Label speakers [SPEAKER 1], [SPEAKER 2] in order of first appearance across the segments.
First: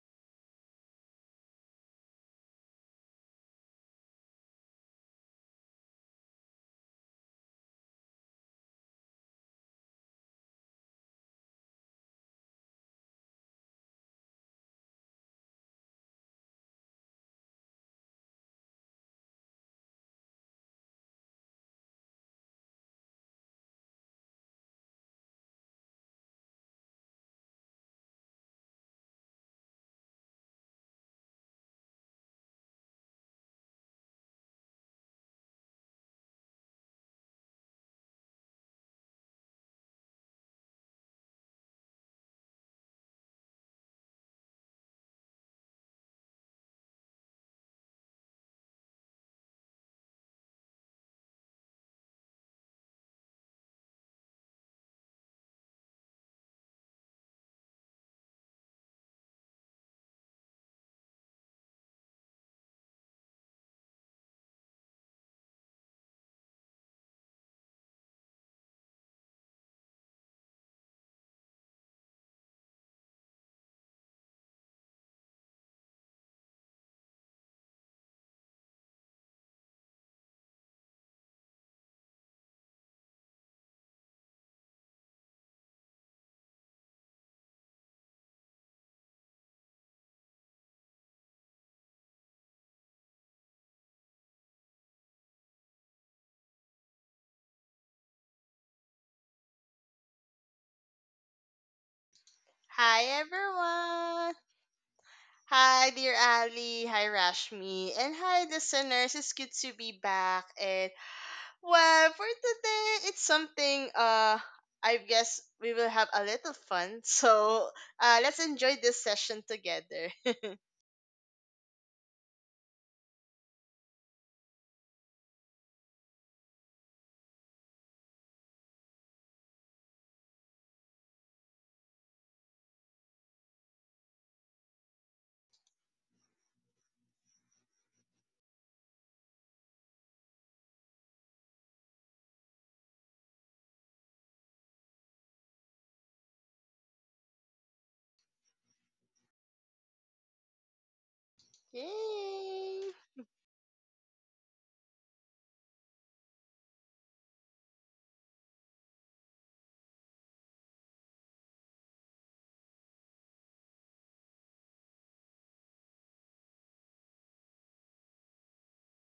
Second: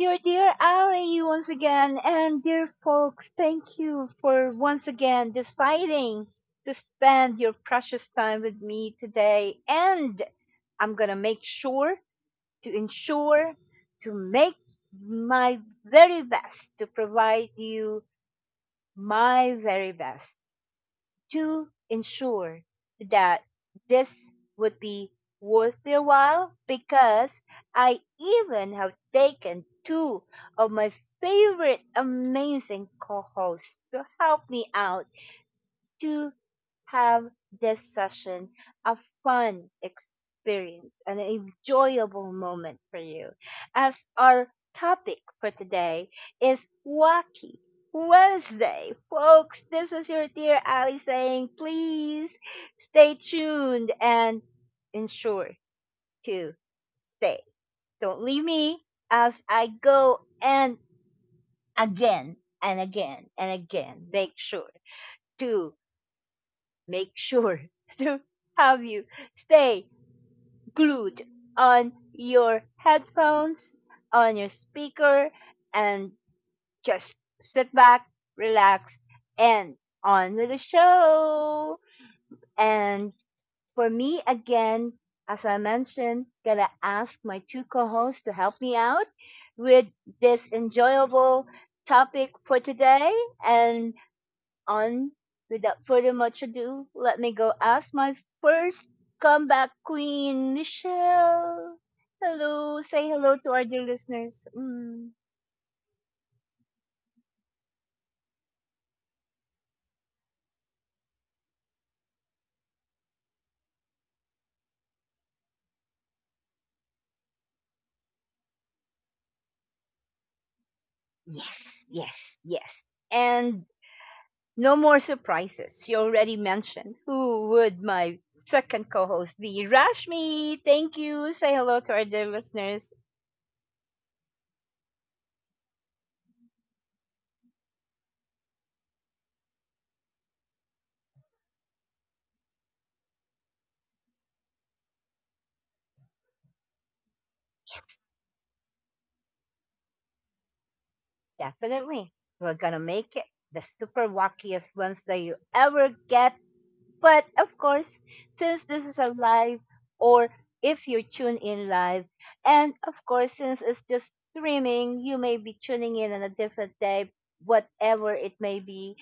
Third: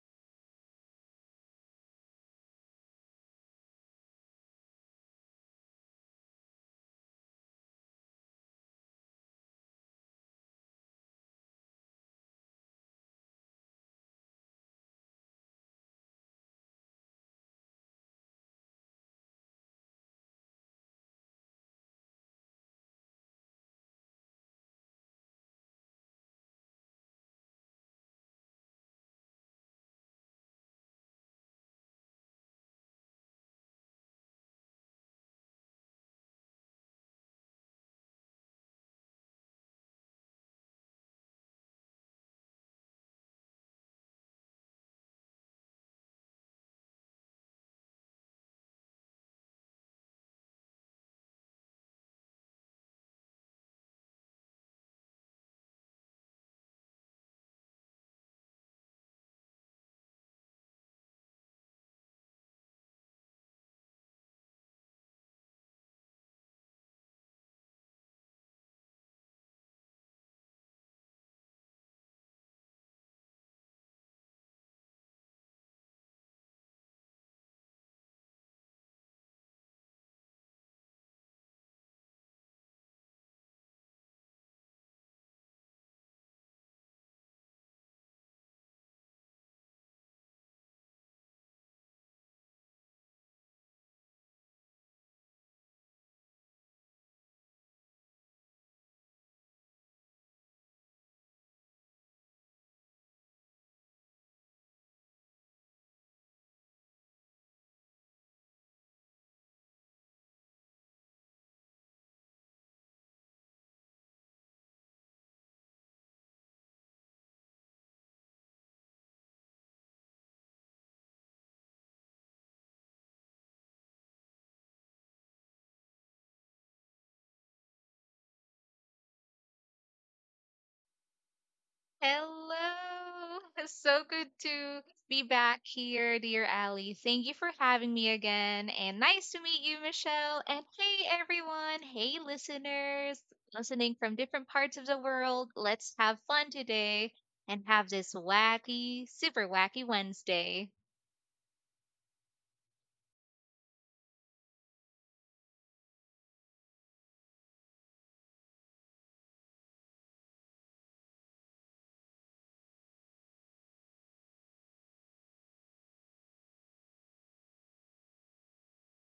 [SPEAKER 1] your dear Ari once again, and dear folks, thank you for once again deciding to spend your precious time with me today. And I'm gonna make sure to ensure to make my very best to my very best ensure that this would be worth their while because I even have taken two of my favorite amazing co hosts to help me out to have this session a fun experience, and an enjoyable moment for you, as our topic for today is wacky. Wednesday. Folks, this is your dear Ali saying, please stay tuned and ensure to stay. Don't leave me as I go and again and again and again. To make sure to have you stay glued on your headphones, on your speaker, and just sit back, relax, and on with the show. And for me, again, as I mentioned, gonna ask my two co-hosts to help me out with this enjoyable topic for today. And on, without further much ado, let me go ask my first comeback queen, Michelle. Hello,
[SPEAKER 2] Hi,
[SPEAKER 1] say hello to our dear
[SPEAKER 2] everyone.
[SPEAKER 1] listeners. Mm.
[SPEAKER 2] Hi, dear Ali. Hi, Rashmi. And hi, listeners. It's good to be back. And well, for today, it's something, I guess we will have a little fun. So, let's enjoy this session together.
[SPEAKER 1] Yes, yes, yes. And no more surprises. You already mentioned who would my second co host be? Rashmi, thank you. Say hello to our dear listeners.
[SPEAKER 3] Hello. It's so good to be back here, dear Ally. Thank you for having me again. And nice to meet you, Michelle. And hey, everyone. Hey, listeners listening from different parts of the world. Let's have fun today and have
[SPEAKER 1] Yes,
[SPEAKER 3] this wacky, super wacky Wednesday.
[SPEAKER 1] definitely. We're going to
[SPEAKER 2] Yay!
[SPEAKER 1] make it the super wackiest Wednesday you ever get. But of course, since this is a live, or if you tune in live, and of course, since it's just streaming, you may be tuning in on a different day, whatever it may be.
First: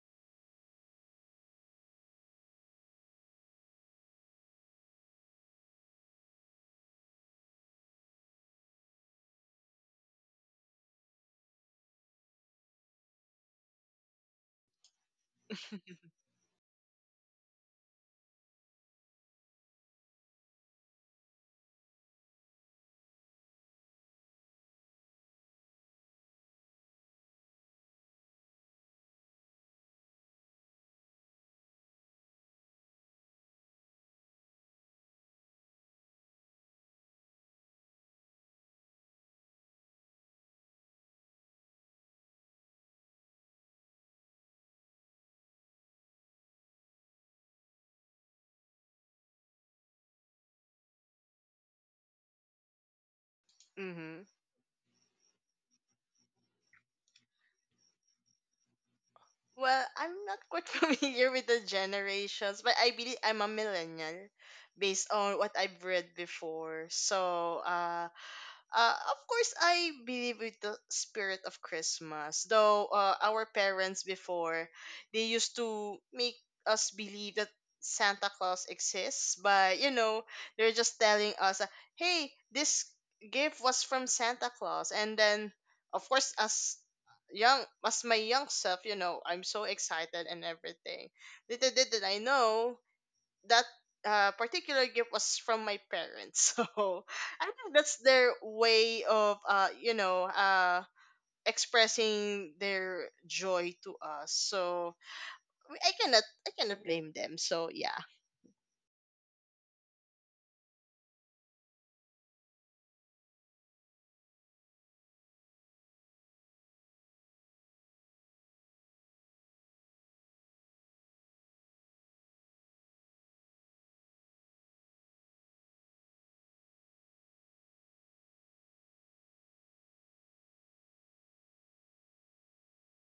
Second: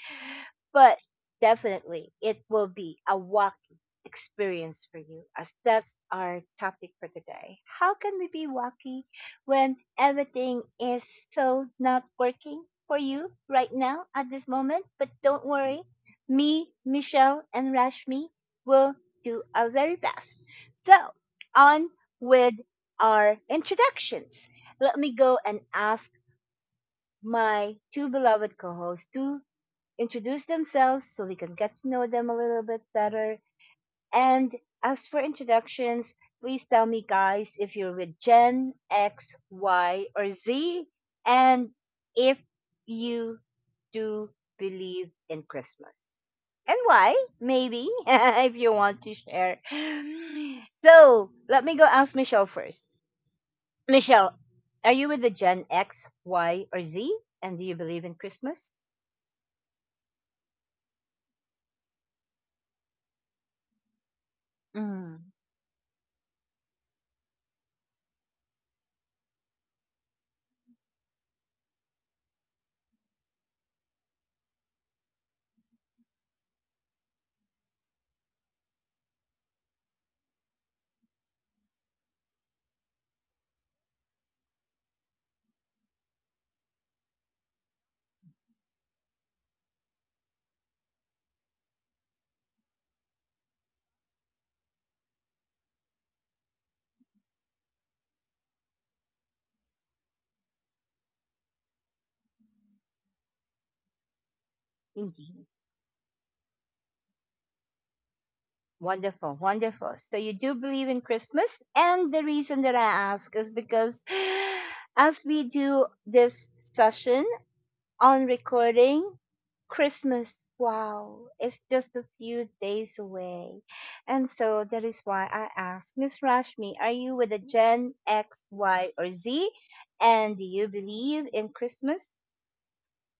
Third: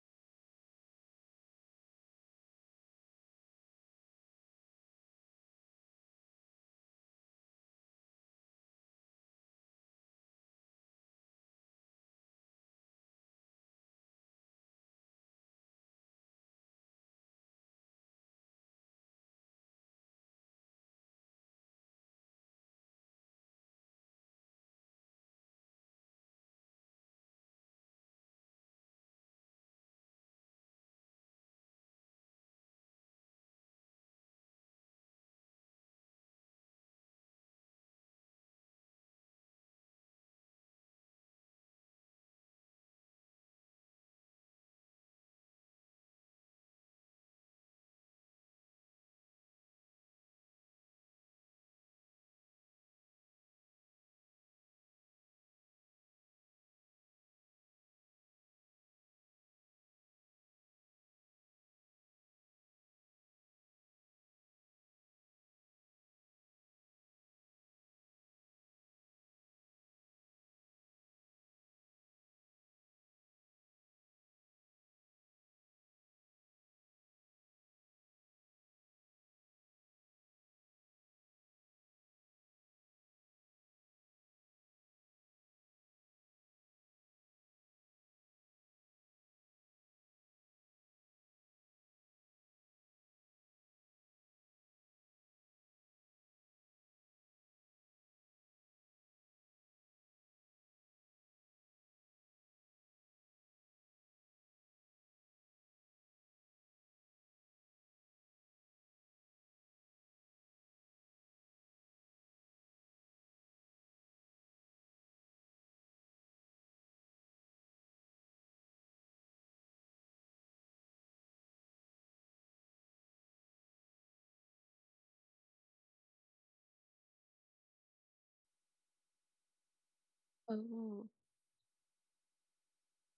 [SPEAKER 1] But definitely, it will be a wacky experience for you, as that's our topic for today. How can we be wacky when everything is so not working for you right now at this moment? But don't worry, me, Michelle, and Rashmi will do our very best. So, on with our introductions. Let me go and ask my two beloved co hosts to introduce themselves so we can get to know them a little bit better. And as for introductions, please tell me, guys, if you're with Gen X, Y, or Z, and if you do believe in Christmas. And why, maybe, if you want to share. So let me go ask Michelle first.
[SPEAKER 2] Mm-hmm.
[SPEAKER 1] Michelle, are you with the Gen X, Y, or Z? And do you believe in Christmas?
[SPEAKER 2] Well, I'm not quite familiar with the generations, but I believe I'm a millennial based
[SPEAKER 1] Mm,
[SPEAKER 2] on what I've read before. So, of course, I believe with the spirit of Christmas. Though our parents before, they used to make us believe that Santa Claus exists. But you know, they're just telling us, hey, this gift was from Santa Claus. And then, of course, as young as my young self, you know, I'm so excited and everything. Little did I know that particular gift was from my parents. So I think that's their way of you know, expressing their joy to us. So
[SPEAKER 1] indeed.
[SPEAKER 2] I cannot blame them. So yeah.
[SPEAKER 1] Wonderful, wonderful. So you do believe in Christmas, and the reason that I ask is because as we do this session on recording, Christmas, wow, it's just a few days away. And so that is why I ask, Miss Rashmi, are you with a Gen X, Y, or Z? And do you
[SPEAKER 3] Oh.
[SPEAKER 1] believe in Christmas?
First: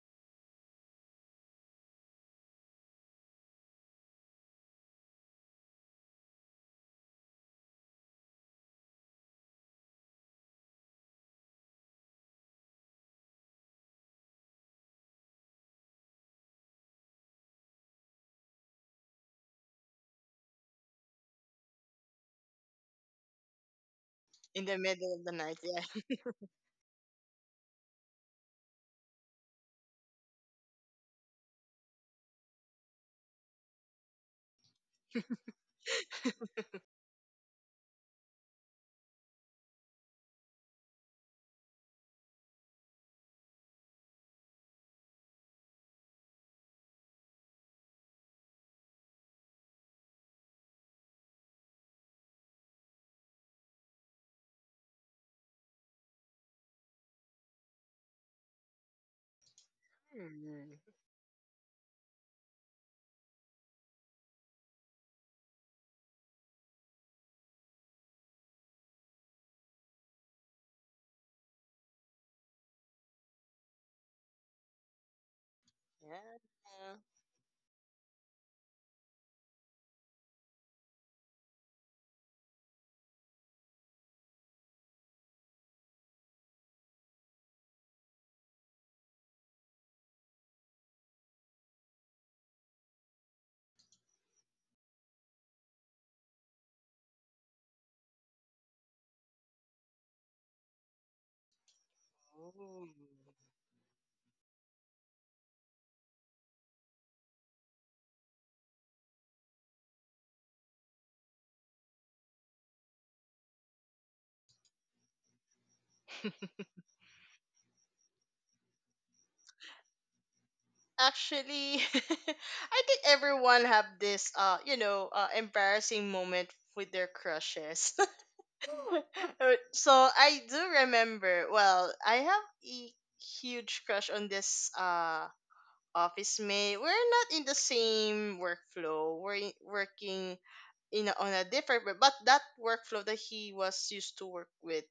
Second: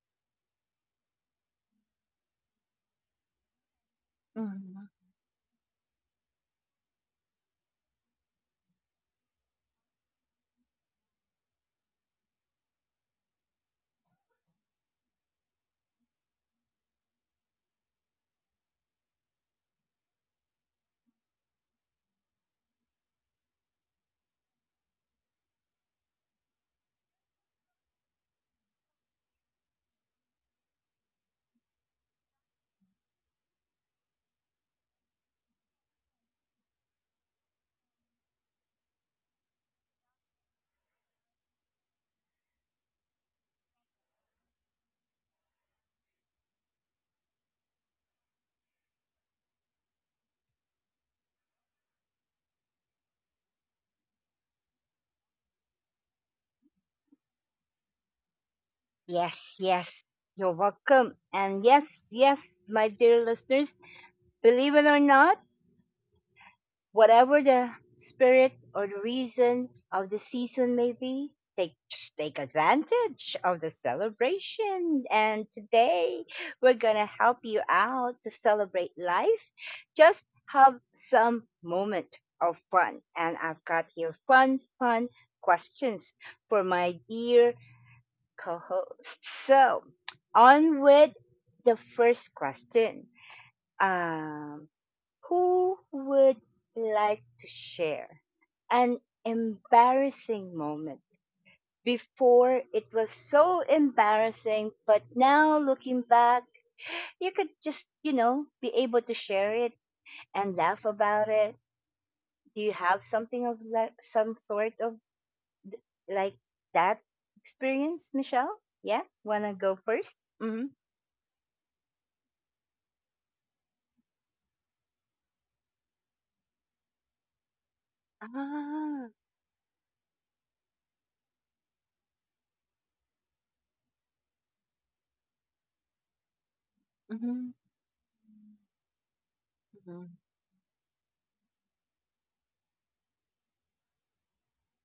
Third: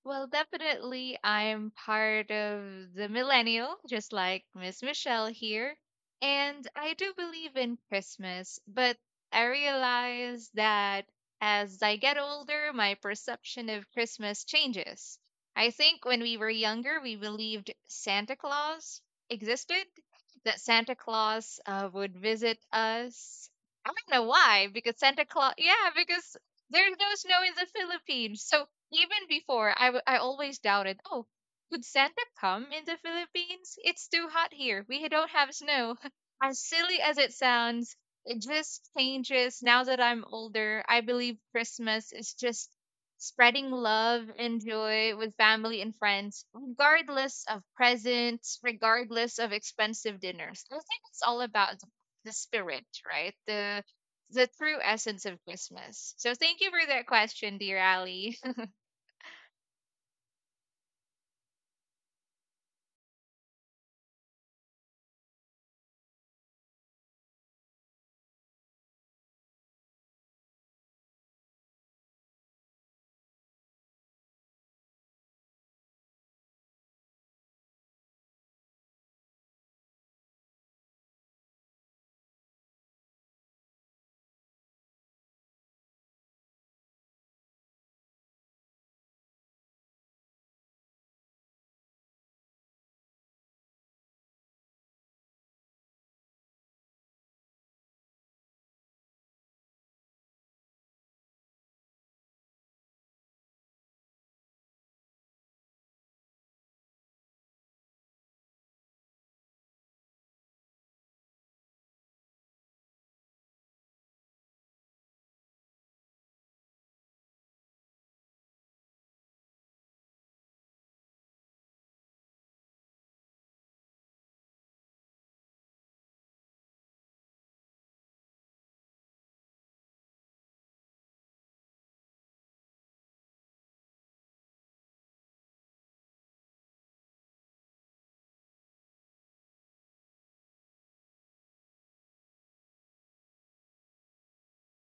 [SPEAKER 3] Well, definitely, I'm part of the millennial, just like Miss
[SPEAKER 1] Mhm.
[SPEAKER 3] Michelle here. And I do believe in Christmas, but I realize that as I get older, my perception of Christmas changes. I think when we were younger, we believed Santa Claus existed, that Santa Claus would visit us. I don't know
[SPEAKER 2] In
[SPEAKER 3] why,
[SPEAKER 2] the
[SPEAKER 3] because
[SPEAKER 2] middle of
[SPEAKER 3] Santa
[SPEAKER 2] the
[SPEAKER 3] Claus,
[SPEAKER 2] night, yeah.
[SPEAKER 3] yeah, because there's no snow in the Philippines. So even before, I always doubted, oh, could Santa come in the Philippines? It's too hot here. We don't have snow. As silly as it sounds, it just changes. Now that I'm older, I believe Christmas is just spreading love and joy with family and friends, regardless of presents, regardless of expensive dinners. I think it's all about the spirit, right? The true essence of Christmas. So thank you for that question, dear Ali.
[SPEAKER 1] Yes, yes. You're
[SPEAKER 2] Hmm.
[SPEAKER 1] welcome. And yes, yes, my dear listeners, believe it or not, whatever the spirit or the reason of the season may be, take, just take advantage of the celebration. And today we're
[SPEAKER 2] Yeah.
[SPEAKER 1] gonna help you out to celebrate life. Just have some moment of fun. And I've got here fun, fun questions for my dear co-host. So on with the first question. Um. Who would like to share an embarrassing moment? Before
[SPEAKER 2] Oh.
[SPEAKER 1] it was so embarrassing, but now looking back, you could just, you know, be able to share it and laugh about it. Do you have something of like some sort of like that experience, Michelle? Yeah, wanna go 1st. Mm-hmm.
[SPEAKER 2] Actually, I think everyone have this embarrassing moment with their crushes.
[SPEAKER 1] Ah.
[SPEAKER 2] So I do remember. Well, I have a huge crush on this office mate. We're not in the same workflow. Working on a different but that workflow that he was used to work with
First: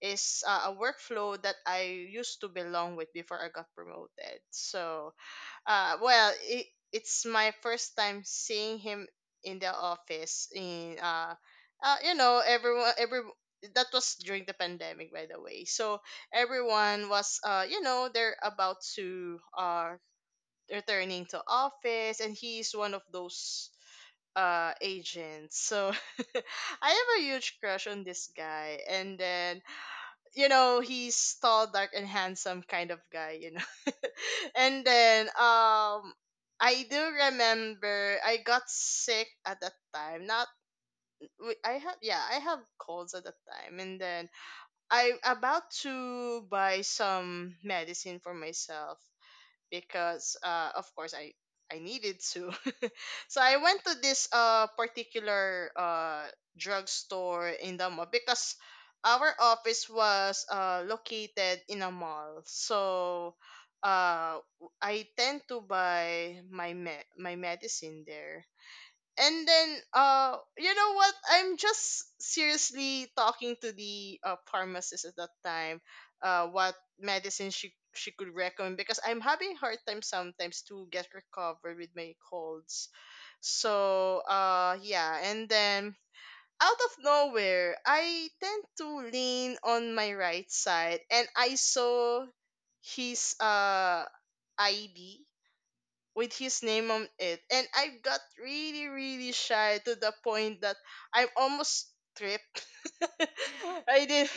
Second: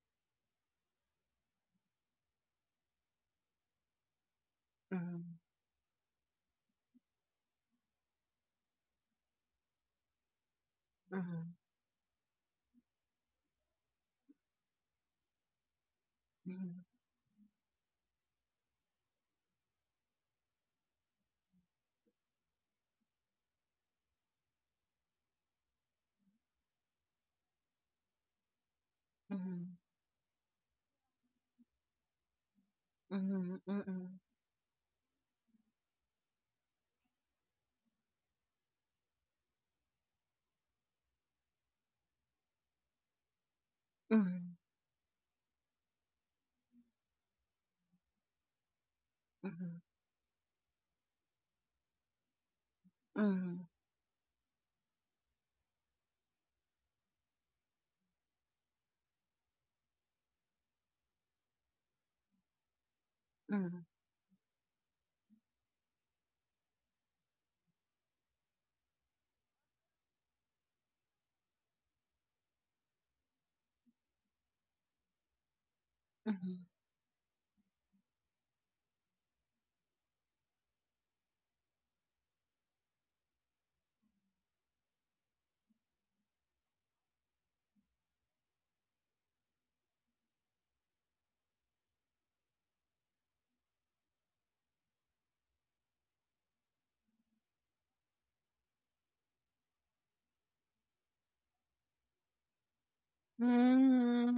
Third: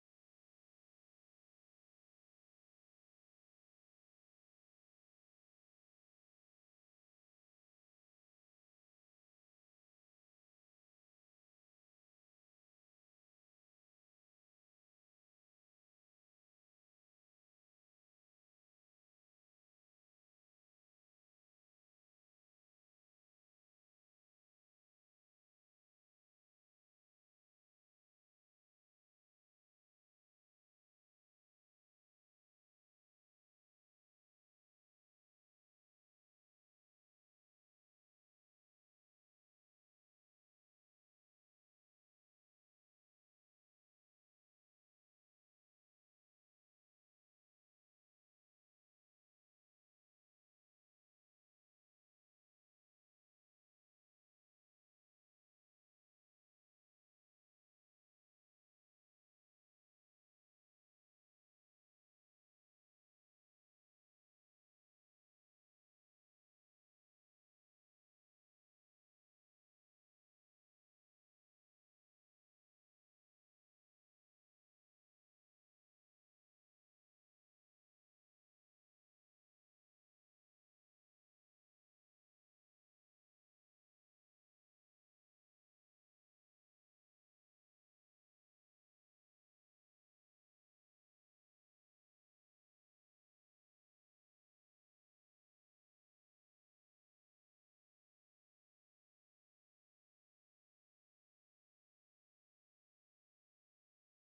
[SPEAKER 2] is a workflow that I used to belong with before I got promoted. So
[SPEAKER 1] Mm-hmm.
[SPEAKER 2] Uh, well, it, it's my first time seeing him in the office. In
[SPEAKER 1] Mm-hmm.
[SPEAKER 2] You know, everyone, every that was during the pandemic, by the way. So everyone was, you know, they're about to returning to office, and he's one of those agents. So I have a huge crush on this guy, and then
[SPEAKER 1] Mm-hmm.
[SPEAKER 2] you know he's tall, dark, and handsome kind of
[SPEAKER 1] Mm-hmm.
[SPEAKER 2] guy,
[SPEAKER 1] Mm-hmm.
[SPEAKER 2] you know.
[SPEAKER 1] Mm-hmm.
[SPEAKER 2] And then I do remember I got sick at that time. Not w- I have, yeah, I have colds at that time, and then I about to buy some medicine for myself because of course I needed to. So I went to this particular drugstore in the mall because our office was located in a mall. So
[SPEAKER 1] Mm-hmm.
[SPEAKER 2] uh I tend to buy my medicine there and then you know what, I'm just seriously talking to the pharmacist at that time
[SPEAKER 1] Mm-hmm.
[SPEAKER 2] what medicine she could recommend because I'm having hard time sometimes to get recovered with my colds. So yeah, and then out of nowhere I tend to lean on my right side and I saw his ID with his name on it. And I got really, really shy to the point that I'm almost tripped. I did.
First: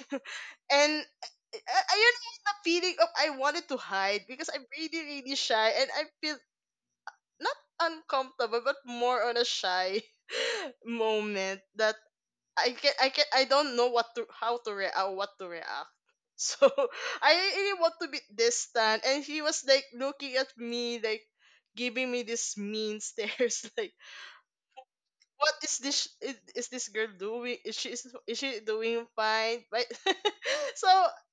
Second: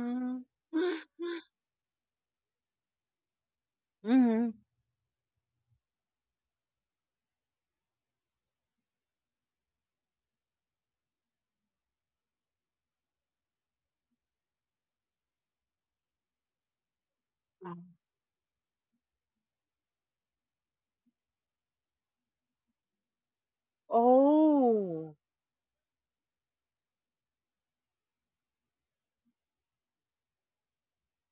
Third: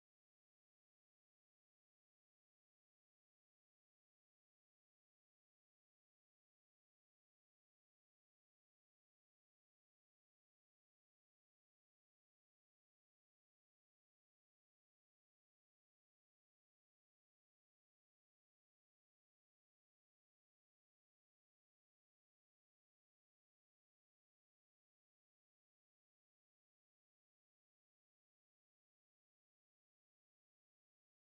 [SPEAKER 2] And I don't the feeling of I wanted to hide because I'm really, really shy and I feel not uncomfortable but more on a shy moment that I don't know what to how to react what to react. So I really want to be distant and he was like looking at me like giving me this mean stares like
[SPEAKER 1] Oh,
[SPEAKER 2] what is this girl doing, is she doing fine, right? So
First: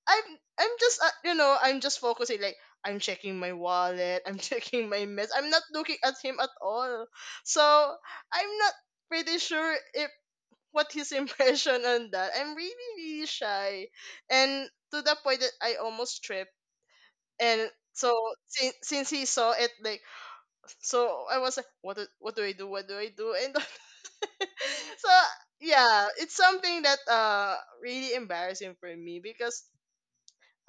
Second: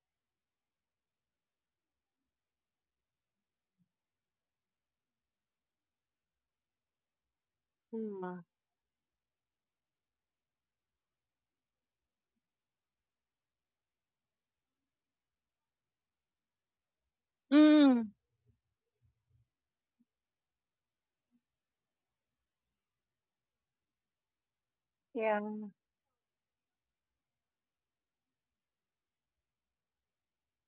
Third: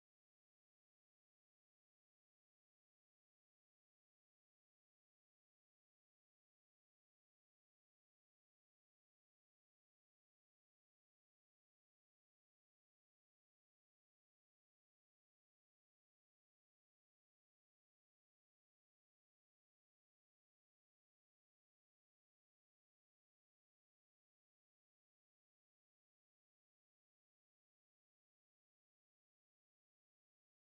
[SPEAKER 2] I'm I'm just you know, I'm just focusing, like I'm checking my wallet, I'm checking my mess, I'm not looking at him at all. So
[SPEAKER 1] hmm.
[SPEAKER 2] I'm not pretty sure if what his impression on that. I'm really, really shy. And to the point that I almost tripped. And
[SPEAKER 1] Mm,
[SPEAKER 2] so since he saw it, like, so I was like, what do I do? What do I do? And so
[SPEAKER 1] yeah,
[SPEAKER 2] yeah, it's something that really embarrassing for me because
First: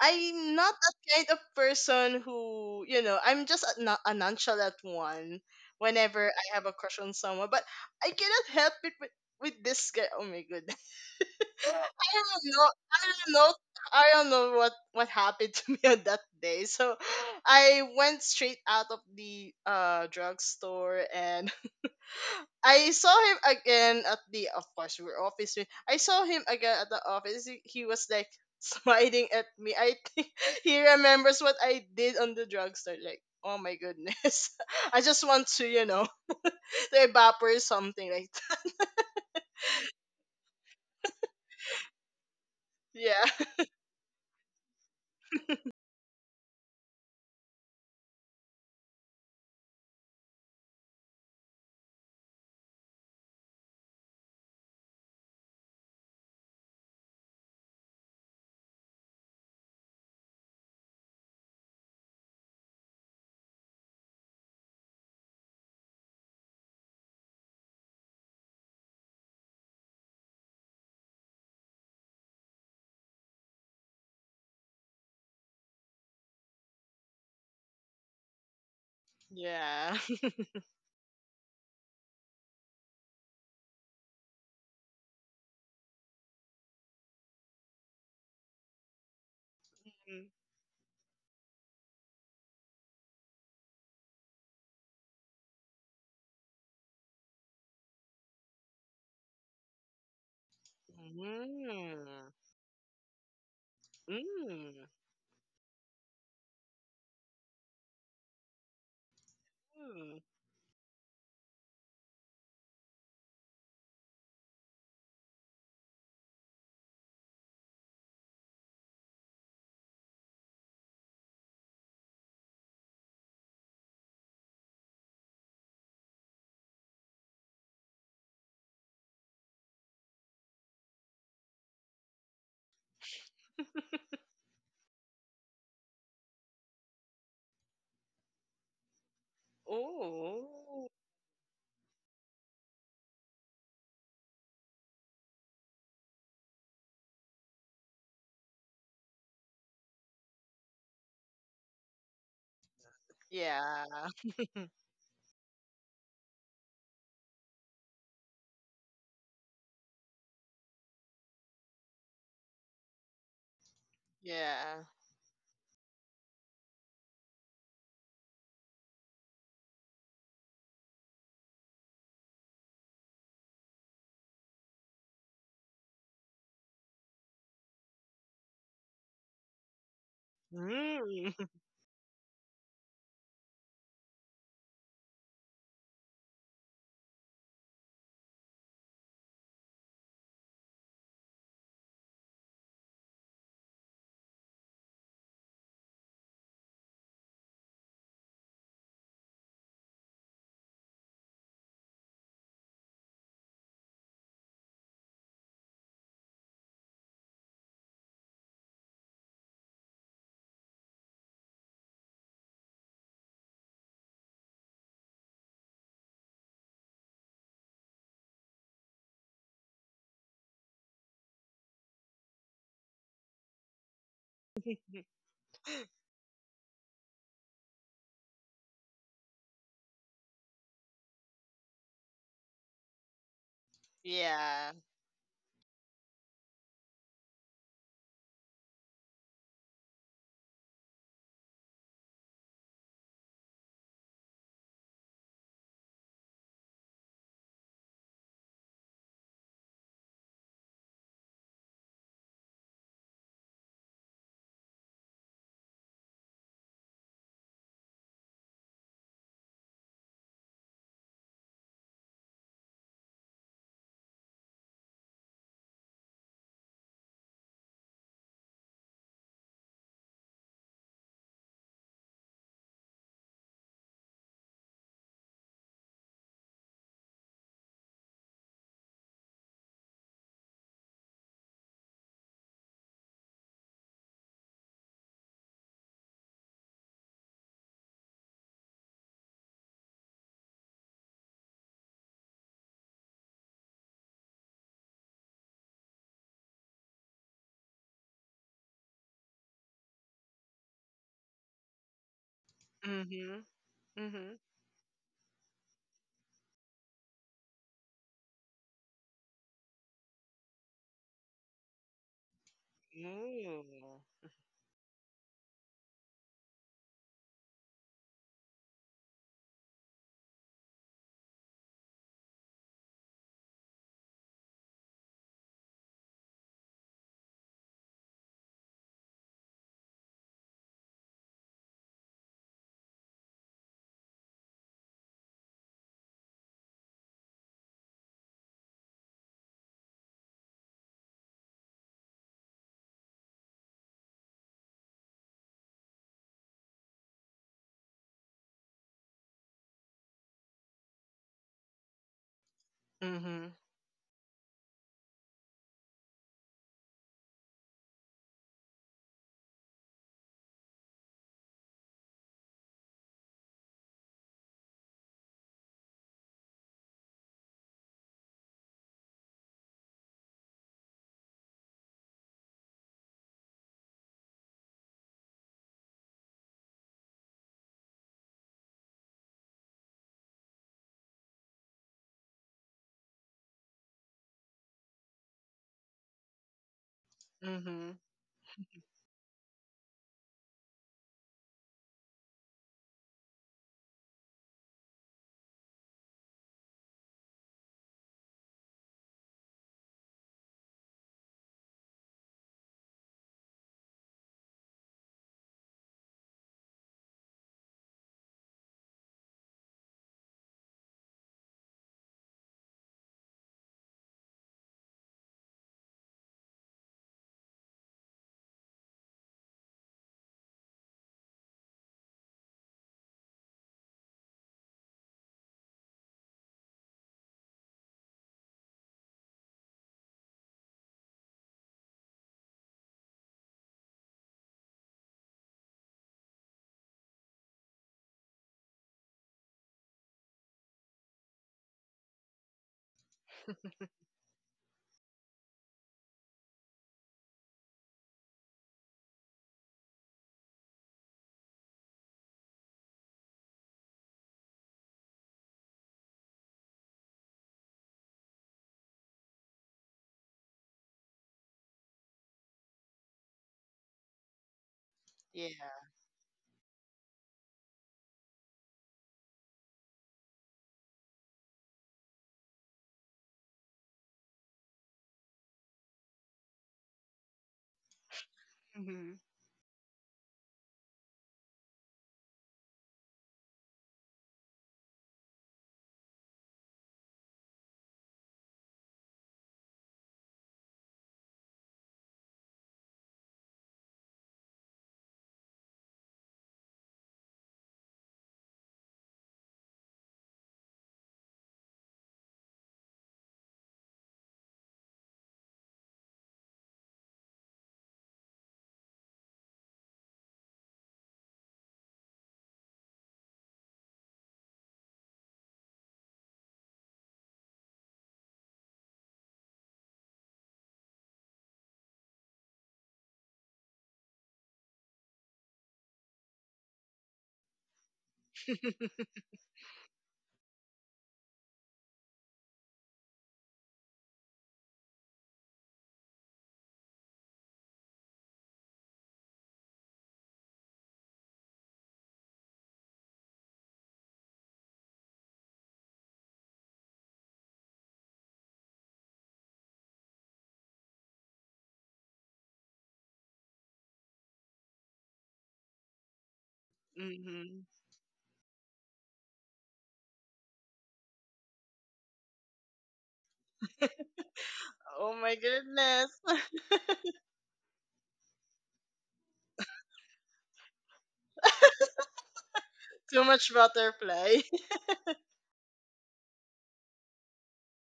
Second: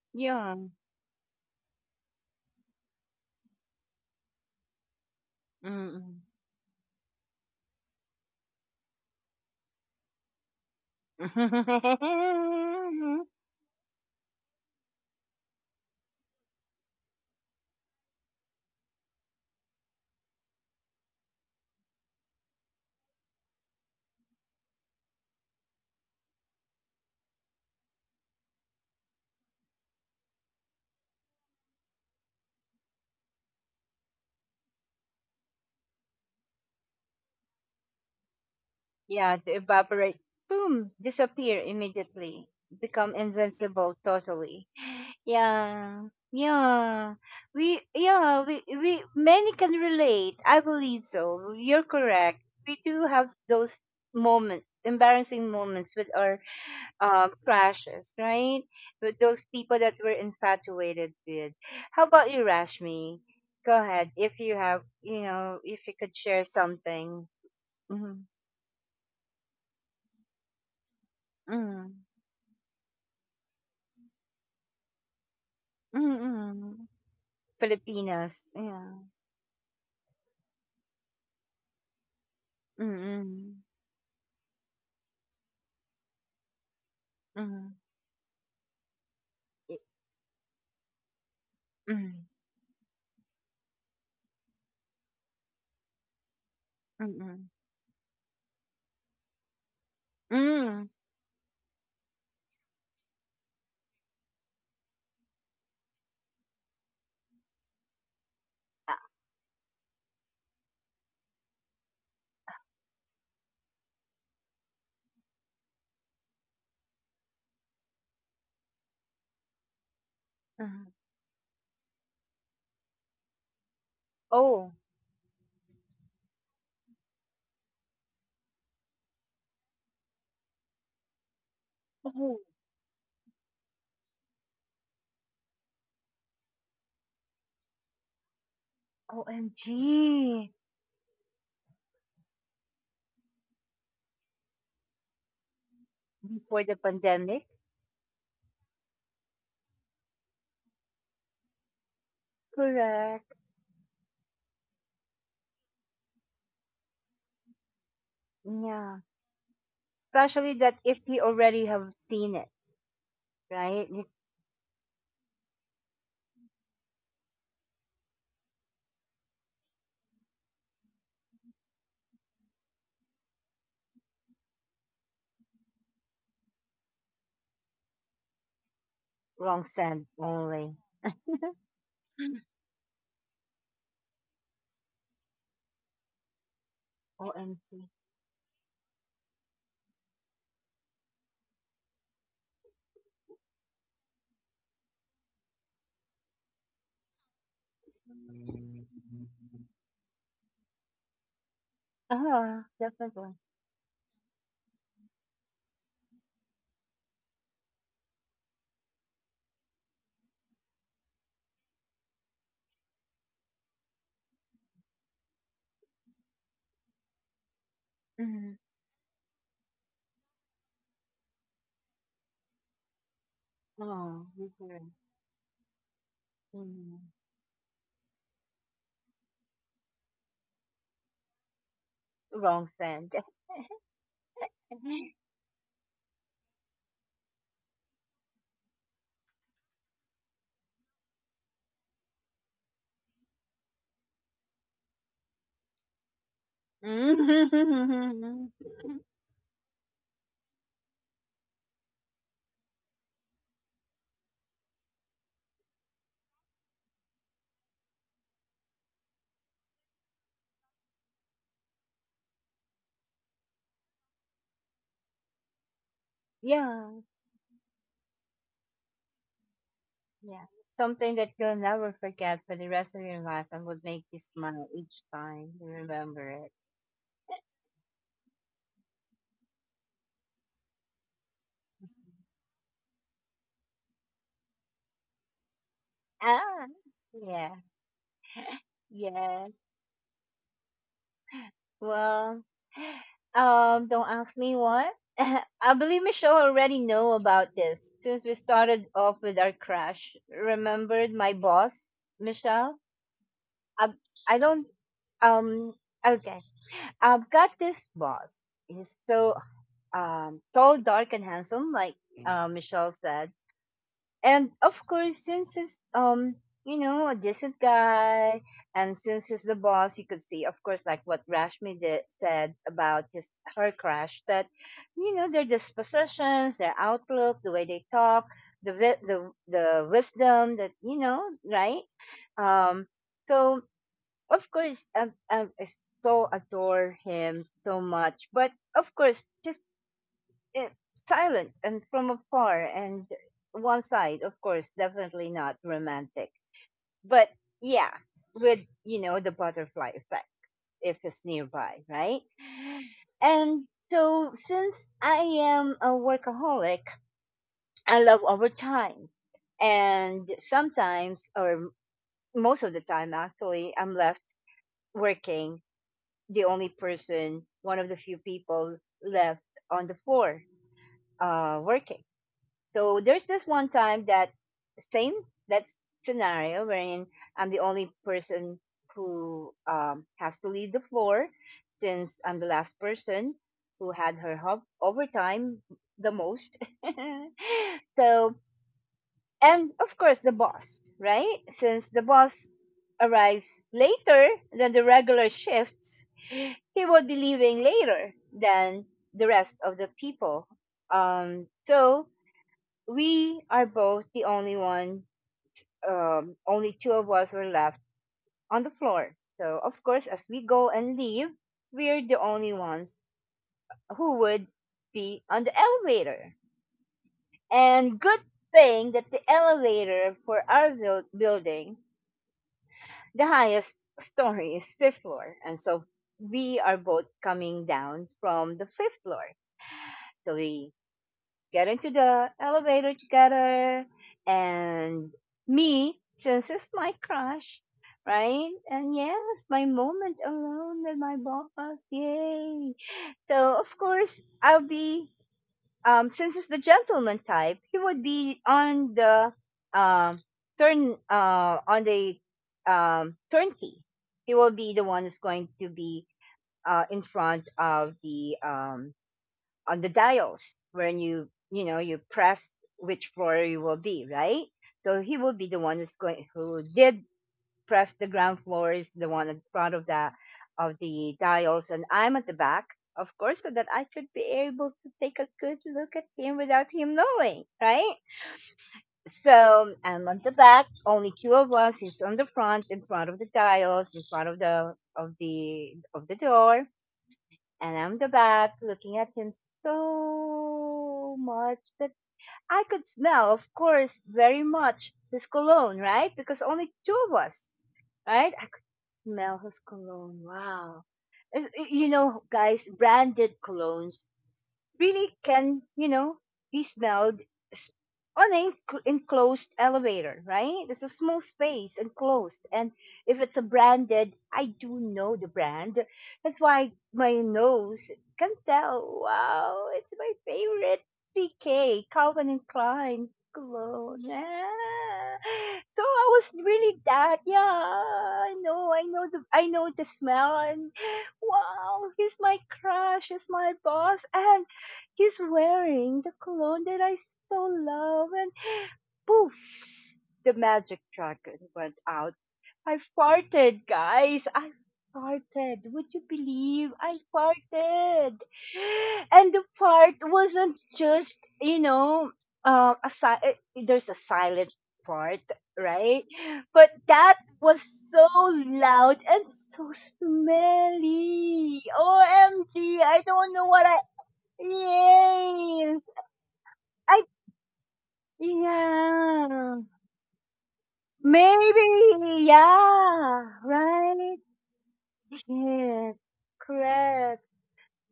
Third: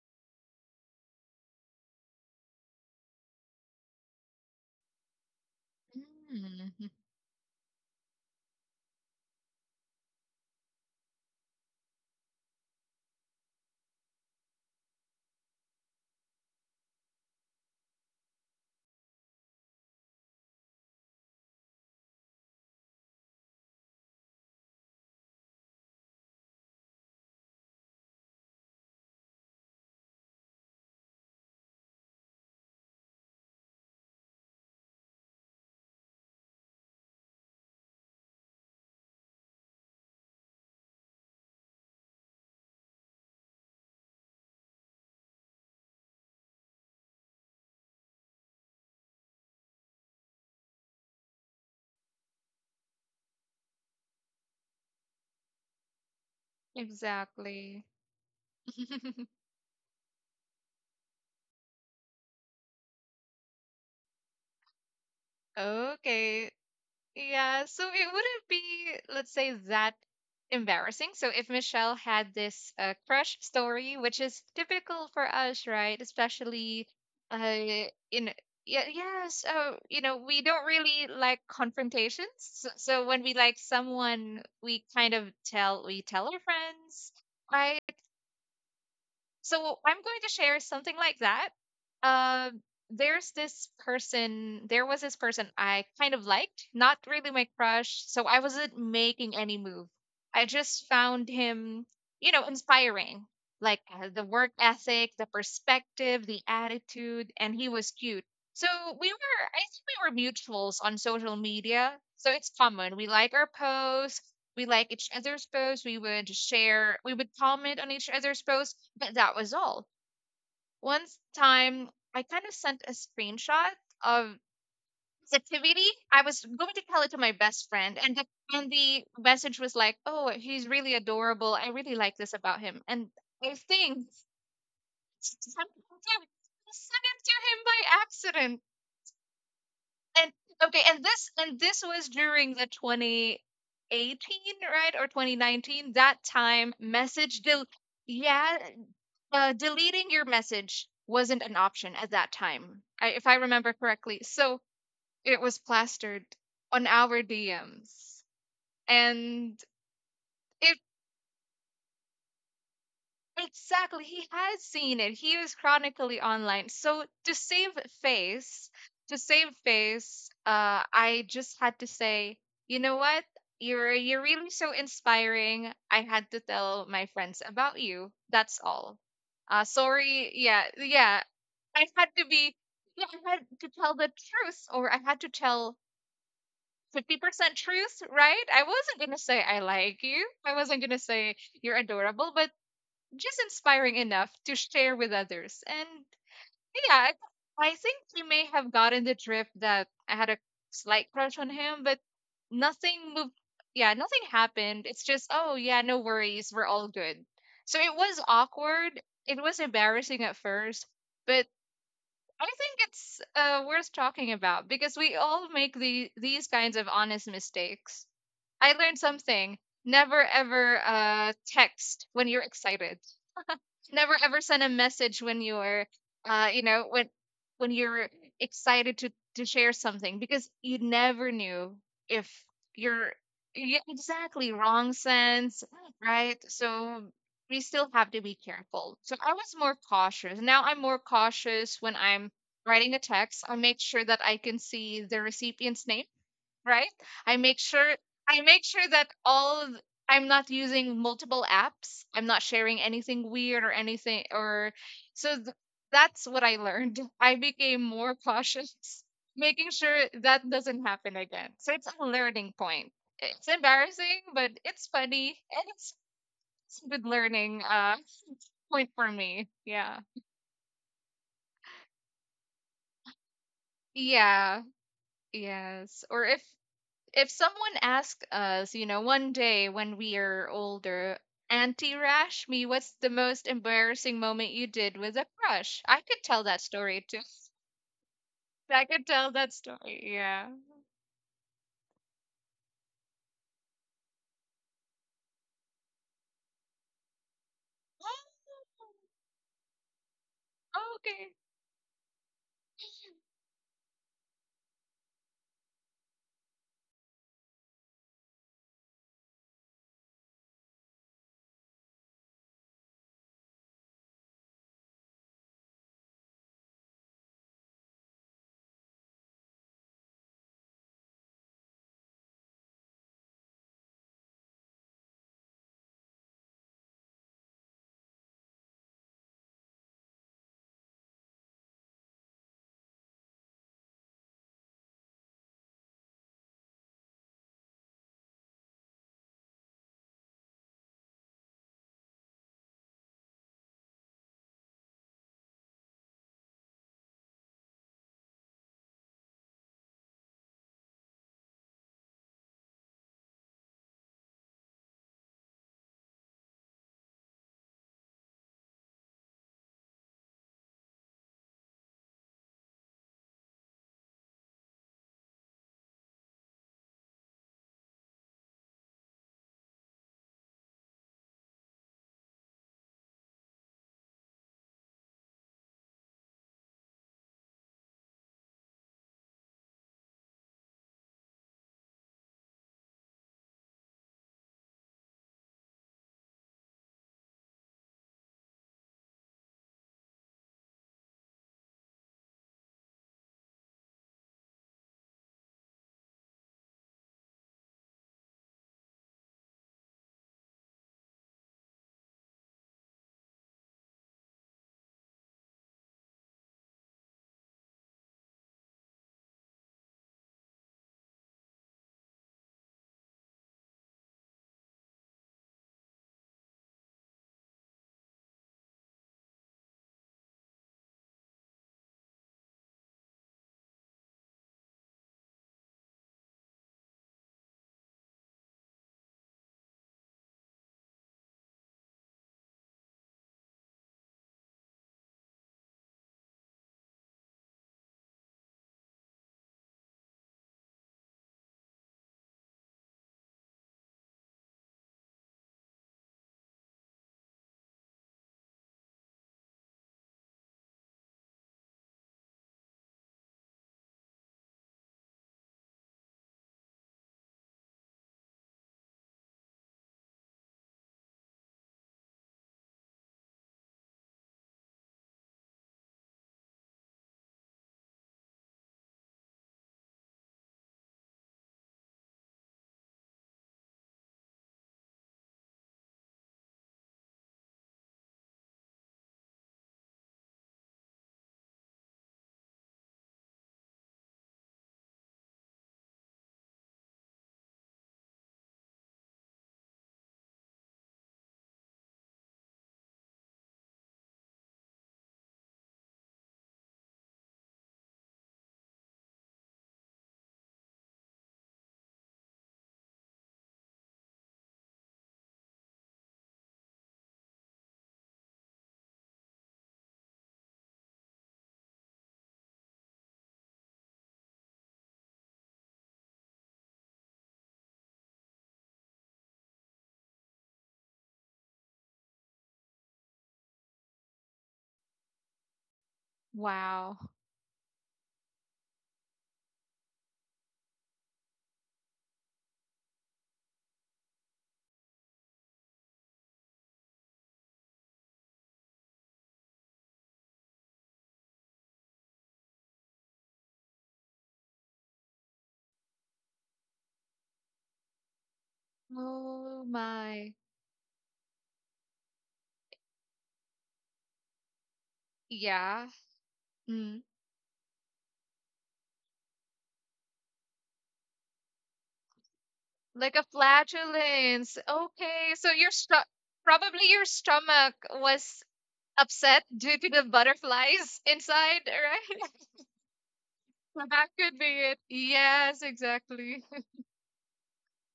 [SPEAKER 2] I'm
[SPEAKER 1] yeah,
[SPEAKER 2] not that kind of person who, you know, I'm just a, a nonchalant one
[SPEAKER 1] mm.
[SPEAKER 2] whenever I have a
[SPEAKER 3] Mm,
[SPEAKER 2] crush on someone. But I cannot help it with this guy. Oh my god. I don't know. I
[SPEAKER 1] Mm.
[SPEAKER 2] don't know. I don't know what happened to me on that day. So I went straight out of the drugstore and I saw him again at the, of course we were office mate. I saw him again at the office. He was like smiling at me. I think he remembers what I did on the drugstore. Like oh my goodness, I just want to you know to evaporate, something like that.
[SPEAKER 1] Yeah, to evaporate, boom, disappear immediately, become
[SPEAKER 2] Yeah.
[SPEAKER 1] invincible totally. Yeah, yeah. We, many can relate. I believe so. You're correct. We do have those moments, embarrassing moments with our
[SPEAKER 3] exactly.
[SPEAKER 1] crashes, right? With those people that we're infatuated with. How about you, Rashmi? Go ahead. If you have, you know, if you could share
[SPEAKER 3] Okay.
[SPEAKER 1] something.
[SPEAKER 3] Yeah, so it
[SPEAKER 1] Mm-hmm.
[SPEAKER 3] wouldn't be, let's say, that embarrassing. So if
[SPEAKER 1] Mm-hmm.
[SPEAKER 3] Michelle had this crush story, which is typical for us, right? Especially
[SPEAKER 1] Mm-hmm.
[SPEAKER 3] uh in
[SPEAKER 1] Filipinas.
[SPEAKER 3] yeah,
[SPEAKER 1] Yeah.
[SPEAKER 3] yes,
[SPEAKER 2] Yeah.
[SPEAKER 3] you know, we don't really like confrontations. So, when
[SPEAKER 1] Mm-hmm.
[SPEAKER 3] we like someone, we tell our friends,
[SPEAKER 1] Mm-hmm.
[SPEAKER 3] right? So I'm going to share something like that.
[SPEAKER 1] Mm-hmm.
[SPEAKER 3] Um, there's this person, there was this person I kind of liked, not really
[SPEAKER 1] Mm-hmm.
[SPEAKER 3] my crush. So I wasn't making any move. I
[SPEAKER 1] Mm-hmm.
[SPEAKER 3] just found him, you
[SPEAKER 2] Mm.
[SPEAKER 3] know, inspiring. Like the work
[SPEAKER 2] Mm.
[SPEAKER 3] ethic, the perspective, the attitude, and he was cute. So we were, I think we were
[SPEAKER 2] Mm.
[SPEAKER 3] mutuals on social media. So it's common. We like each other's posts, we would share, we would comment on each other's posts, but that was all.
[SPEAKER 1] Uh, uh-huh.
[SPEAKER 3] One time I kind of sent a screenshot of
[SPEAKER 1] Oh.
[SPEAKER 3] this activity. I was going to tell it to my best friend, and and the message was like, oh, he's really adorable, I really like this
[SPEAKER 1] Oh.
[SPEAKER 3] about him. And I think I sent it to him by accident. And
[SPEAKER 1] OMG.
[SPEAKER 2] Oh.
[SPEAKER 3] okay, and this was during the 2018, right? Or 2019. That
[SPEAKER 1] Before
[SPEAKER 3] time
[SPEAKER 1] the
[SPEAKER 3] message
[SPEAKER 1] pandemic.
[SPEAKER 3] del yeah, deleting your message wasn't an option at that time. If I
[SPEAKER 1] Correct.
[SPEAKER 3] remember
[SPEAKER 2] Yeah.
[SPEAKER 3] correctly. So it was plastered on our DMs.
[SPEAKER 1] Yeah.
[SPEAKER 3] And
[SPEAKER 1] Especially
[SPEAKER 3] it
[SPEAKER 1] that if you already have seen it, right?
[SPEAKER 3] Exactly.
[SPEAKER 1] You
[SPEAKER 3] He has
[SPEAKER 2] Yeah.
[SPEAKER 3] seen it. He is chronically online. So to save face, I just had to say, you know what? You're really so inspiring. I had to tell my friends about you. That's all.
[SPEAKER 1] wrong scent
[SPEAKER 3] Sorry. Yeah,
[SPEAKER 1] only.
[SPEAKER 3] yeah.
[SPEAKER 2] Mm.
[SPEAKER 3] I had to
[SPEAKER 1] Mm.
[SPEAKER 3] be. Yeah, I had to tell the truth, or I had to tell 50%
[SPEAKER 1] OMG.
[SPEAKER 3] truth, right? I wasn't gonna say I like you. I wasn't gonna say you're adorable, but just inspiring enough to share with others. And yeah, I think he may have
[SPEAKER 1] Mm.
[SPEAKER 3] gotten the drift that I had a slight crush on him, but
[SPEAKER 1] Ah,
[SPEAKER 3] nothing
[SPEAKER 1] definitely.
[SPEAKER 3] moved. Yeah, nothing happened. It's just, oh, yeah, no worries. We're all good. So it was awkward. It was embarrassing at first, but I think it's worth talking about because we all make these kinds of honest mistakes.
[SPEAKER 1] Mhm.
[SPEAKER 3] I learned something. Never ever text when you're excited. Never
[SPEAKER 1] Oh,
[SPEAKER 3] ever send a
[SPEAKER 1] different.
[SPEAKER 3] message when you know,
[SPEAKER 1] Mm.
[SPEAKER 3] when you're excited to share something because you never knew if
[SPEAKER 1] Wrong scent.
[SPEAKER 3] you're yeah, exactly,
[SPEAKER 2] Yeah.
[SPEAKER 3] wrong sense, right? So we still have to be careful. So I was more cautious. Now I'm more cautious when I'm writing a text. I make sure that I can see the recipient's name, right? I make sure I
[SPEAKER 1] Mhm.
[SPEAKER 3] make sure that I'm not using multiple apps. I'm not sharing anything weird or anything or so th- that's what I learned. I became more cautious, making sure that doesn't happen again. So it's a learning point. It's embarrassing, but it's funny and it's
[SPEAKER 1] Yeah,
[SPEAKER 3] a good learning point for me. Yeah.
[SPEAKER 1] yeah. Something that you'll never forget for the rest of your life and would make you smile
[SPEAKER 3] Yeah.
[SPEAKER 1] each time you
[SPEAKER 3] Yes.
[SPEAKER 1] remember
[SPEAKER 3] Or
[SPEAKER 1] it.
[SPEAKER 3] if someone asked us, you know, one day when we are older, Auntie Rashmi, what's the most embarrassing moment you did with a crush? I could tell that
[SPEAKER 1] Ah,
[SPEAKER 3] story too.
[SPEAKER 1] yeah,
[SPEAKER 3] I could tell
[SPEAKER 1] yeah.
[SPEAKER 3] that story. Yeah.
[SPEAKER 1] Well, don't ask me what. I believe Michelle already know about this since we
[SPEAKER 3] Oh,
[SPEAKER 1] started off with our crash. Remembered my
[SPEAKER 3] okay.
[SPEAKER 1] boss, Michelle?
[SPEAKER 2] Mhm.
[SPEAKER 1] I, I
[SPEAKER 2] Mhm.
[SPEAKER 1] don't, um, okay. I've got this boss. He's so, tall, dark, and handsome, like, Michelle said,
[SPEAKER 2] Ooh.
[SPEAKER 1] and of course since he's you know a decent guy, and since he's the boss you could see, of course, like what Rashmi did, said about his, her crush, that you know their dispositions, their outlook, the way they talk, the the wisdom, that you know, right. Um so of course I so adore him so much, but of course just, eh, silent and from afar, and one side, of course, definitely not romantic. But yeah, with you know the butterfly effect if it's nearby, right.
[SPEAKER 2] Mhm.
[SPEAKER 1] And so since I am a workaholic, I love overtime. And sometimes, or most of the time actually, I'm left working, the only person, one of the few people left on the floor, working. So there's this one time that same that scenario wherein I'm the only person who has to leave the floor since I'm the last person who had her overtime the most.
[SPEAKER 2] Mhm.
[SPEAKER 1] So, and of course the boss, right? Since the boss arrives later than the regular shifts, he would be leaving later than the rest of the people. So we are both the only one, only two of us were left on the floor. So, of course, as we go and leave, we're the only ones who would be on the elevator. And good thing that the elevator for our building, the highest story is fifth floor. And so we are both coming down from the fifth floor. So we get into the elevator together. And me, since it's my crush, right? And yes, my moment alone with my boss. Yay. So, of course, I'll be, since it's the gentleman type, he would be on the um, turn, uh, on the turnkey. He will be the one who's going to be in front of the on the dials, when you know, you press which floor you will be, right. So he will be the
[SPEAKER 2] Yeah.
[SPEAKER 1] one that's going, who did press the ground floor, is the one in front of the dials, and I'm at the back, of course, so that I could be able to take a good look at him without him knowing, right.
[SPEAKER 2] Mhm.
[SPEAKER 1] So I'm on the back, only two of us, he's on the front, in front of the dials, in front of the door. And I'm the back looking at him so much that I could smell, of course, very much his cologne, right? Because only two of us, right? I could smell his cologne. Wow. Is- You know, guys, branded colognes really can, you know, be smelled s- on an enclosed elevator, right? It's a small space, enclosed. And if it's a branded, I do know the brand. That's why my nose can tell, wow, it's my favorite TK, Calvin and Klein cologne. Ah. So I was really
[SPEAKER 3] Wow.
[SPEAKER 1] that, yeah, I know the smell. And wow, he's my crush, he's my boss. I He's wearing the cologne that I so love, and poof, the magic dragon went out. I farted, guys. I farted. Would you believe I farted? And the
[SPEAKER 3] Oh
[SPEAKER 1] fart
[SPEAKER 3] my.
[SPEAKER 1] wasn't just, you know, there's a silent fart,
[SPEAKER 3] Yeah.
[SPEAKER 1] right? But
[SPEAKER 3] Mm.
[SPEAKER 1] that was
[SPEAKER 2] Mhm.
[SPEAKER 1] so loud and so smelly. OMG, I
[SPEAKER 3] Like a
[SPEAKER 1] don't know what I.
[SPEAKER 3] flatulence.
[SPEAKER 2] Oh
[SPEAKER 3] Okay.
[SPEAKER 2] my
[SPEAKER 1] Yes.
[SPEAKER 2] goodness.
[SPEAKER 3] Probably your
[SPEAKER 1] I
[SPEAKER 3] stomach was upset
[SPEAKER 1] yeah.
[SPEAKER 3] due to the butterflies inside,
[SPEAKER 1] Maybe
[SPEAKER 3] right?
[SPEAKER 2] Too
[SPEAKER 1] yeah,
[SPEAKER 2] much
[SPEAKER 3] So that
[SPEAKER 1] right?
[SPEAKER 3] could
[SPEAKER 2] butterfly.
[SPEAKER 3] be it. Yes,
[SPEAKER 1] Yes.
[SPEAKER 3] exactly.
[SPEAKER 1] Correct.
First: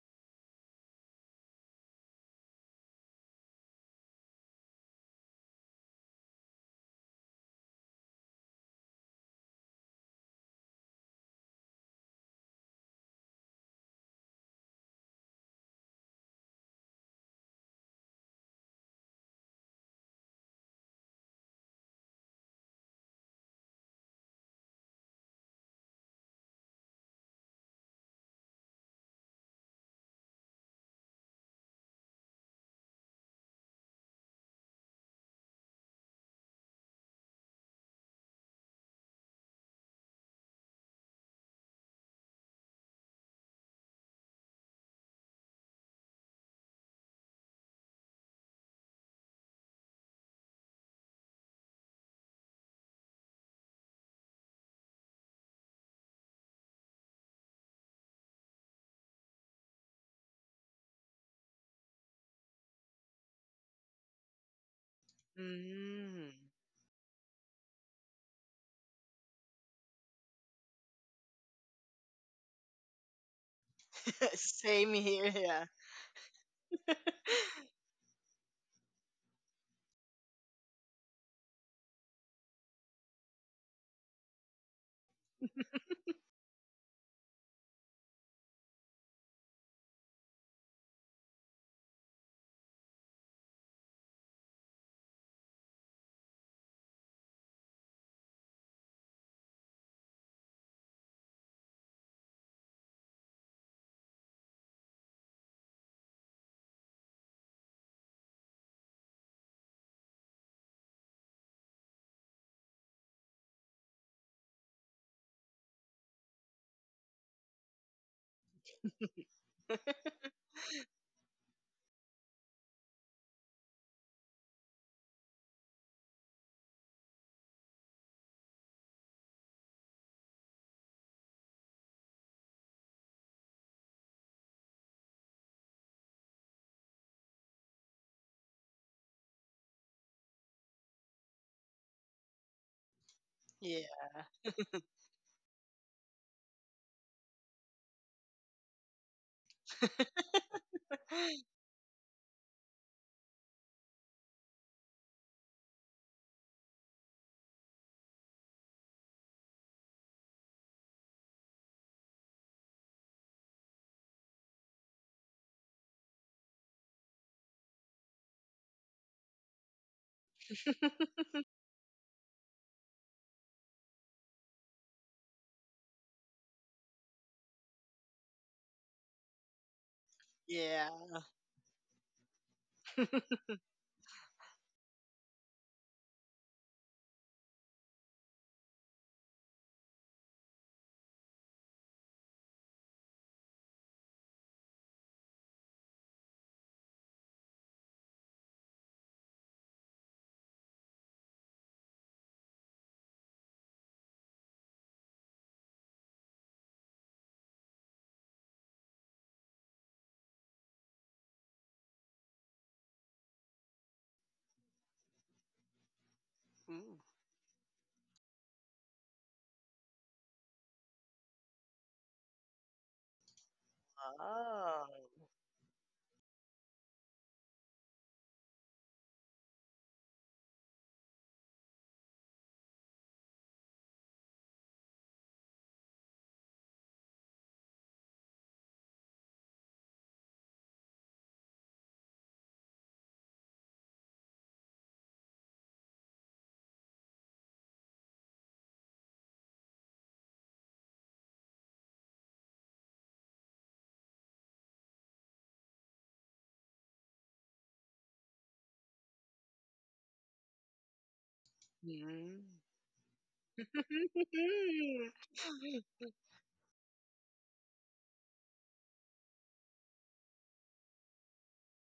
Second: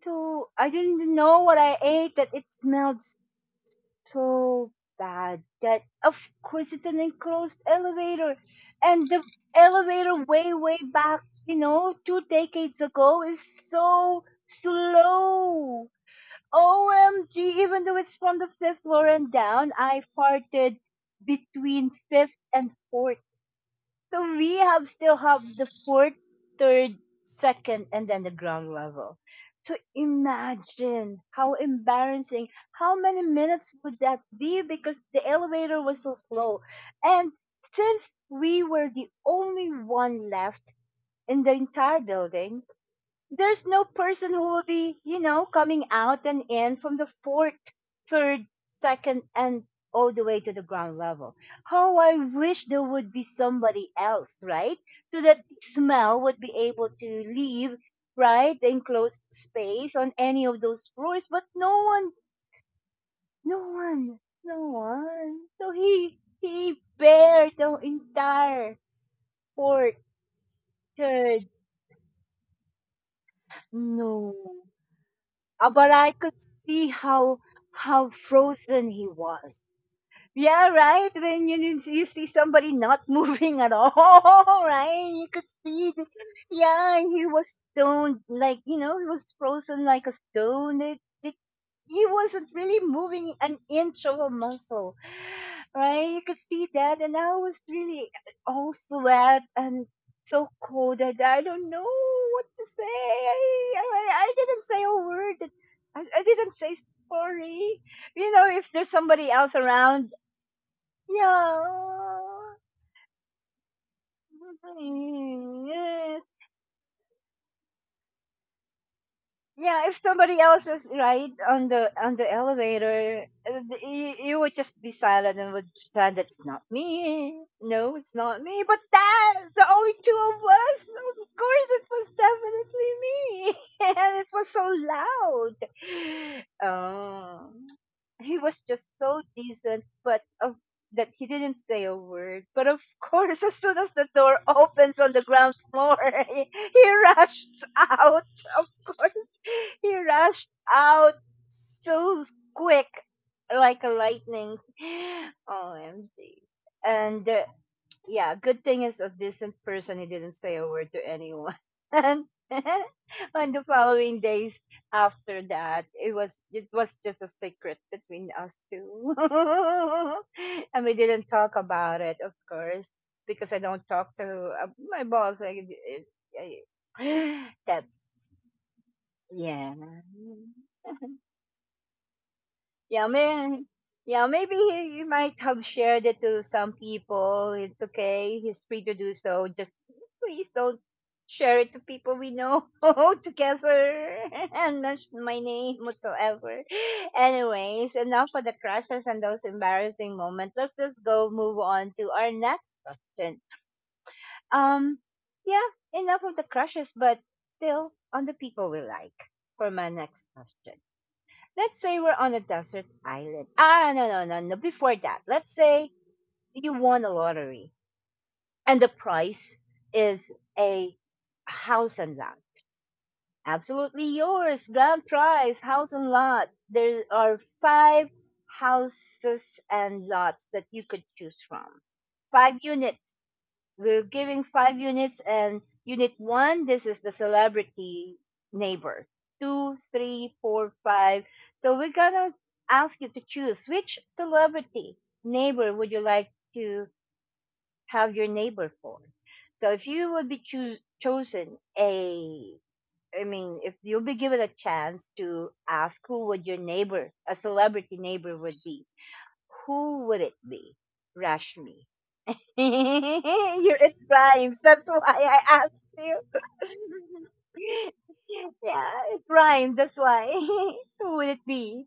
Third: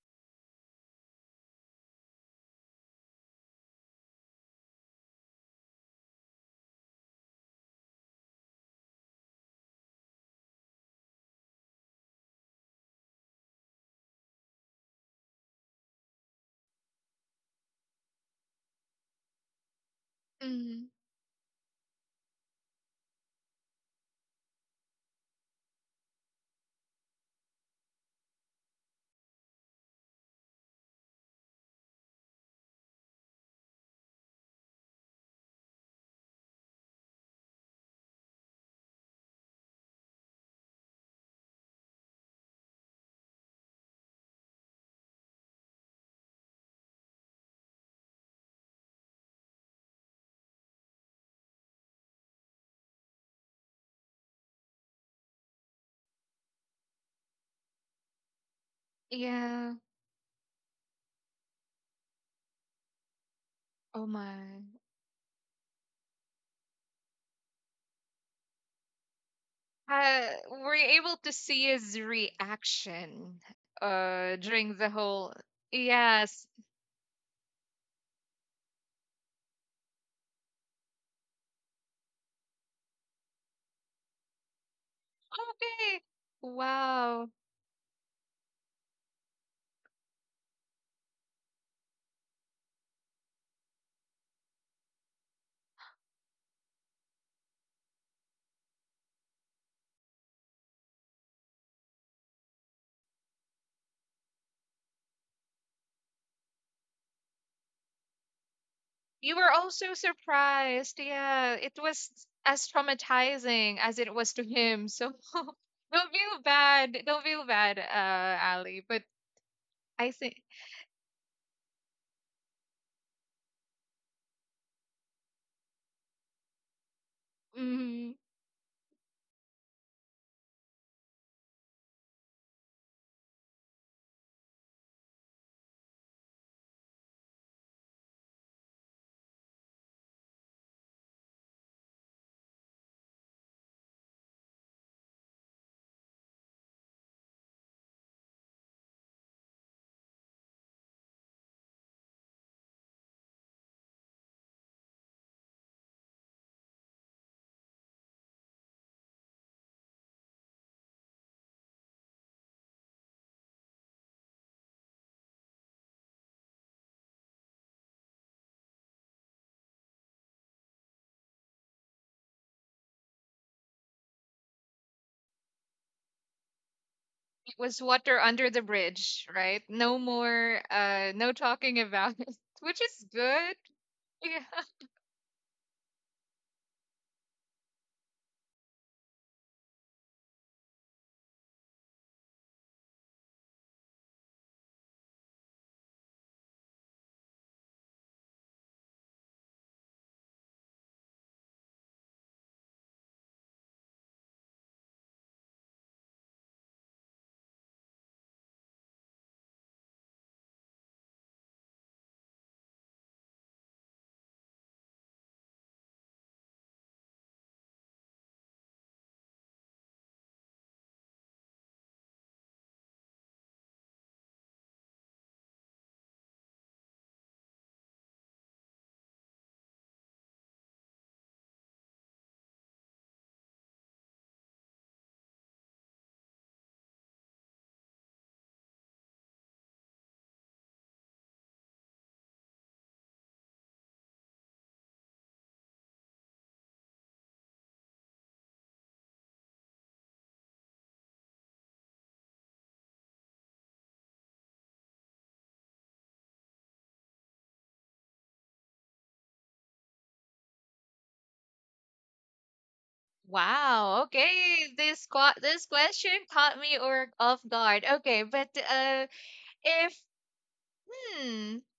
[SPEAKER 1] So I didn't know what I ate that it smelled so bad. That of course it's an enclosed elevator, and the elevator way way back, you know, two decades ago, is so slow. OMG, even though it's from the fifth floor and down, I farted
[SPEAKER 3] Mhm.
[SPEAKER 1] between fifth and fourth. So we have still have the fourth, third, second, and then the ground level. So imagine how embarrassing. How many minutes would that be? Because the elevator was so slow. And since we were the only one left in the entire building, there's no person who will be, you know, coming out and in from the fourth, third, second, and all the way to the ground level. How I wish there would be somebody else, right? So that the smell would be able to leave, right, the enclosed
[SPEAKER 3] Yeah.
[SPEAKER 1] space on any of those floors. But no one, no
[SPEAKER 3] Oh
[SPEAKER 1] one, no
[SPEAKER 3] my.
[SPEAKER 1] one. So he
[SPEAKER 2] Mm.
[SPEAKER 1] he bared the entire fourth,
[SPEAKER 3] Uh, we're able to
[SPEAKER 1] third.
[SPEAKER 3] see his reaction
[SPEAKER 1] No.
[SPEAKER 3] during
[SPEAKER 2] Same
[SPEAKER 3] the
[SPEAKER 2] here.
[SPEAKER 3] whole
[SPEAKER 2] Yeah.
[SPEAKER 1] But I could
[SPEAKER 3] yes.
[SPEAKER 1] see how frozen he was. Yeah, right. When you see somebody not moving at all, right? You could see.
[SPEAKER 3] Okay.
[SPEAKER 1] Yeah, he
[SPEAKER 3] Wow.
[SPEAKER 1] was stone like he was frozen like a stone. They he wasn't really moving an inch of a muscle, right? You could see that, and I was really all sweat and so cold that I don't know what to say. I didn't say a word. I didn't say sorry. You know, if there's somebody
[SPEAKER 3] You were
[SPEAKER 1] else
[SPEAKER 3] also
[SPEAKER 1] around,
[SPEAKER 3] surprised. Yeah, it was
[SPEAKER 1] yeah.
[SPEAKER 3] as traumatizing as it was to him. So don't feel bad. Don't feel bad, Ali. But
[SPEAKER 1] Yeah, if
[SPEAKER 3] I
[SPEAKER 1] somebody
[SPEAKER 3] think
[SPEAKER 1] else is right on the elevator, you would just be silent and would pretend, "That's not me. No, it's not me." But that the only two of us. Of course, it was definitely me, and it was so loud. Oh, he was just so decent, but of that he didn't say a word. But of course, as soon
[SPEAKER 2] Yeah.
[SPEAKER 1] as the door opens on the ground floor, he rushed out. Of course he rushed out so quick, like a lightning. OMG. And yeah, good thing is a decent person. He didn't say a word to anyone. And on the following days after that, it was just a secret between us two, and we didn't talk about it, of course, because I don't talk to my boss. I,
[SPEAKER 3] was
[SPEAKER 1] that's
[SPEAKER 3] water under the bridge, right?
[SPEAKER 1] yeah.
[SPEAKER 3] No more,
[SPEAKER 2] Yeah.
[SPEAKER 3] no talking about it, which is
[SPEAKER 1] Yeah,
[SPEAKER 3] good.
[SPEAKER 1] may, yeah,
[SPEAKER 3] Yeah.
[SPEAKER 1] maybe he might have shared it to some people. It's okay. He's free to do so. Just please don't share it to people we know together and mention my name whatsoever. Anyways, enough of the crashes and those embarrassing moments. Let's just go move on to our next question. Um, yeah, enough of the crushes, but still on the people we like for my next question. Let's say we're on a desert island. Ah, No, no, no, no. Before that, let's say you
[SPEAKER 2] Ooh.
[SPEAKER 1] won a lottery and the prize is a house and lot. Absolutely yours.
[SPEAKER 2] Oh.
[SPEAKER 1] Grand prize, house and lot. There are five houses and lots that you could choose from, five units, we're giving five units, and unit one, this is the celebrity neighbor. Two, three, four, five. So we're gonna ask you to choose which celebrity neighbor would you like to have your neighbor for. So if you would be choos chosen a, I mean, if you'll be given a chance to ask who would your neighbor, a celebrity neighbor would be, who would it be? Rashmi.
[SPEAKER 2] Mm.
[SPEAKER 1] Your it
[SPEAKER 3] Wow.
[SPEAKER 1] rhymes.
[SPEAKER 3] Okay.
[SPEAKER 1] That's why I asked
[SPEAKER 3] This
[SPEAKER 1] you.
[SPEAKER 3] question caught me or off guard. Okay, but
[SPEAKER 1] Yeah, it rhymes. That's
[SPEAKER 3] if
[SPEAKER 1] why. Who would it
[SPEAKER 3] hmm,
[SPEAKER 1] be?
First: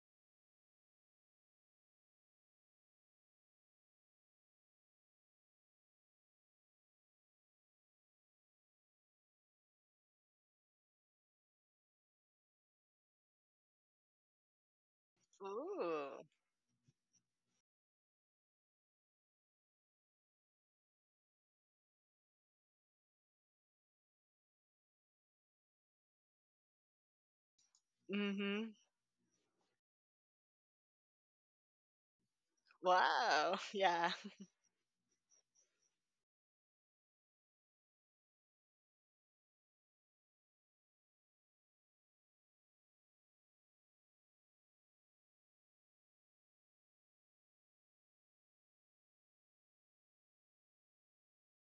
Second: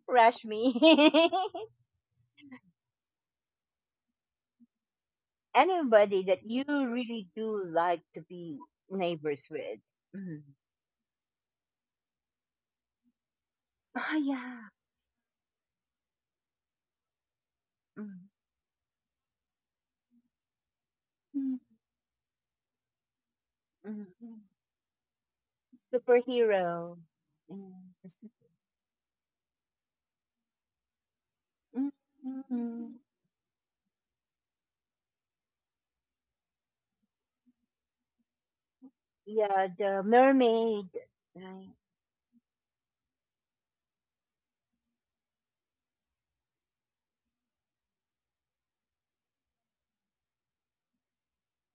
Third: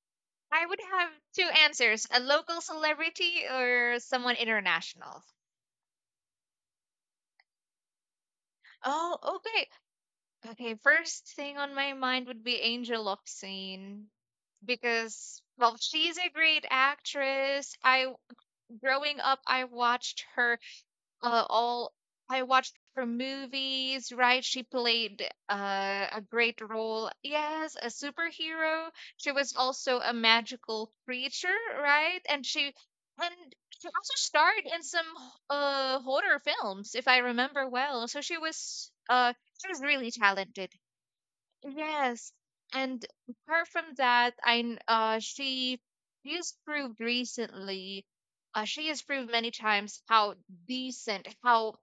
[SPEAKER 3] I
[SPEAKER 1] Rashmi.
[SPEAKER 3] would have two answers: a local celebrity or someone international.
[SPEAKER 1] Anybody that you really do like to be
[SPEAKER 3] Oh,
[SPEAKER 1] neighbors
[SPEAKER 3] okay.
[SPEAKER 1] with. Mm.
[SPEAKER 3] Okay. First thing on my mind would be Angel Lopsine
[SPEAKER 1] Oh yeah.
[SPEAKER 3] because, well, she's
[SPEAKER 2] Ooh.
[SPEAKER 3] a great actress. I
[SPEAKER 1] Mm.
[SPEAKER 3] growing up, I watched her
[SPEAKER 1] Mm,
[SPEAKER 3] all. I watched her movies,
[SPEAKER 1] mm,
[SPEAKER 3] right?
[SPEAKER 1] mm.
[SPEAKER 3] She played a great
[SPEAKER 1] Superhero.
[SPEAKER 3] role. Yes, a
[SPEAKER 1] Mm.
[SPEAKER 2] Mm-hmm.
[SPEAKER 3] superhero. She was also a magical creature,
[SPEAKER 1] Mm,
[SPEAKER 3] right? And
[SPEAKER 1] mm, mm.
[SPEAKER 3] and
[SPEAKER 2] Wow.
[SPEAKER 3] she also
[SPEAKER 2] Yeah.
[SPEAKER 3] starred in some horror films, if I remember well. So she
[SPEAKER 1] Yeah,
[SPEAKER 3] was really
[SPEAKER 1] the
[SPEAKER 3] talented.
[SPEAKER 1] mermaid. Right.
[SPEAKER 3] Yes, and apart from that, I kn- she has proved recently, she has proved many times how decent,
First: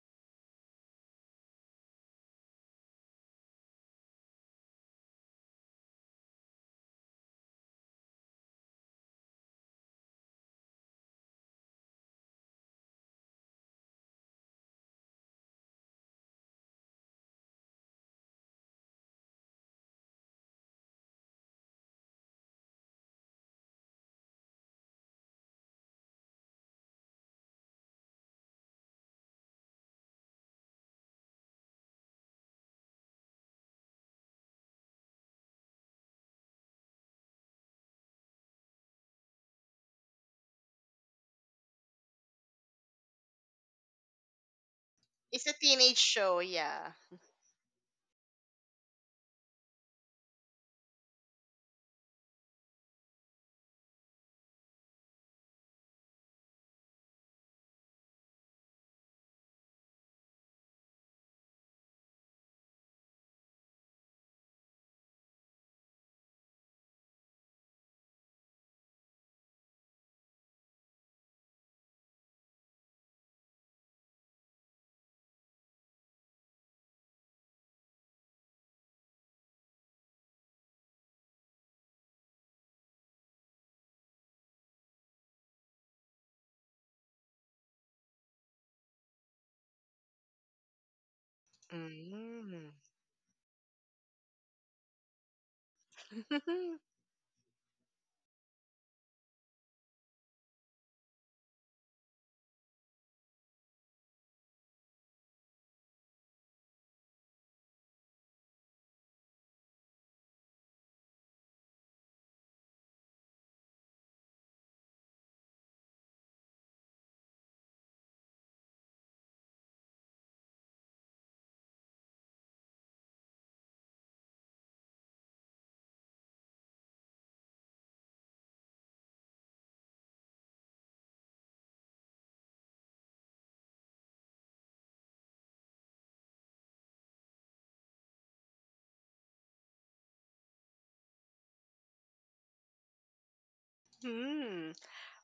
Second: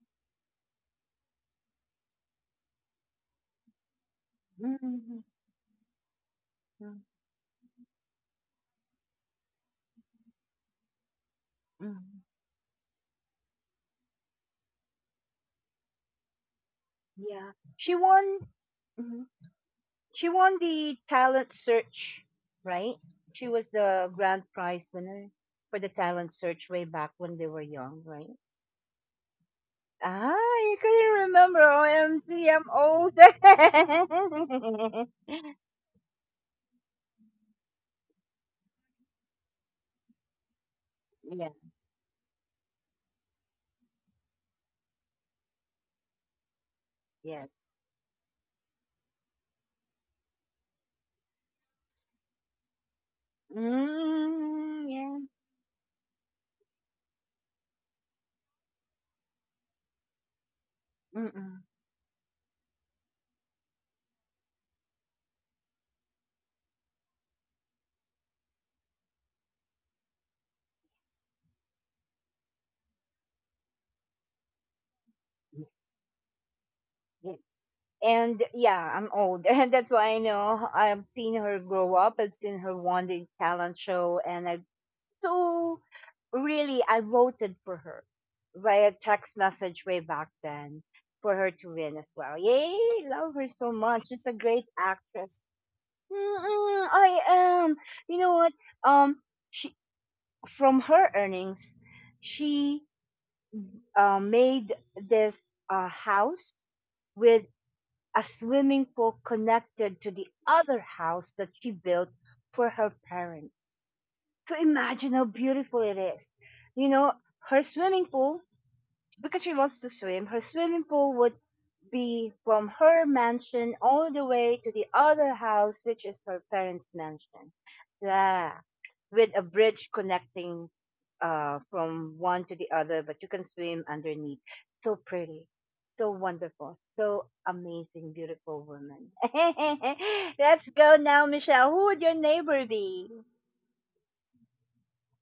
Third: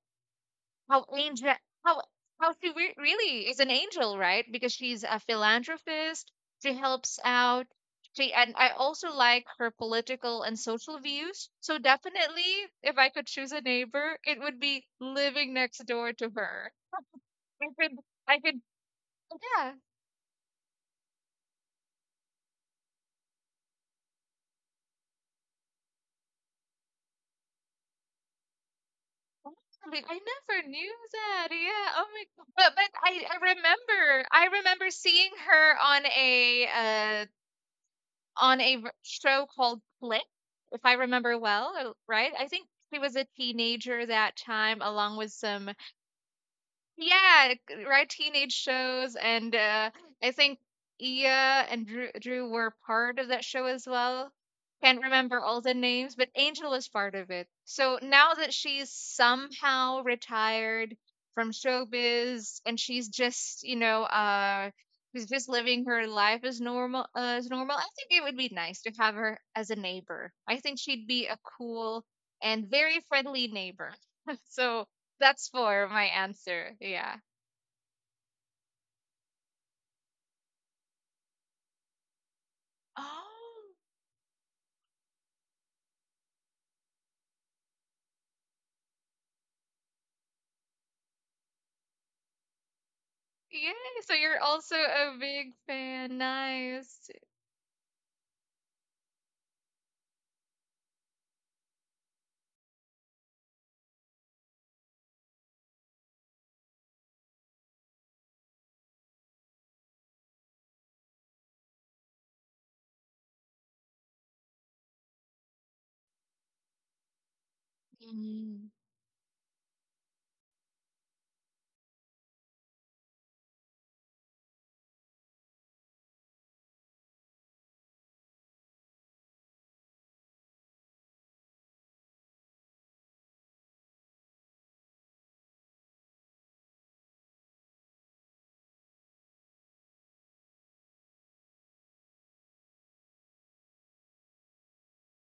[SPEAKER 3] how angel, how how she re really is an angel, right? Because
[SPEAKER 1] Mm,
[SPEAKER 3] she's a
[SPEAKER 1] mm,
[SPEAKER 3] philanthropist, she
[SPEAKER 1] mm,
[SPEAKER 3] helps out. She and I also like her political and social views. So
[SPEAKER 1] mm.
[SPEAKER 3] definitely, if I could choose a neighbor, it would be living next door to her.
[SPEAKER 1] Yeah,
[SPEAKER 3] I
[SPEAKER 1] she
[SPEAKER 3] could, I
[SPEAKER 1] won.
[SPEAKER 3] could,
[SPEAKER 1] Mm-hmm.
[SPEAKER 3] yeah.
[SPEAKER 1] She won the talent search, right? She was the grand prize winner for the talent search way back when they were young, right?
[SPEAKER 3] Really? I
[SPEAKER 1] Ah,
[SPEAKER 3] never
[SPEAKER 1] you
[SPEAKER 3] knew
[SPEAKER 1] couldn't
[SPEAKER 3] that.
[SPEAKER 1] remember.
[SPEAKER 3] Yeah. Oh my god.
[SPEAKER 1] OMG, I'm
[SPEAKER 3] But
[SPEAKER 1] old.
[SPEAKER 3] I remember seeing her on a uh show called Click, if I remember
[SPEAKER 1] Yeah,
[SPEAKER 3] well, right? I think she was a teenager that time along with
[SPEAKER 2] It's a
[SPEAKER 3] some
[SPEAKER 2] teenage show, yeah.
[SPEAKER 1] yes.
[SPEAKER 3] right. Teenage shows, and I think Ia and Drew were part of that show as well.
[SPEAKER 1] Mm,
[SPEAKER 3] Can't
[SPEAKER 1] yeah.
[SPEAKER 3] remember all the names, but Angel was part of it. So now that she's somehow retired from
[SPEAKER 1] Mm-mm.
[SPEAKER 3] showbiz, and she's just, you know, she's just living her life as normal. I think it would be nice to have her as a neighbor. I think she'd be a cool and very friendly neighbor. So that's
[SPEAKER 1] Yes,
[SPEAKER 3] for my answer. Yeah.
[SPEAKER 1] yes. And yeah, I'm old. And that's why I know I've seen her grow up. I've seen her won the
[SPEAKER 3] Oh,
[SPEAKER 1] talent show and I so really, I voted for her via text message way back then for her to win as well.
[SPEAKER 2] Mm.
[SPEAKER 1] Yay, love her
[SPEAKER 3] yeah.
[SPEAKER 1] so much.
[SPEAKER 3] So
[SPEAKER 1] She's a
[SPEAKER 3] you're
[SPEAKER 1] great
[SPEAKER 3] also a
[SPEAKER 1] actress.
[SPEAKER 3] big fan.
[SPEAKER 1] Mm-mm,
[SPEAKER 3] Nice.
[SPEAKER 1] I am. You know what? Um, she from her earnings, she made this house with a swimming pool connected to the other house that she built for her parents, so imagine how beautiful it is. You know, her swimming pool,
[SPEAKER 3] Mm,
[SPEAKER 1] because she loves to swim, her swimming pool would be from her mansion all the way to the other house, which is her parents' mansion. Yeah, with a bridge connecting from one to the other, but you can swim underneath. So pretty. So wonderful, so amazing, beautiful woman. Let's go now, Michelle. Who would your neighbor be?
[SPEAKER 2] Hmm.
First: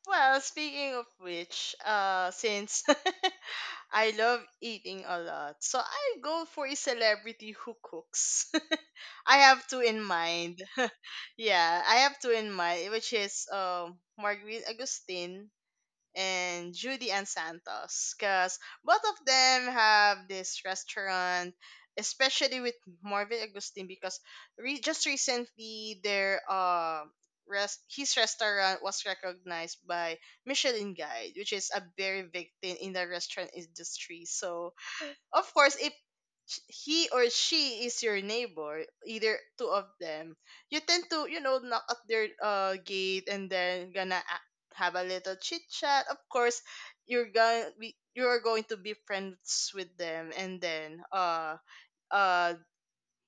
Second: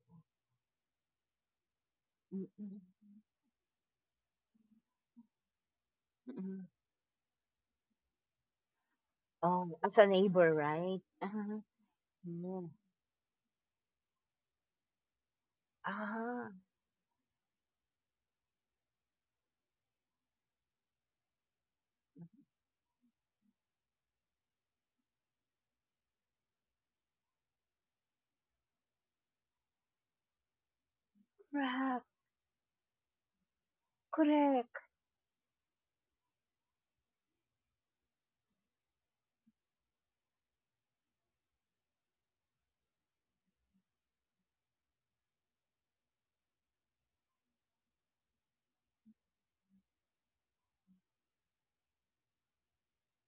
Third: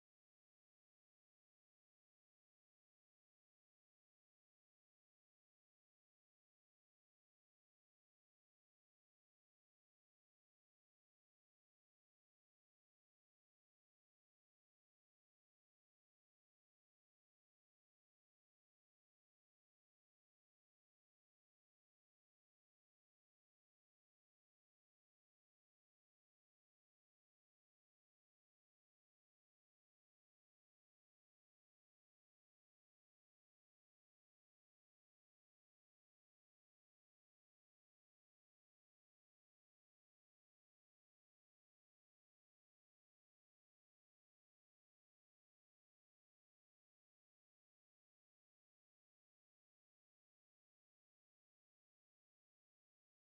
[SPEAKER 2] Well, speaking of which, since I love eating a lot, so I go for a celebrity who cooks. I have
[SPEAKER 1] Oh,
[SPEAKER 2] two
[SPEAKER 1] as a
[SPEAKER 2] in
[SPEAKER 1] neighbor,
[SPEAKER 2] mind.
[SPEAKER 1] right? Ah,
[SPEAKER 2] Yeah, I have two in
[SPEAKER 1] mm.
[SPEAKER 2] mind, which is Marguerite Agustin
[SPEAKER 1] Ah,
[SPEAKER 2] and Judy and Santos because both of them have this restaurant, especially with Marvin Agustin because just recently their rest his restaurant was recognized by Michelin Guide, which is a
[SPEAKER 1] crap.
[SPEAKER 2] very big thing in the restaurant industry.
[SPEAKER 1] Correct.
[SPEAKER 2] So of course, if he or she is your neighbor, either two of them, you tend to, you know, knock at their gate and then have a little chit chat. Of course, you are going to be friends with them and then uh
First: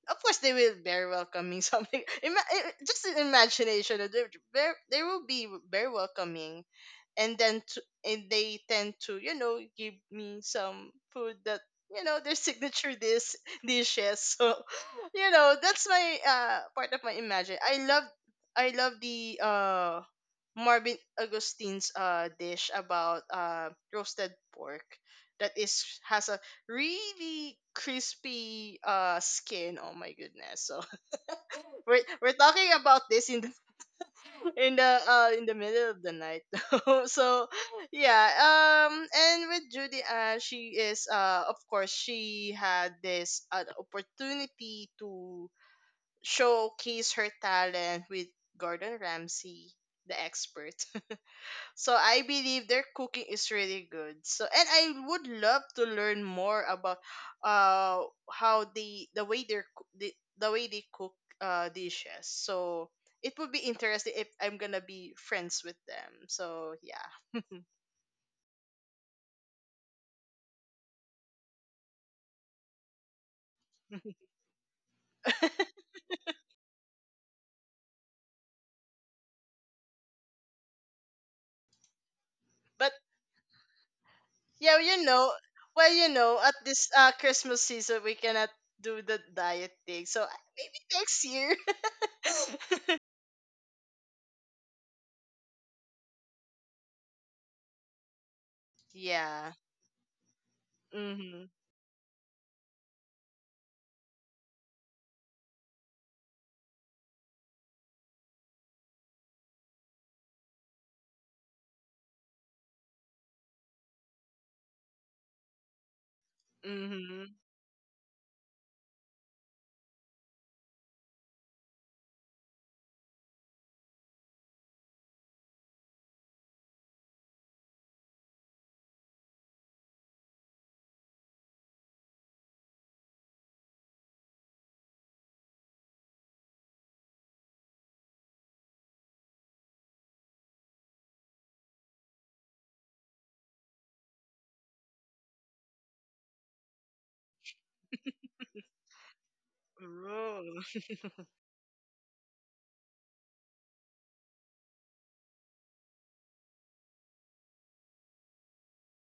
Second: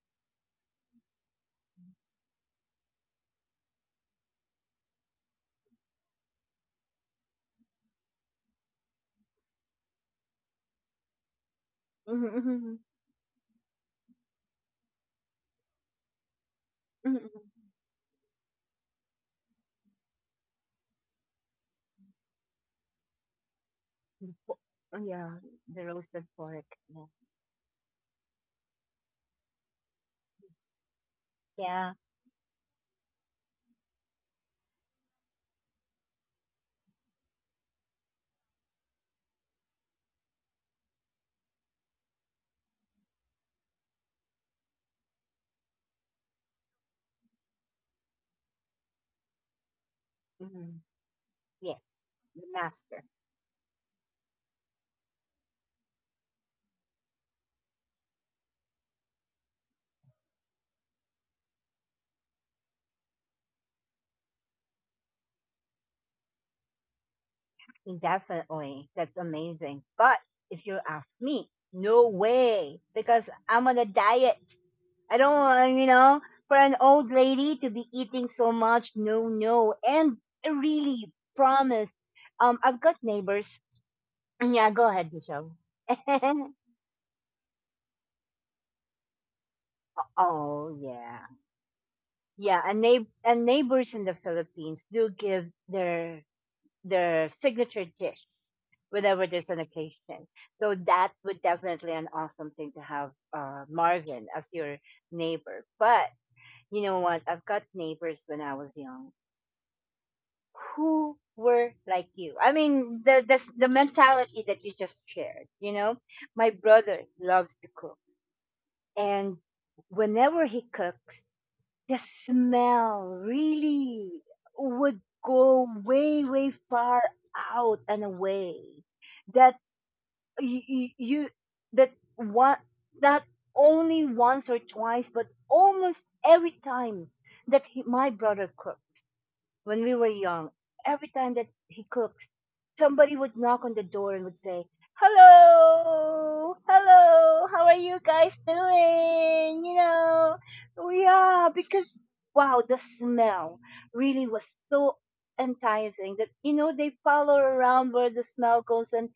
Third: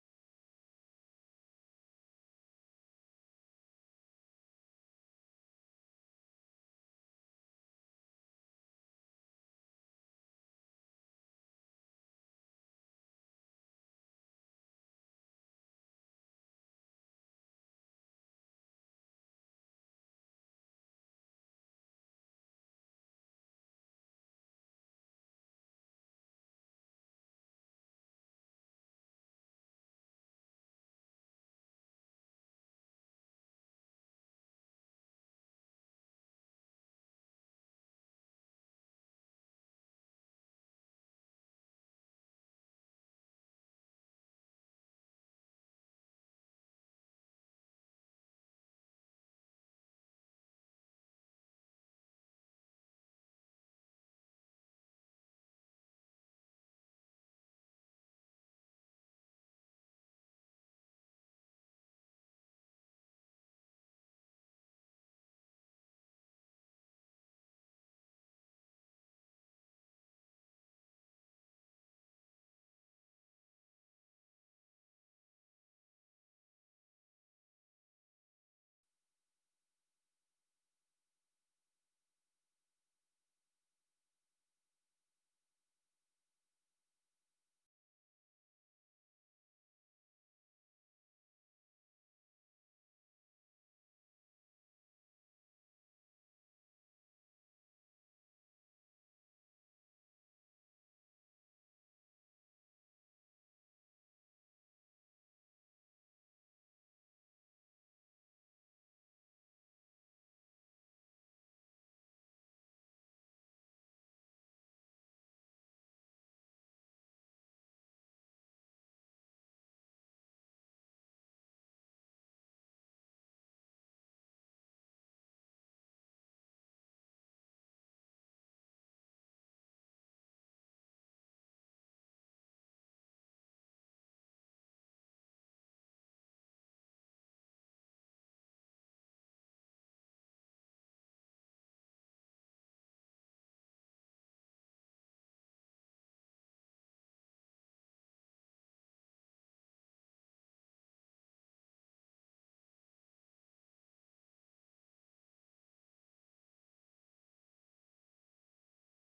[SPEAKER 2] of course they will very welcoming something just in imagination, they will be very welcoming and then and they tend to, you know, give me some food that you know their
[SPEAKER 1] Mm-hmm.
[SPEAKER 2] signature dish dishes. So you know that's my part of my
[SPEAKER 1] Mm-hmm.
[SPEAKER 2] imagine. I love the Marvin Augustine's dish about roasted pork
[SPEAKER 1] Oh, yeah,
[SPEAKER 2] that
[SPEAKER 1] the
[SPEAKER 2] is
[SPEAKER 1] roasted
[SPEAKER 2] has a
[SPEAKER 1] pork. Yeah.
[SPEAKER 2] really crispy skin, oh my goodness. So
[SPEAKER 1] Yeah.
[SPEAKER 2] we're talking about this in the middle of the night. So yeah. And with Judy, she is, of course she had this opportunity to showcase her talent with Gordon Ramsay, the expert.
[SPEAKER 1] Mm-hmm. Yes,
[SPEAKER 2] So I
[SPEAKER 1] the
[SPEAKER 2] believe their
[SPEAKER 1] master.
[SPEAKER 2] cooking is really good. So and I would love to learn more about uh how the, the way they cook dishes. So it would be interesting if I'm gonna be friends with them. So yeah.
[SPEAKER 1] Definitely. That's amazing. But if you ask me, no way, because I'm on a diet. I don't want, you know, for an old lady to be eating so much. No, no. And I really promise. I've
[SPEAKER 2] But
[SPEAKER 1] got neighbors. Yeah,
[SPEAKER 2] yeah,
[SPEAKER 1] go
[SPEAKER 2] you
[SPEAKER 1] ahead,
[SPEAKER 2] know,
[SPEAKER 1] Michelle.
[SPEAKER 2] well, you know, at this Christmas season we cannot do the diet thing. So
[SPEAKER 1] Oh
[SPEAKER 2] maybe next
[SPEAKER 1] yeah,
[SPEAKER 2] year.
[SPEAKER 1] yeah. And, and neighbors in the Philippines do give their signature dish whenever there's
[SPEAKER 2] Yeah.
[SPEAKER 1] an occasion. So that would
[SPEAKER 2] Mhm.
[SPEAKER 1] definitely an awesome thing to have Marvin as your neighbor. But you know what? I've got neighbors when I was young who were like you. I mean, the the mentality that you just shared. You know, my brother
[SPEAKER 2] Mhm.
[SPEAKER 1] loves to cook, and whenever he cooks the smell really would go way way far out and away that you that one, not only once or twice but almost every time that he, my brother cooks when we were young, every time that he cooks, somebody would knock on the door and would say, "Hello, hello, how are you guys doing?" You know,
[SPEAKER 2] Ooh.
[SPEAKER 1] "Oh, yeah, because wow, the smell really was so enticing that, you know, they follow around where the smell goes and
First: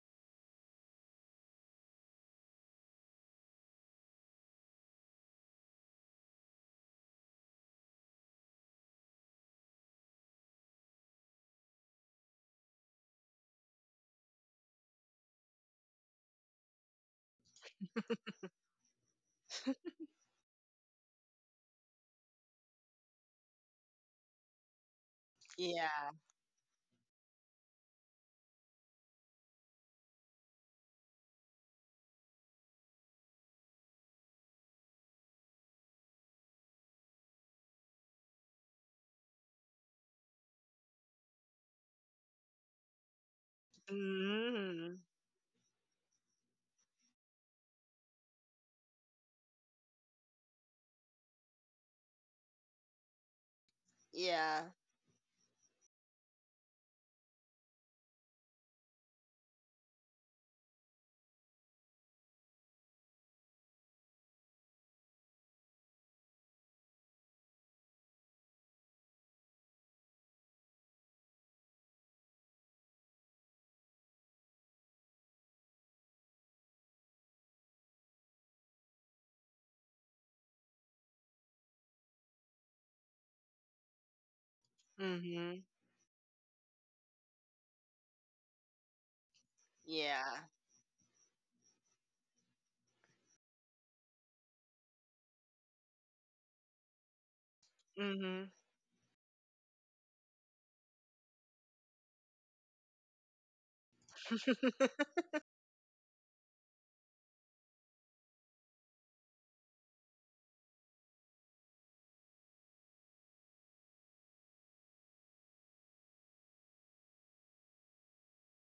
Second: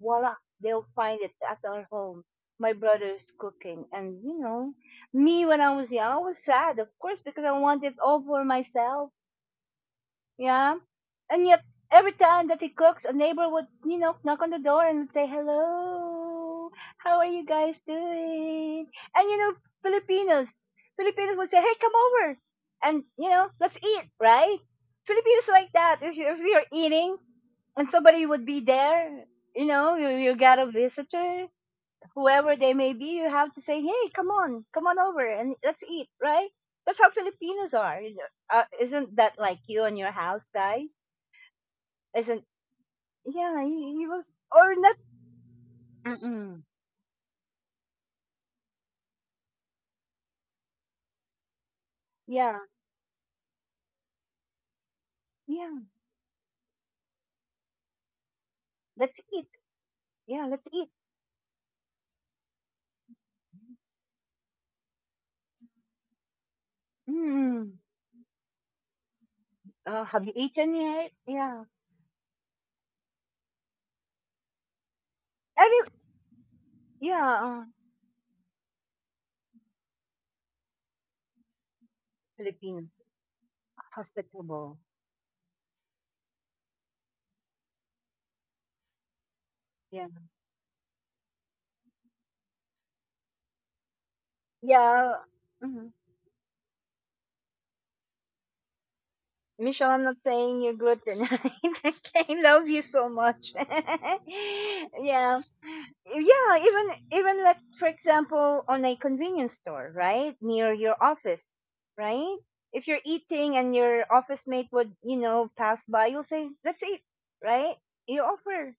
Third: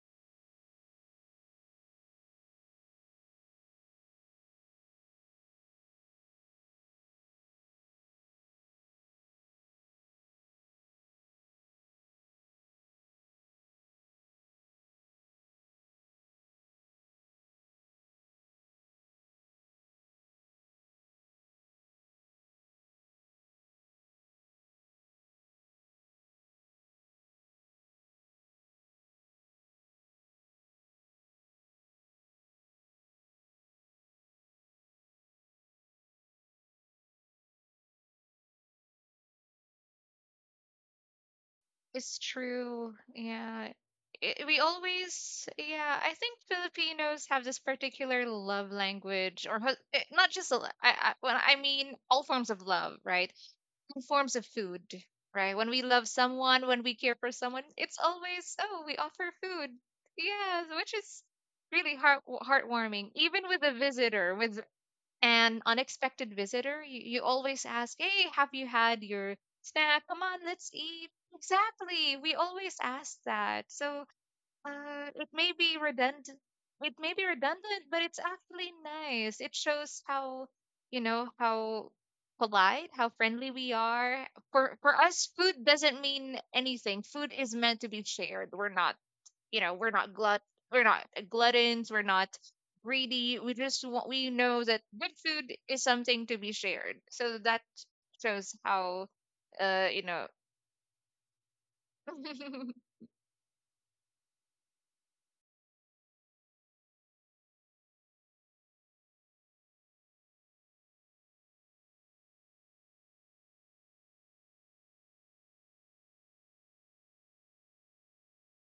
[SPEAKER 1] voila, they'll find it at our home. My brother's cooking," and you know, me when I was young, I was sad, of course, because I wanted all for myself, yeah. And yet, every time that he cooks, a neighbor would, you know, knock on the door and would say, "Hello, how are you guys doing?" And, you know, Filipinos, Filipinos would say, "Hey, come over. And, you know, let's eat," right? Filipinos like that.
[SPEAKER 2] Yeah.
[SPEAKER 1] If we are eating and somebody would be there, you know, you got a visitor, whoever they may be, you have to say, "Hey, come on, come on over, and let's eat." Right? That's how Filipinos are, you know. Isn't that like you and your house, guys?
[SPEAKER 3] it's
[SPEAKER 1] Isn't
[SPEAKER 3] true.
[SPEAKER 1] yeah?
[SPEAKER 3] Yeah.
[SPEAKER 1] He was
[SPEAKER 3] I we
[SPEAKER 1] or not?
[SPEAKER 2] Mm.
[SPEAKER 3] always, yeah, I think
[SPEAKER 1] Mm-mm.
[SPEAKER 3] Filipinos have this particular love language, or ho- eh, not just, a lo- I, well, I mean, all forms
[SPEAKER 1] Yeah,
[SPEAKER 3] of love, right? Forms of
[SPEAKER 2] Yeah.
[SPEAKER 3] food, right? When
[SPEAKER 1] yeah.
[SPEAKER 3] we love someone, when we care for someone, it's always, oh, we
[SPEAKER 1] Let's
[SPEAKER 3] offer
[SPEAKER 1] eat.
[SPEAKER 3] food.
[SPEAKER 1] Yeah, let's
[SPEAKER 3] Yes,
[SPEAKER 1] eat.
[SPEAKER 3] which is really heartwarming. Even with a visitor, with an unexpected visitor, you always
[SPEAKER 1] Mm.
[SPEAKER 3] ask, hey, have you had your snack?
[SPEAKER 1] Have
[SPEAKER 3] Come
[SPEAKER 1] you
[SPEAKER 3] on, let's
[SPEAKER 1] eaten yet?
[SPEAKER 3] eat.
[SPEAKER 1] Yeah.
[SPEAKER 3] Exactly. We always ask that. So it may be
[SPEAKER 1] Every
[SPEAKER 3] redundant.
[SPEAKER 1] yeah.
[SPEAKER 3] But it's actually nice. It shows how, you know, how
[SPEAKER 1] Filipinos
[SPEAKER 3] polite, how friendly we are.
[SPEAKER 1] hospitable.
[SPEAKER 3] For us, food
[SPEAKER 2] Mhm.
[SPEAKER 3] doesn't mean anything. Food is meant to be shared. We're not, you know, we're
[SPEAKER 1] Yeah.
[SPEAKER 3] not
[SPEAKER 2] Yeah.
[SPEAKER 3] glut. We're not gluttons. We're not greedy. We just want. We know that good
[SPEAKER 1] Yeah.
[SPEAKER 3] food is
[SPEAKER 1] Mhm.
[SPEAKER 3] something to be shared. So that
[SPEAKER 2] Mhm.
[SPEAKER 3] shows how,
[SPEAKER 1] Michelle, I'm
[SPEAKER 3] you
[SPEAKER 1] not
[SPEAKER 3] know,
[SPEAKER 1] saying you're gluten, right? I love
[SPEAKER 3] it
[SPEAKER 1] you so much. Yeah, yeah, even like for example on a convenience store right near your office, right, if you're eating and your office mate would, you know, pass by, you'll say, "Let's eat," right? You offer.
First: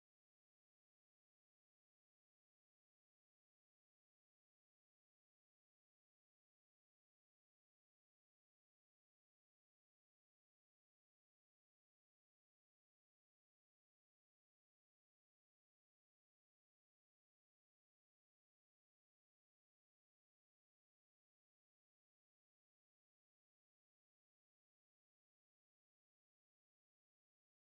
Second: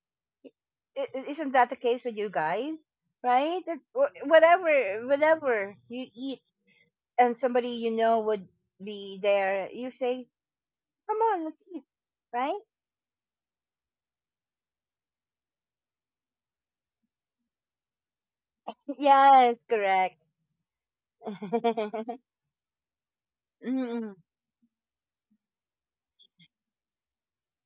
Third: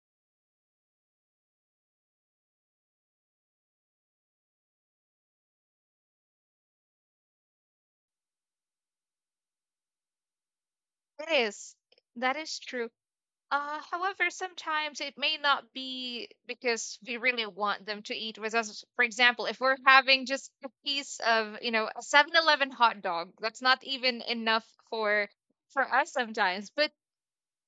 [SPEAKER 1] Isn't that the case with you guys, right? Whatever whatever you eat and somebody you know would be there, you say, "Come on, let's
[SPEAKER 3] is.
[SPEAKER 1] eat,"
[SPEAKER 3] That is
[SPEAKER 1] right?
[SPEAKER 3] true. However, sometimes it may not be because we really want them to eat with us. For example, if
[SPEAKER 1] Yes,
[SPEAKER 3] we're
[SPEAKER 1] correct.
[SPEAKER 3] having just a piece of, you know, a 7-Eleven hot dog, that's not
[SPEAKER 1] Mm.
[SPEAKER 3] even enough for us sometimes. But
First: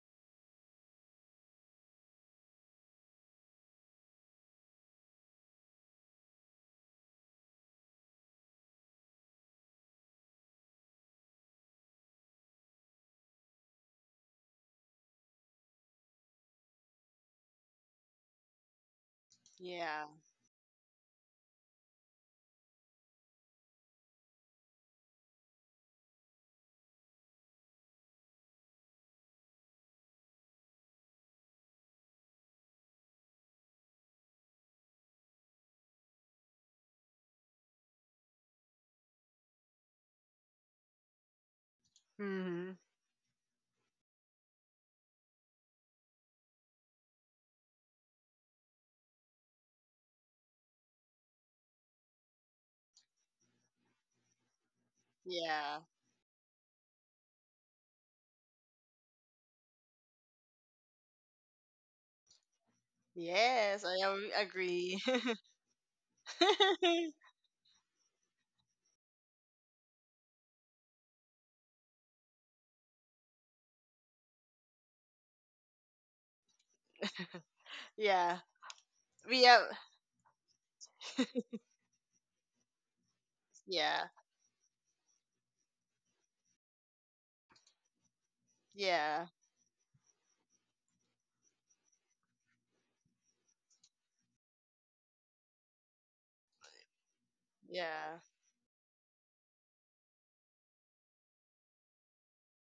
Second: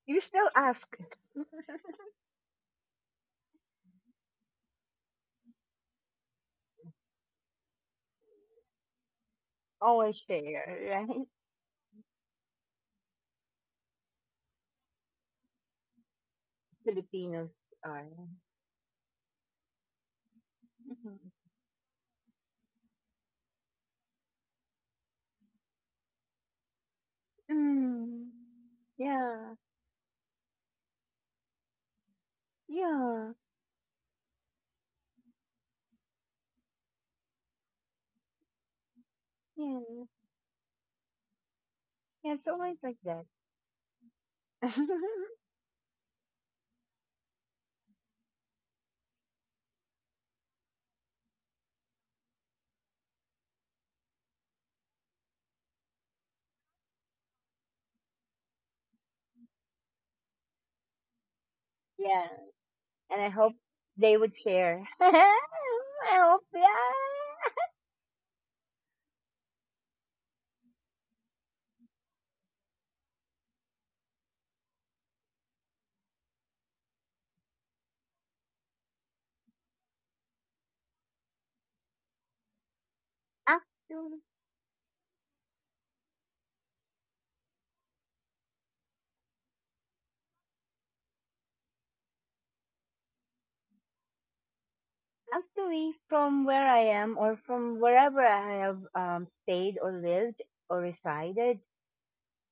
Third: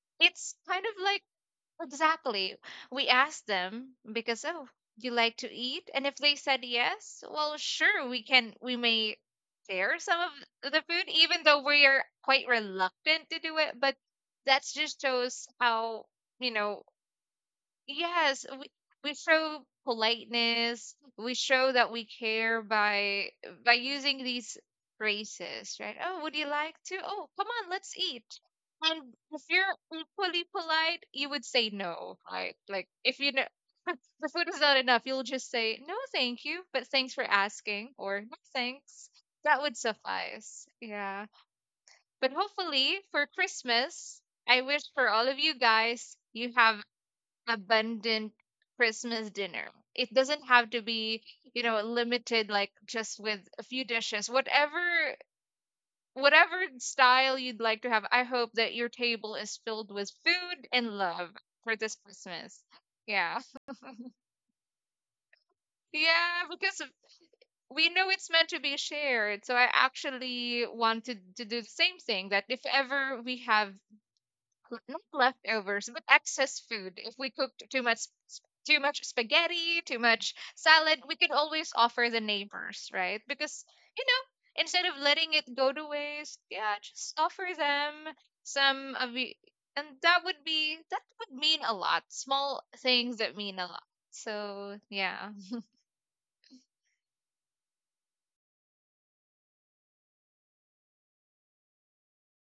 [SPEAKER 1] You still
[SPEAKER 3] it's kind of
[SPEAKER 1] ask.
[SPEAKER 3] like exactly. We asked them because, oh, you like to eat? And if they said yes, well, sure, we may share
[SPEAKER 1] Always
[SPEAKER 3] some
[SPEAKER 1] share,
[SPEAKER 3] of the food
[SPEAKER 1] right?
[SPEAKER 3] even though we are quite reluctant to do it, but that's just shows how, you know,
[SPEAKER 1] Filipinos are.
[SPEAKER 3] yes, we show
[SPEAKER 2] Yeah.
[SPEAKER 3] politeness.
[SPEAKER 1] Mhm.
[SPEAKER 3] We show that we care by using these phrases, right? Oh, would you like to? Oh, come on, let's eat.
[SPEAKER 1] Mm.
[SPEAKER 3] And if
[SPEAKER 1] Yeah,
[SPEAKER 3] you're equally polite, you would say no, right? Like if
[SPEAKER 1] yeah,
[SPEAKER 3] you know the food is not enough, you'll just say no, thank you, but thanks for asking, or no thanks. That would
[SPEAKER 1] yeah.
[SPEAKER 3] suffice. Yeah.
[SPEAKER 1] Yeah,
[SPEAKER 3] But
[SPEAKER 1] it's
[SPEAKER 2] Mhm.
[SPEAKER 1] always like
[SPEAKER 3] hopefully
[SPEAKER 1] that.
[SPEAKER 3] for Christmas, I wish for all of you guys you have abundant Christmas dinner. It doesn't have to be, you know, limited like just with a few dishes. Whatever
[SPEAKER 2] Yeah.
[SPEAKER 3] whatever style you'd like to have, I hope that your table is filled with food and love for this
[SPEAKER 1] Yeah,
[SPEAKER 3] Christmas.
[SPEAKER 1] and I
[SPEAKER 3] Yeah.
[SPEAKER 1] hope
[SPEAKER 2] Yes, I
[SPEAKER 1] they would
[SPEAKER 2] am-
[SPEAKER 1] share.
[SPEAKER 2] agree.
[SPEAKER 1] I
[SPEAKER 3] Yeah,
[SPEAKER 1] hope, yeah.
[SPEAKER 3] we know it's meant to be shared. So I actually wanted to do the same thing that if ever we have not leftovers, but excess food. If we cooked too much
[SPEAKER 2] Yeah.
[SPEAKER 3] sp- too much
[SPEAKER 2] We have
[SPEAKER 3] spaghetti, too much salad, we can always offer the neighbors, right? Because
[SPEAKER 2] yeah.
[SPEAKER 1] Actually,
[SPEAKER 3] instead of letting it go to waste, yeah, just offer them some of
[SPEAKER 2] Yeah.
[SPEAKER 3] the and that would mean a lot. Small things that mean a lot. So yeah.
[SPEAKER 1] actually, from where I am or from
[SPEAKER 2] Yeah.
[SPEAKER 1] wherever I have stayed or lived or resided,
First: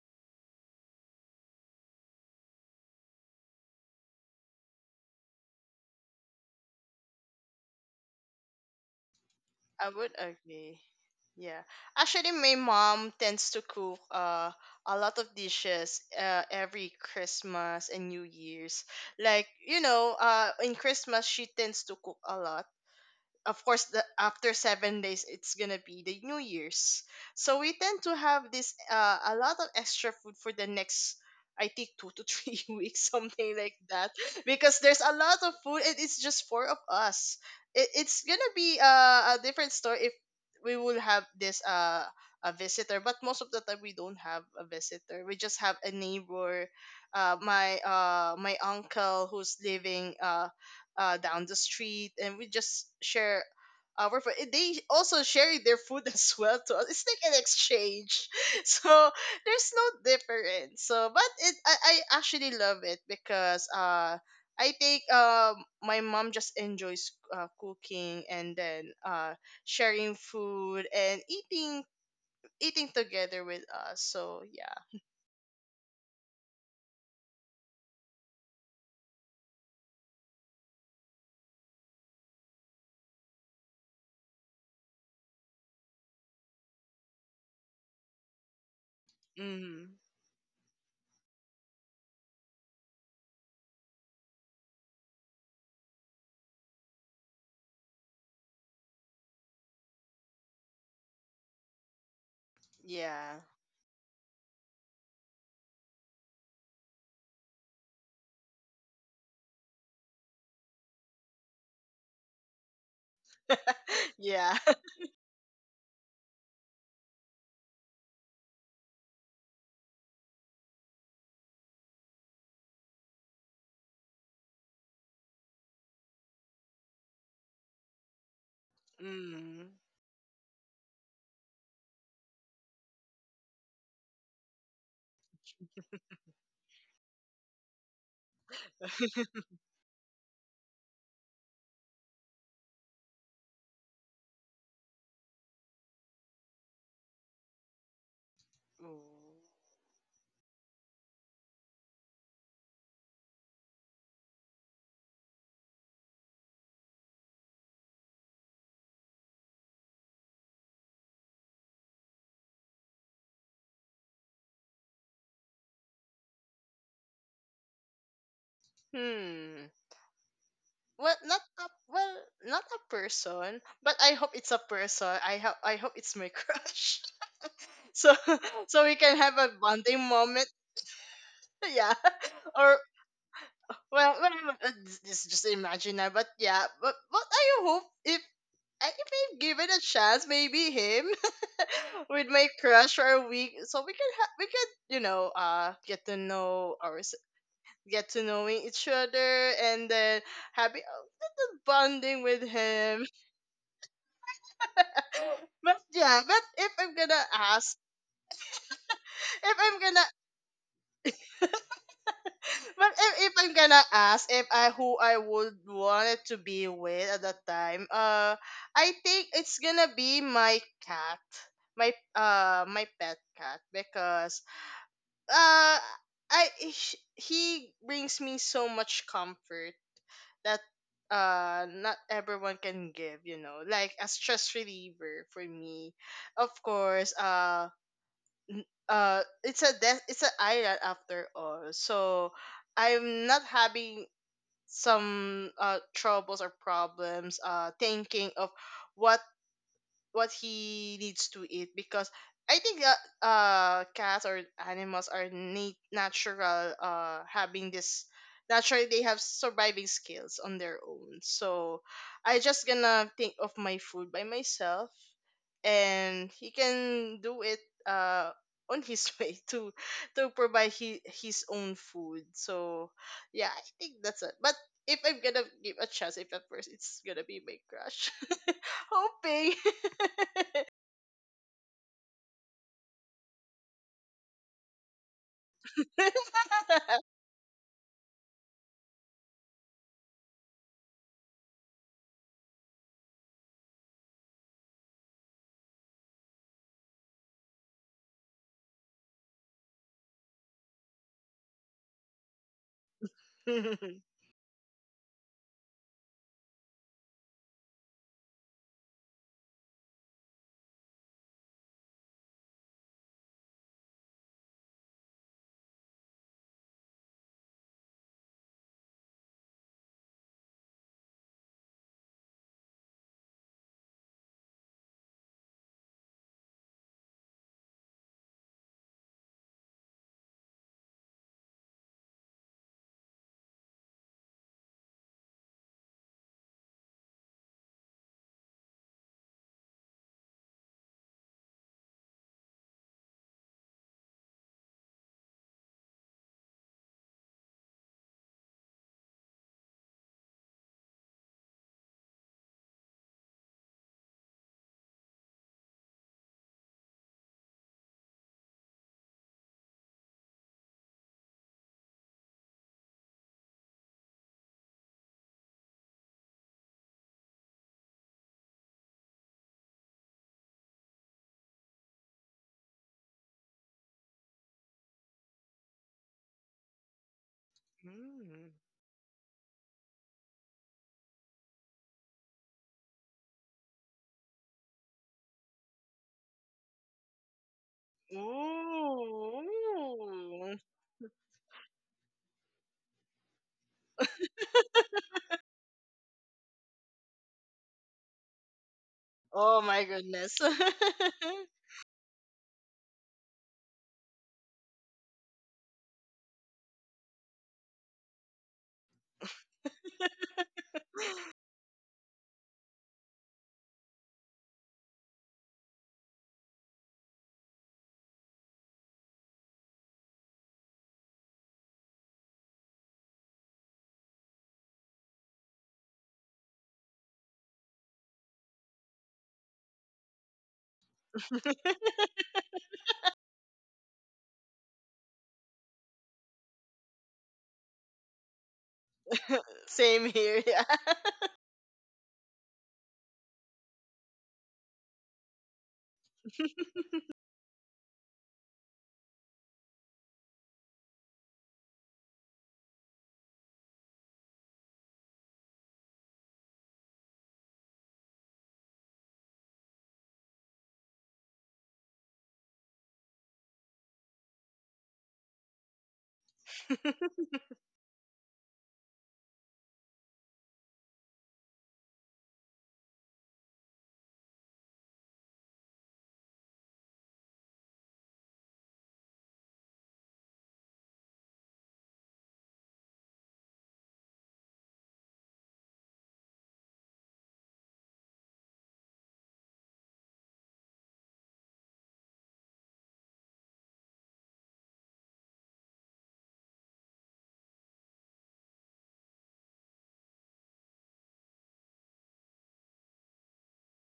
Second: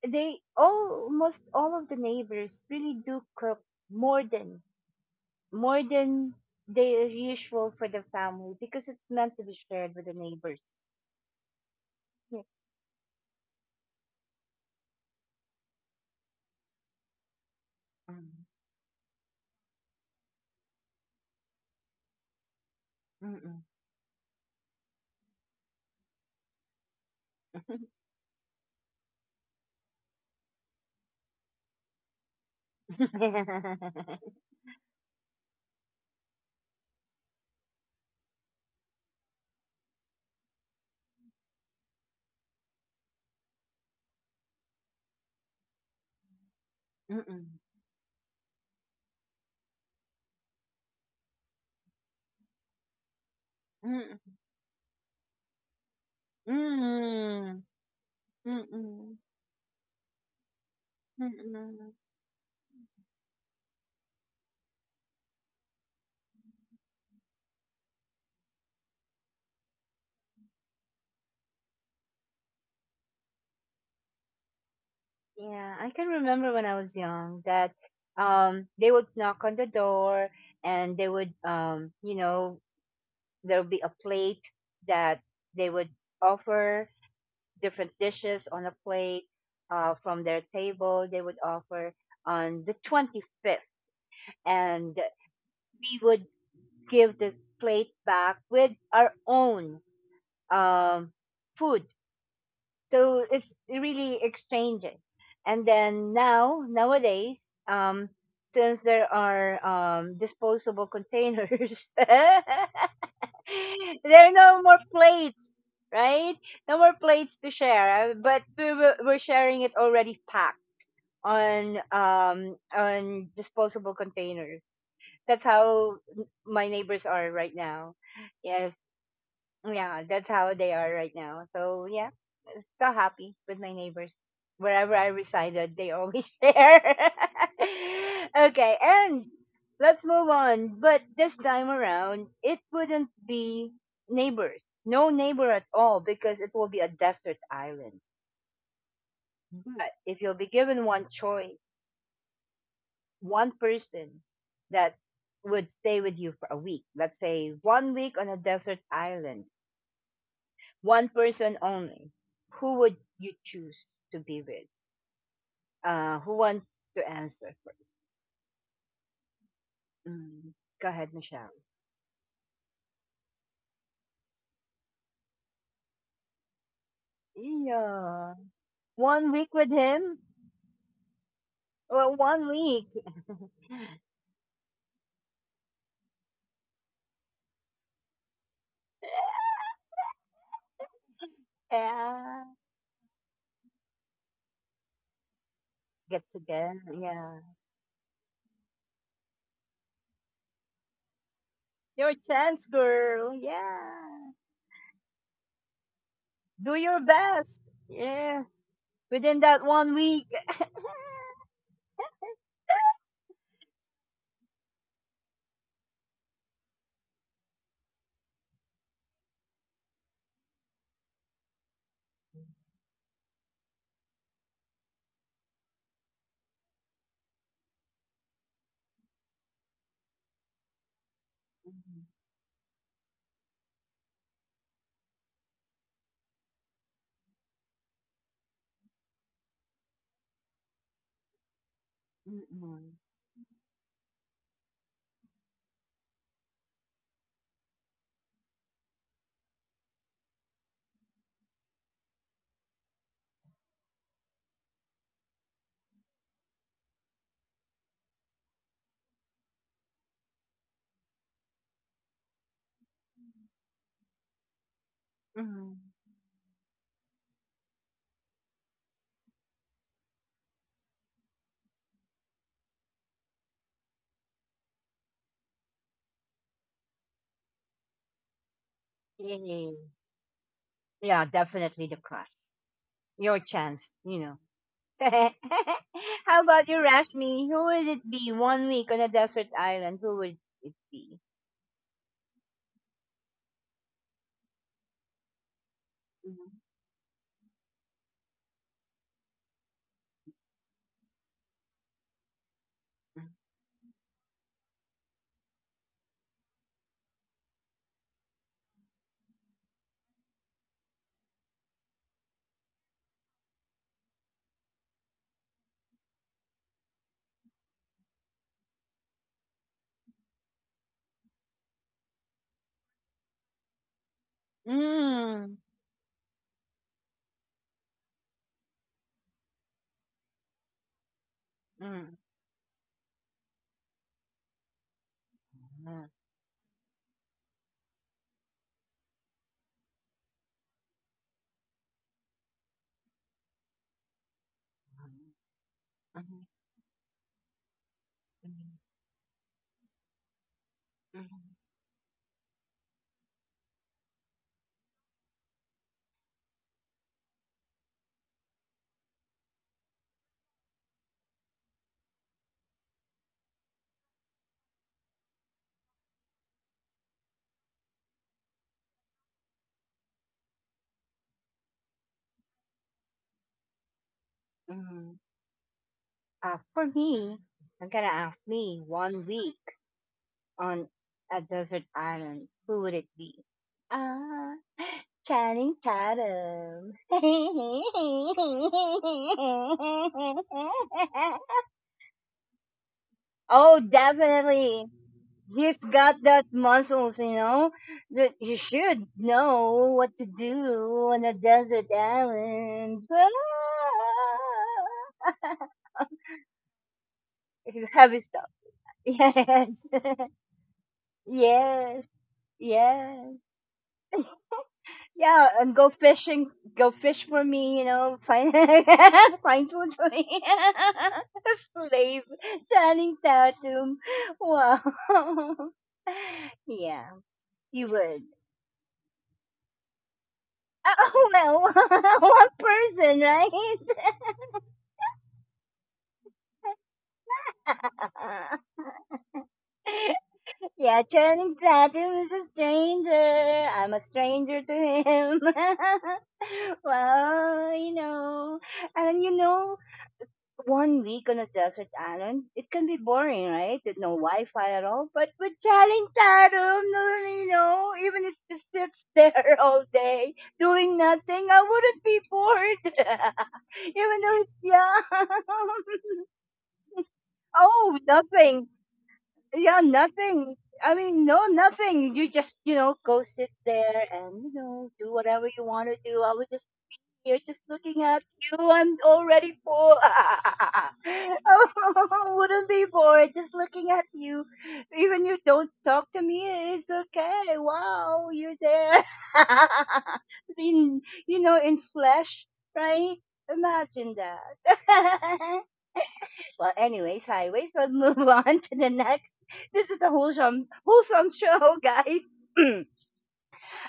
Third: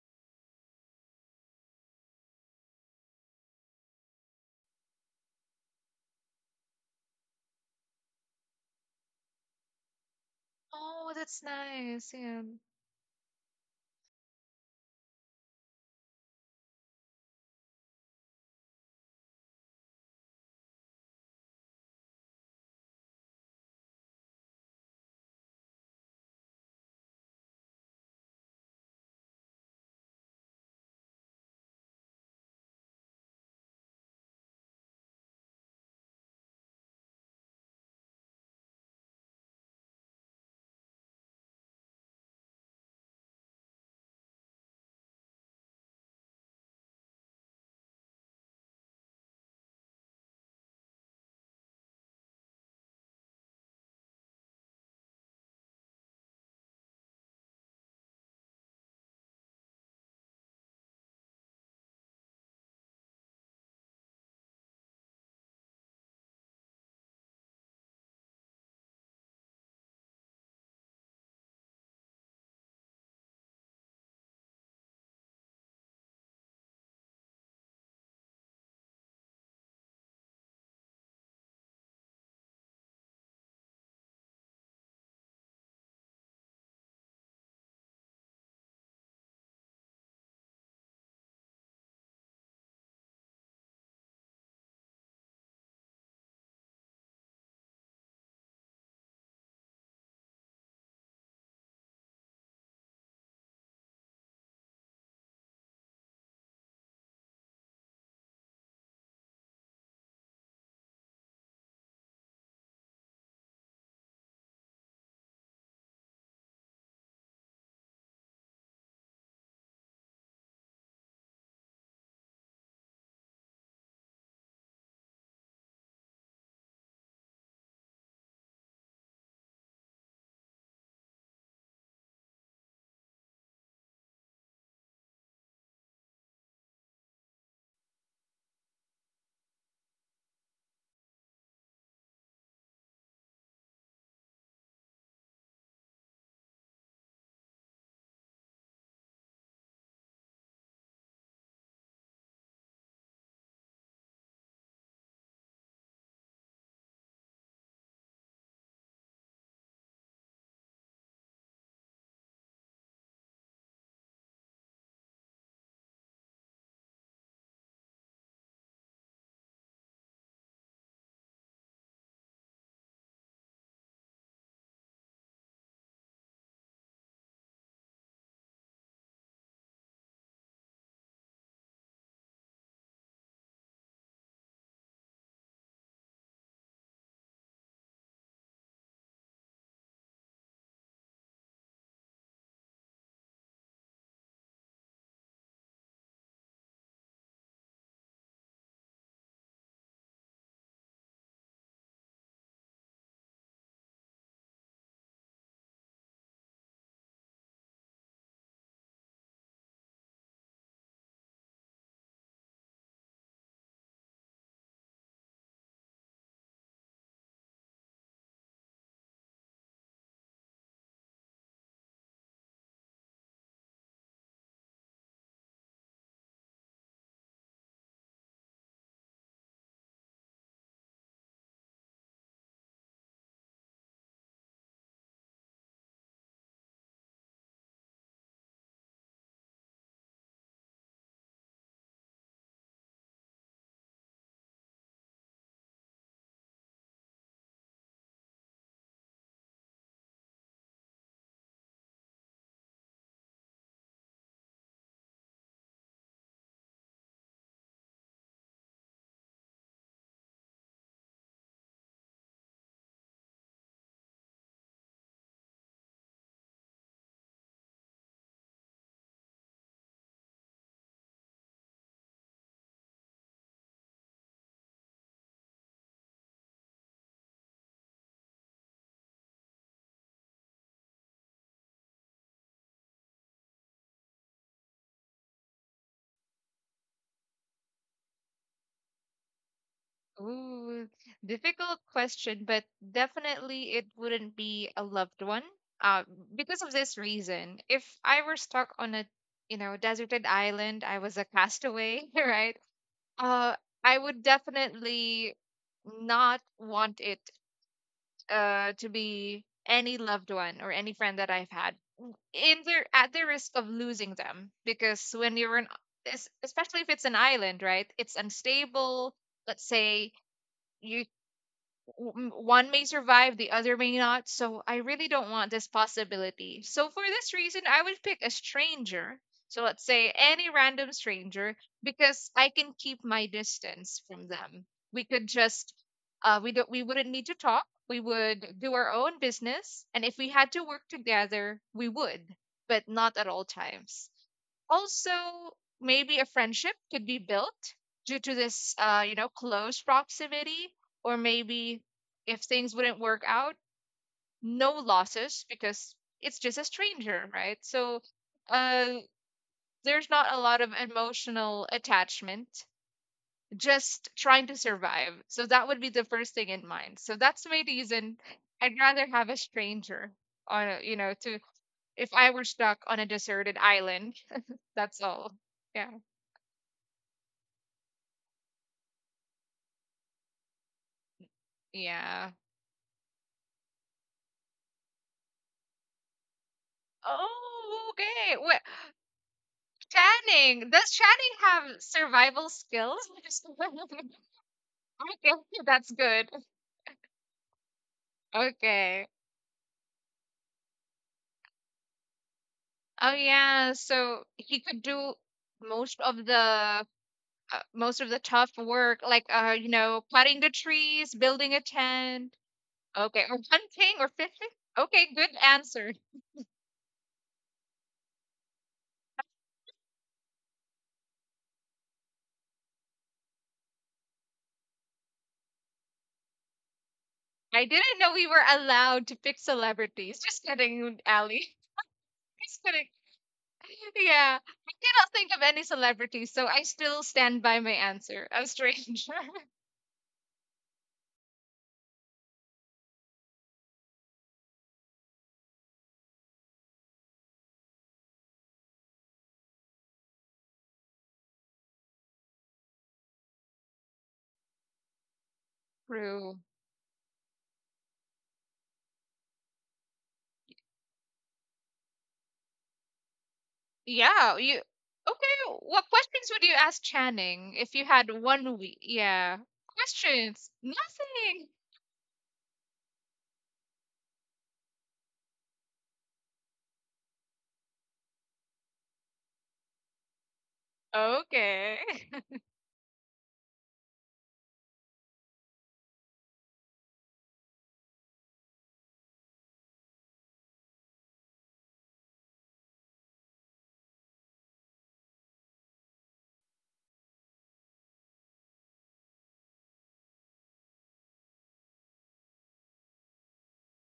[SPEAKER 1] they almost all of the neighbors really do cook more than more than the usual for the family because it's meant to be
[SPEAKER 2] I
[SPEAKER 1] shared with
[SPEAKER 2] would
[SPEAKER 1] the neighbors.
[SPEAKER 2] agree.
[SPEAKER 3] Oh, that's
[SPEAKER 2] Yeah.
[SPEAKER 3] nice.
[SPEAKER 2] Actually
[SPEAKER 3] Yeah.
[SPEAKER 1] Yeah.
[SPEAKER 2] my mom tends to cook a lot of dishes every Christmas and New
[SPEAKER 1] Mm,
[SPEAKER 2] Year's. Like, you know, in Christmas she tends to cook a lot. Of
[SPEAKER 1] mm-mm.
[SPEAKER 2] course the after 7 days it's gonna be the New Year's, so we tend to have this a lot of extra food for the next I think two to three weeks, something like that, because there's a lot of food and it's just four of us. It's gonna be a different story if we will have this a visitor, but most of the time we don't have a visitor. We just have a neighbor,
[SPEAKER 1] Mm,
[SPEAKER 2] my uncle, who's living down the street, and we just share our food.
[SPEAKER 1] mm-mm.
[SPEAKER 2] And they also share their food as well to us. It's like an
[SPEAKER 1] Mm,
[SPEAKER 2] exchange. So
[SPEAKER 1] mm,
[SPEAKER 2] there's no difference. So, but
[SPEAKER 1] mm,
[SPEAKER 2] it I
[SPEAKER 1] mm.
[SPEAKER 2] actually love it because I think my mom just enjoys cooking and then sharing food and eating together with us. So yeah.
[SPEAKER 1] Yeah, I can remember when I was young that they would knock on the door and they would you know there'll be a plate that they would offer different dishes on a plate
[SPEAKER 2] Mm,
[SPEAKER 1] from their table they would offer on the 25th and we would give the plate back with our own um, food. So
[SPEAKER 2] yeah.
[SPEAKER 1] it's really exchanging. And then now, nowadays, since there are disposable containers, there are
[SPEAKER 2] Yeah.
[SPEAKER 1] no more plates, right? No more plates to share. But we're sharing it already packed on disposable containers. That's how my neighbors are right now. Yes,
[SPEAKER 2] Mm.
[SPEAKER 1] yeah, that's how they are right now. So yeah, I'm still happy with my neighbors. Wherever I resided, they always share. Okay, and let's move on. But this time around, it wouldn't be neighbors. No neighbor at all because it will be a desert island.
[SPEAKER 2] Ooh.
[SPEAKER 1] But if you'll be given one choice, one person that would stay with you for a week, let's say one week on a desert island, one person only, who would you choose to be with? Who wants to answer first?
[SPEAKER 2] Hmm.
[SPEAKER 1] Mm, go
[SPEAKER 2] well
[SPEAKER 1] ahead,
[SPEAKER 2] not
[SPEAKER 1] Michelle.
[SPEAKER 2] a well Not a person, but I hope it's a person. I hope it's my crush. So
[SPEAKER 1] Yeah,
[SPEAKER 2] so we can
[SPEAKER 1] one
[SPEAKER 2] have a
[SPEAKER 1] week with
[SPEAKER 2] bonding
[SPEAKER 1] him.
[SPEAKER 2] moment. Yeah.
[SPEAKER 1] Well, one
[SPEAKER 2] Or
[SPEAKER 1] week.
[SPEAKER 2] well, well this is just imaginary, but yeah, but I hope if if I'm given a chance, maybe him with my
[SPEAKER 1] Yeah,
[SPEAKER 2] crush for a week, so we could, you know, get to
[SPEAKER 1] get
[SPEAKER 2] know
[SPEAKER 1] together.
[SPEAKER 2] our
[SPEAKER 1] Yeah,
[SPEAKER 2] get to knowing each other and then having a little
[SPEAKER 1] your
[SPEAKER 2] bonding with
[SPEAKER 1] chance,
[SPEAKER 2] him.
[SPEAKER 1] girl. Yeah,
[SPEAKER 2] But yeah, but if
[SPEAKER 1] do
[SPEAKER 2] I'm
[SPEAKER 1] your
[SPEAKER 2] gonna
[SPEAKER 1] best.
[SPEAKER 2] ask,
[SPEAKER 1] Yes, within
[SPEAKER 2] if
[SPEAKER 1] that
[SPEAKER 2] I'm
[SPEAKER 1] one
[SPEAKER 2] gonna,
[SPEAKER 1] week.
[SPEAKER 2] but if I'm gonna ask if I who I would want it to be with at that time, I think it's gonna be my cat, my my pet cat because uh he brings me so much comfort that not everyone can give, you know, like a stress reliever for me, of course. Uh. It's an island after all, so
[SPEAKER 1] Mm,
[SPEAKER 2] I'm not having some troubles or problems thinking of what what he needs to eat because I think that cats or animals are natural, having this naturally they have surviving skills on their own. So I just gonna think of my food by myself
[SPEAKER 1] mhm.
[SPEAKER 2] and he can do it uh on his way to provide his own food. So yeah, I think that's it. But if I'm gonna give a chance, if at first it's gonna be my crush, hoping.
[SPEAKER 1] Yay. Yeah, definitely the crush. Your chance, you know. How about you, Rashmi? Who would it be? One week on a desert island, who would it
[SPEAKER 3] Ooh,
[SPEAKER 1] be?
[SPEAKER 3] difficult question, but definitely it wouldn't be a loved one. Uh,
[SPEAKER 1] Mm.
[SPEAKER 3] because of this reason, if I were stuck on a, deserted island, I was a castaway, right? Uh, I would definitely not want it to be any loved one or any friend that I've had. In the at the risk of losing them, because when you're especially if it's an island, right? It's unstable. Let's say you one may survive, the other may not. So I really don't want
[SPEAKER 1] Mm.
[SPEAKER 3] this possibility. So for this reason, I would pick a stranger. So let's say any random stranger
[SPEAKER 1] Mm.
[SPEAKER 3] because I can keep my distance from them. We could just we wouldn't need to talk. We would do our own business and if we had to work together, we would, but not at all times. Also, maybe a friendship could be built due to this, close proximity, or maybe if things wouldn't work out, no losses because it's just a stranger, right? So, uh, there's not a lot of emotional attachment, just trying to survive. So, that would be the first thing in mind. So, that's my reason I'd rather have a stranger on, a- you know, to if I were stuck on a deserted island. That's
[SPEAKER 1] Mm.
[SPEAKER 3] all. Yeah.
[SPEAKER 1] For me, I'm gonna
[SPEAKER 2] Mm.
[SPEAKER 1] ask me one week on a desert
[SPEAKER 3] Yeah.
[SPEAKER 1] island, who would it be? Uh, Channing Tatum.
[SPEAKER 3] Oh, okay. Well,
[SPEAKER 2] Ooh.
[SPEAKER 3] Channing. Does Channing have survival skills?
[SPEAKER 1] Oh, definitely.
[SPEAKER 3] Okay,
[SPEAKER 1] He's
[SPEAKER 3] that's
[SPEAKER 1] got
[SPEAKER 3] good.
[SPEAKER 1] that muscles, that you should
[SPEAKER 3] Okay.
[SPEAKER 2] Oh my
[SPEAKER 1] know what to
[SPEAKER 2] goodness.
[SPEAKER 1] do on a desert island.
[SPEAKER 3] Oh yeah, so he could do most of the uh, most of
[SPEAKER 1] Heavy
[SPEAKER 3] the
[SPEAKER 1] stuff.
[SPEAKER 3] tough work, like
[SPEAKER 1] Yes.
[SPEAKER 3] cutting the trees, building a
[SPEAKER 1] Yes.
[SPEAKER 3] tent. Okay,
[SPEAKER 1] Yes.
[SPEAKER 3] or hunting or fishing. Okay, good
[SPEAKER 1] Yeah, and go
[SPEAKER 3] answer.
[SPEAKER 1] fishing, go fish for me, find find food for me. Slave, Channing Tatum. Wow. yeah,
[SPEAKER 3] I
[SPEAKER 1] you
[SPEAKER 3] didn't know
[SPEAKER 1] would.
[SPEAKER 3] we were allowed to pick celebrities. Just kidding,
[SPEAKER 1] Oh,
[SPEAKER 3] Ali.
[SPEAKER 1] well, one
[SPEAKER 3] Just kidding.
[SPEAKER 1] person, right?
[SPEAKER 3] Yeah, I cannot think of any celebrity, so I still stand by my answer. A stranger.
[SPEAKER 2] Same here, yeah.
[SPEAKER 1] Yeah, Channing Tatum is a stranger. I'm a stranger to him. Well, and you know, one week on a desert island, it can be boring, right? With no Wi-Fi at all. But with Charing
[SPEAKER 3] True.
[SPEAKER 1] Tatum, no, even if it sits there all day doing nothing, I wouldn't be bored. Even though,
[SPEAKER 3] Yeah,
[SPEAKER 1] it's,
[SPEAKER 3] you.
[SPEAKER 1] yeah.
[SPEAKER 3] Okay, what questions would you ask Channing if you
[SPEAKER 1] Oh,
[SPEAKER 3] had one
[SPEAKER 1] nothing.
[SPEAKER 3] week? Yeah.
[SPEAKER 1] Yeah,
[SPEAKER 3] Questions.
[SPEAKER 1] nothing. I mean, no,
[SPEAKER 3] Nothing.
[SPEAKER 1] nothing. You just, go sit there and, do whatever you want to do. I would just here just looking at you. I'm already bored.
[SPEAKER 3] Okay.
[SPEAKER 1] Oh, wouldn't be bored just looking at you. Even you don't talk to me, it's okay. Wow, you're there. in, in flesh, right? Imagine that. Well, anyways, highways, let's move on to the next. This is a wholesome, wholesome show, guys.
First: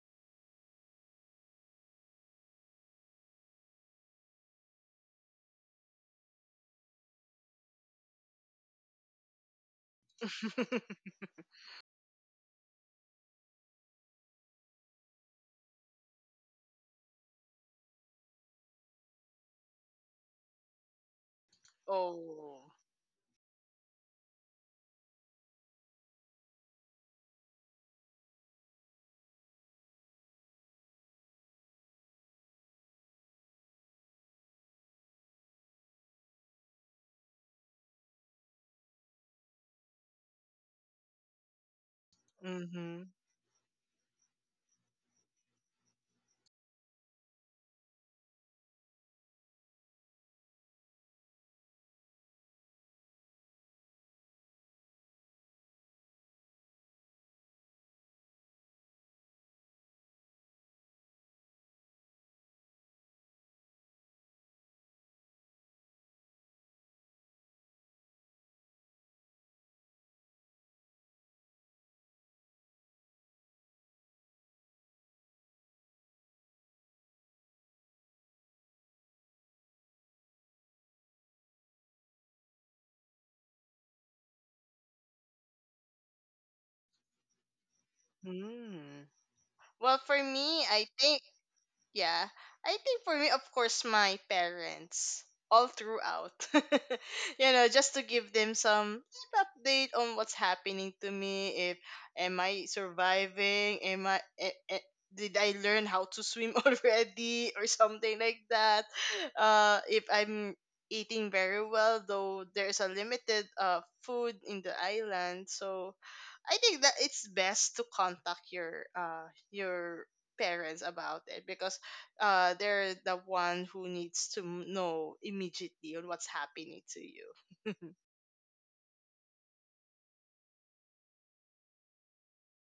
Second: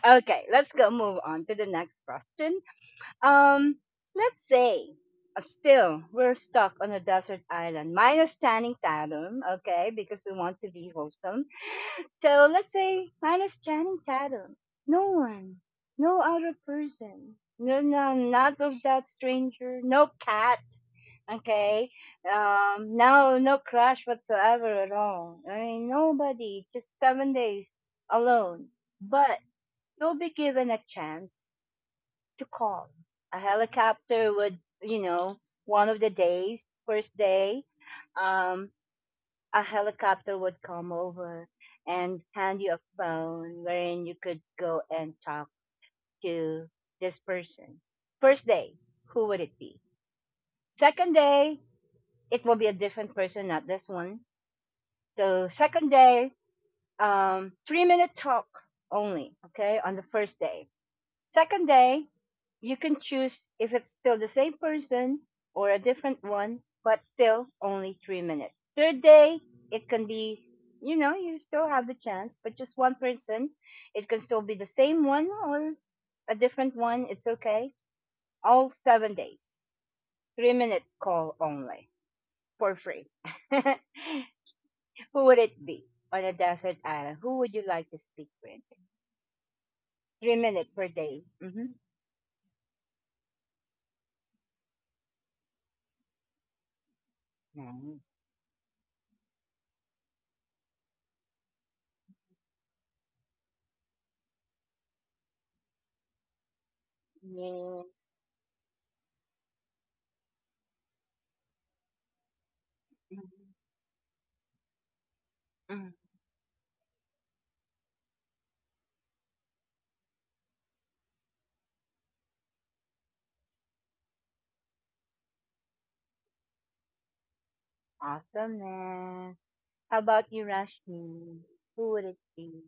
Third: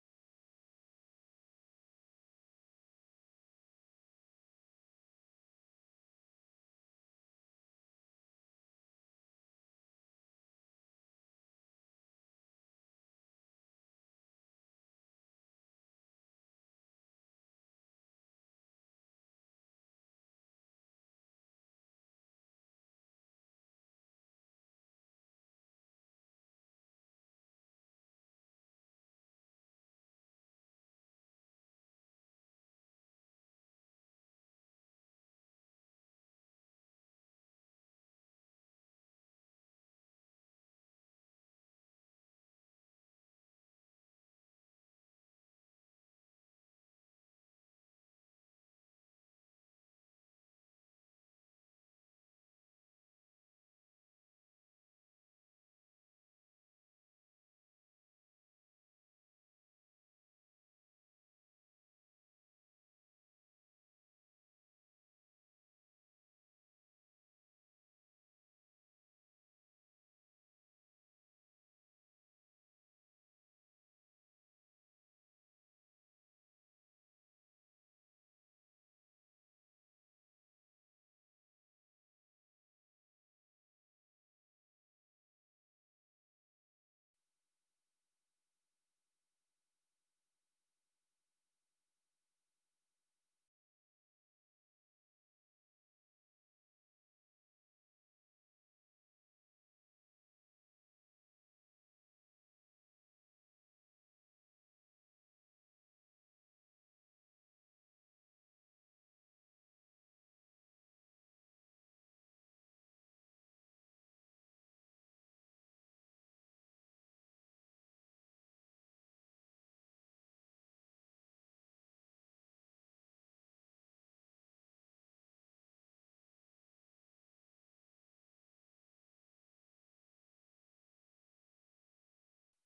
[SPEAKER 1] Okay, let's go move on to the next question. Um, let's say still we're stuck on a desert island minus Channing Tatum, okay, because we want to be wholesome. So let's say minus Channing Tatum. No one, no other person, no, no, not of that stranger, no cat, okay,
[SPEAKER 2] Oh.
[SPEAKER 1] no, no crush whatsoever at all. I mean, nobody, just 7 days alone. But you'll be given a chance to calm. A helicopter would, one of the days, first day, um, a helicopter would come over and hand you a
[SPEAKER 2] Mhm.
[SPEAKER 1] phone wherein you could go and talk to this person. First day, who would it be? Second day, it will be a different person, not this one. So second day, 3 minute talk only, okay, on the first day. Second day, you can choose if it's still the same person or a different one, but still only 3 minutes. Third day, it can be, you still have the chance, but just one person. It can still be the same one or a different one. It's okay. All 7 days, 3 minute call only for free. Who would it be on a desert island? Who would you like to speak with?
[SPEAKER 2] Mm. Well, for
[SPEAKER 1] Three
[SPEAKER 2] me,
[SPEAKER 1] minutes per
[SPEAKER 2] I think.
[SPEAKER 1] day. Mm-hmm.
[SPEAKER 2] Yeah. I think for me, of course, my parents all throughout. You know, just to
[SPEAKER 1] Nice.
[SPEAKER 2] give them some update on what's happening to me. If am I surviving? Am I? Did I learn how to swim already or
[SPEAKER 1] Yes.
[SPEAKER 2] something like that? If I'm eating very well, though there's a limited
[SPEAKER 1] Mm-hmm.
[SPEAKER 2] food in the island, so I think that it's best to contact your parents about it because they're the one who needs to know immediately on what's happening to you.
[SPEAKER 1] Awesomeness. How about you, Rashmi? Who would it be?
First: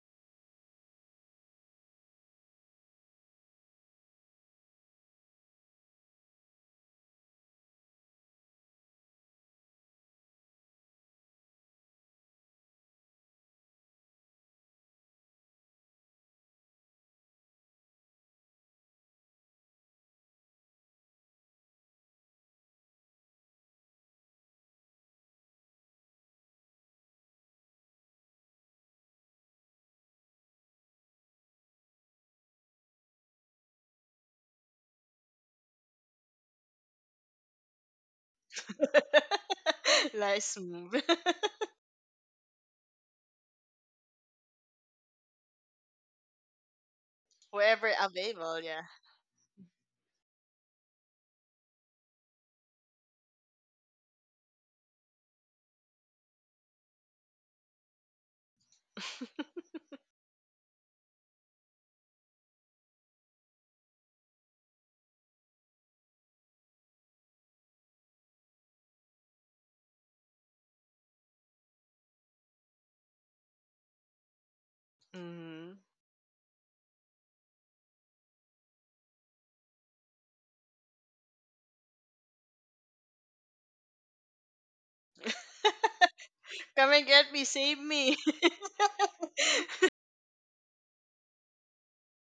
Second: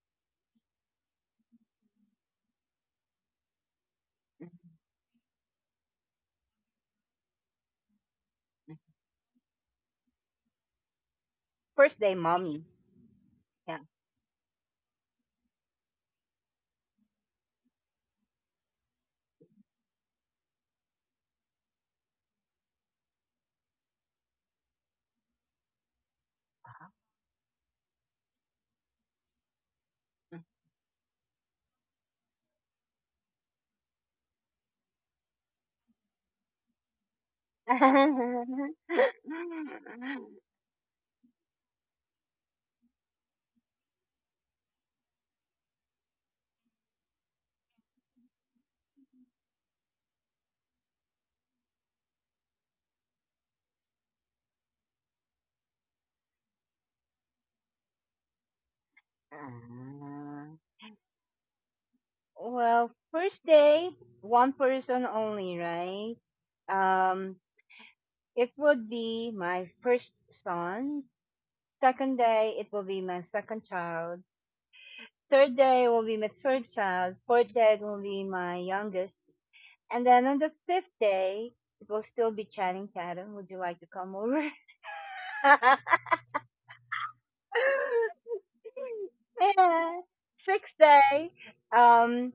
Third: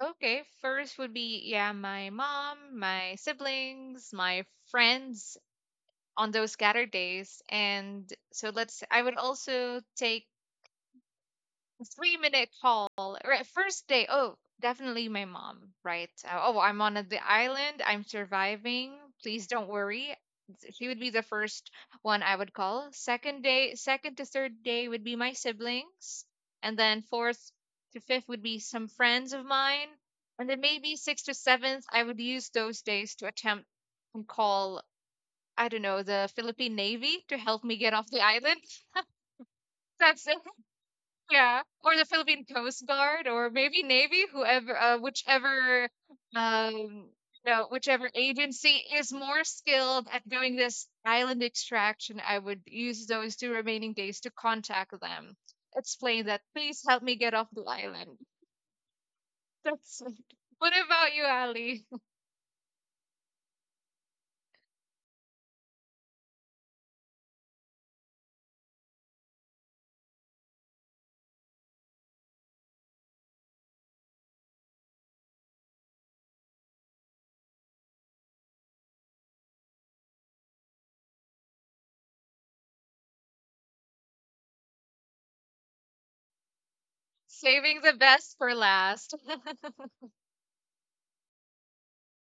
[SPEAKER 3] Okay, first would be, yeah, my mom, my siblings, my friends on those scattered days. And so let's, I would also take
[SPEAKER 1] First
[SPEAKER 3] three
[SPEAKER 1] day,
[SPEAKER 3] minute
[SPEAKER 1] mommy.
[SPEAKER 3] call, right?
[SPEAKER 1] Yeah.
[SPEAKER 3] First day, oh, definitely my mom, right? Oh, I'm on the island, I'm surviving, please don't worry. She would be the first one I would call. Second day, second to third day would be my siblings, and then fourth to fifth would be some friends of mine, and then maybe sixth to seventh I would use those days to attempt and call, I don't know, the Philippine Navy to help me get off the island. That's it.
[SPEAKER 2] Nice move.
[SPEAKER 3] Yeah, or the Philippine Coast Guard, or maybe Navy, whoever, whichever, um, no,
[SPEAKER 2] Wherever
[SPEAKER 3] whichever
[SPEAKER 2] available,
[SPEAKER 3] agency
[SPEAKER 2] yeah.
[SPEAKER 3] is more skilled at doing this island extraction. I would use those 2 remaining days to contact them, explain that please help me get off the island. That's it.
[SPEAKER 1] Ah,
[SPEAKER 3] What about you, Ali?
[SPEAKER 1] well, first day, one person only, right? Um, it would be my first son. Second day, it will be my second child. Third
[SPEAKER 2] Hmm.
[SPEAKER 1] day will be my third child. Fourth day it will be my youngest. And then on the fifth day, it will still be Channing Tatum. Would you like to come over?
[SPEAKER 2] Come and get me, save
[SPEAKER 3] Saving the
[SPEAKER 2] me.
[SPEAKER 3] best for last.
[SPEAKER 1] Yeah. Sixth day, um,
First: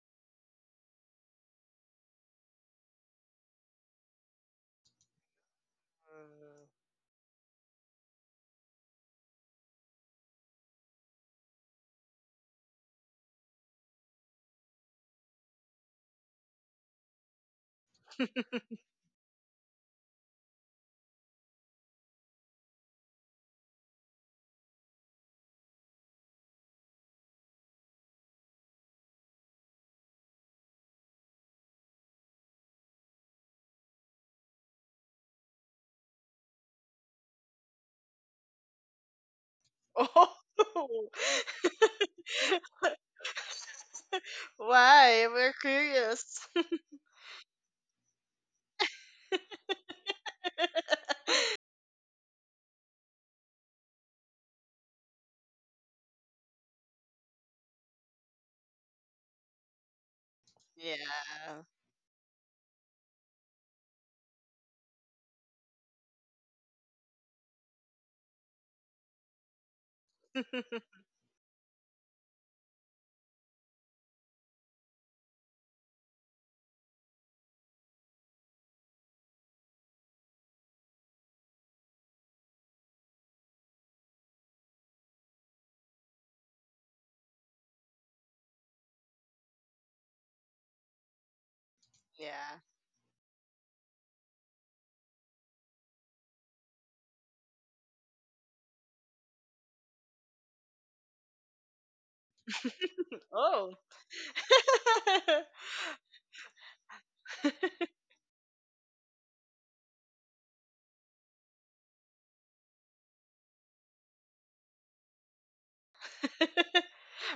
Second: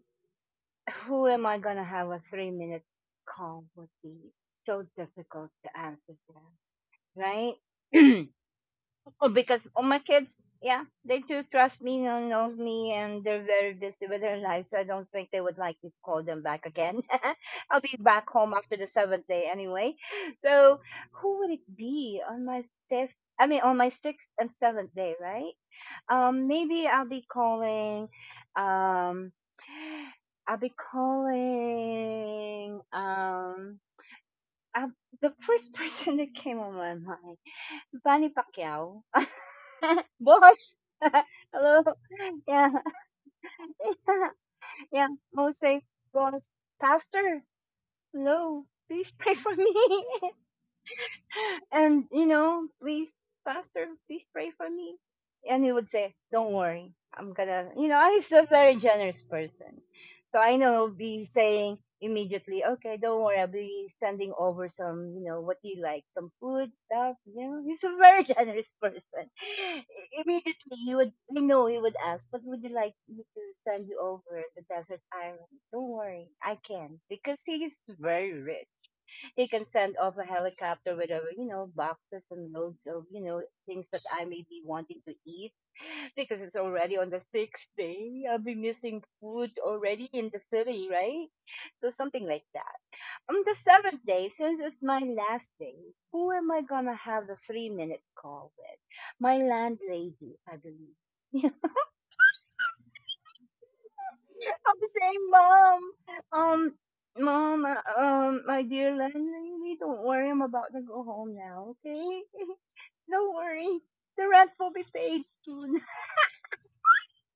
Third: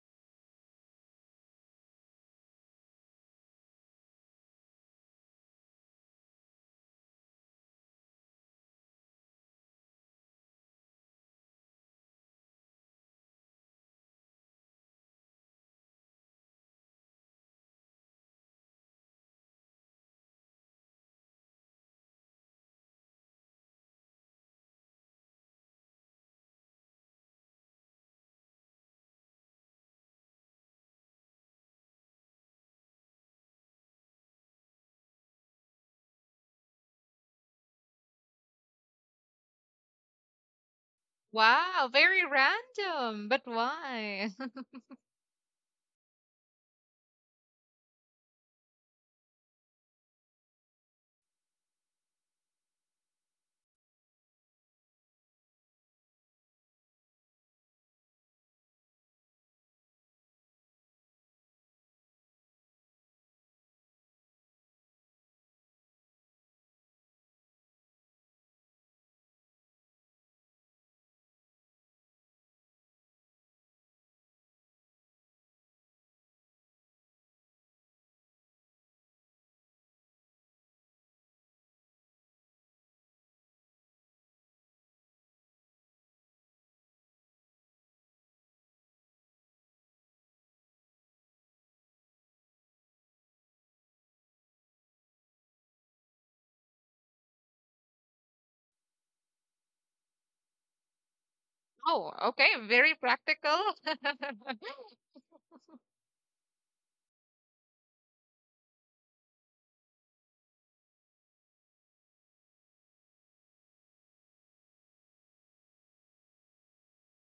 [SPEAKER 1] who am I gonna have a 3 minute call would be so difficult to answer that, right? Oh, because oh, my kids, yeah, they do trust me, know, knows me, and they're very busy with their lives. I don't think they would like me to call them back again. I'll be back home after the seventh day anyway. So, who would it be on my fifth? I mean, on my sixth and seventh day, right? Maybe I'll be calling. Um, I'll be calling. Uh the first person that came on my mind. Manny Pacquiao?
[SPEAKER 2] Oh.
[SPEAKER 1] Boss! Hello?
[SPEAKER 3] Wow, very
[SPEAKER 1] Yeah.
[SPEAKER 3] random, but why?
[SPEAKER 1] Yeah.
[SPEAKER 2] Why? We're
[SPEAKER 1] Mosaic
[SPEAKER 2] curious.
[SPEAKER 1] boss. Pastor, hello. Please pray for me. And please, Pastor, please pray for me. And he would say, Don't worry, I'm gonna you know, he's a very generous person. So I know he'll be
[SPEAKER 2] Yeah.
[SPEAKER 1] saying immediately, Okay, don't worry, I'll be sending over some, what do you like, some food, stuff. He's a very generous person. Immediately he would I know he would ask, what would you like me to send you over the desert island? Don't worry, I can, because he's very rich, he can send off a helicopter with over, boxes and loads of, things that I may be wanting to eat because it's already on the sixth day. I'll be missing food already in the city, right? So something like
[SPEAKER 2] Yeah.
[SPEAKER 1] that. On the seventh day, since it's my last day, who am I gonna have the 3 minute call with? My landlady, I believe.
[SPEAKER 3] Oh, okay, very practical.
[SPEAKER 2] Oh.
[SPEAKER 1] I'm the same, mom, um, mom, my dear landlady, don't worry. I'm about to go home now. Okay, don't worry. The rent will be paid soon.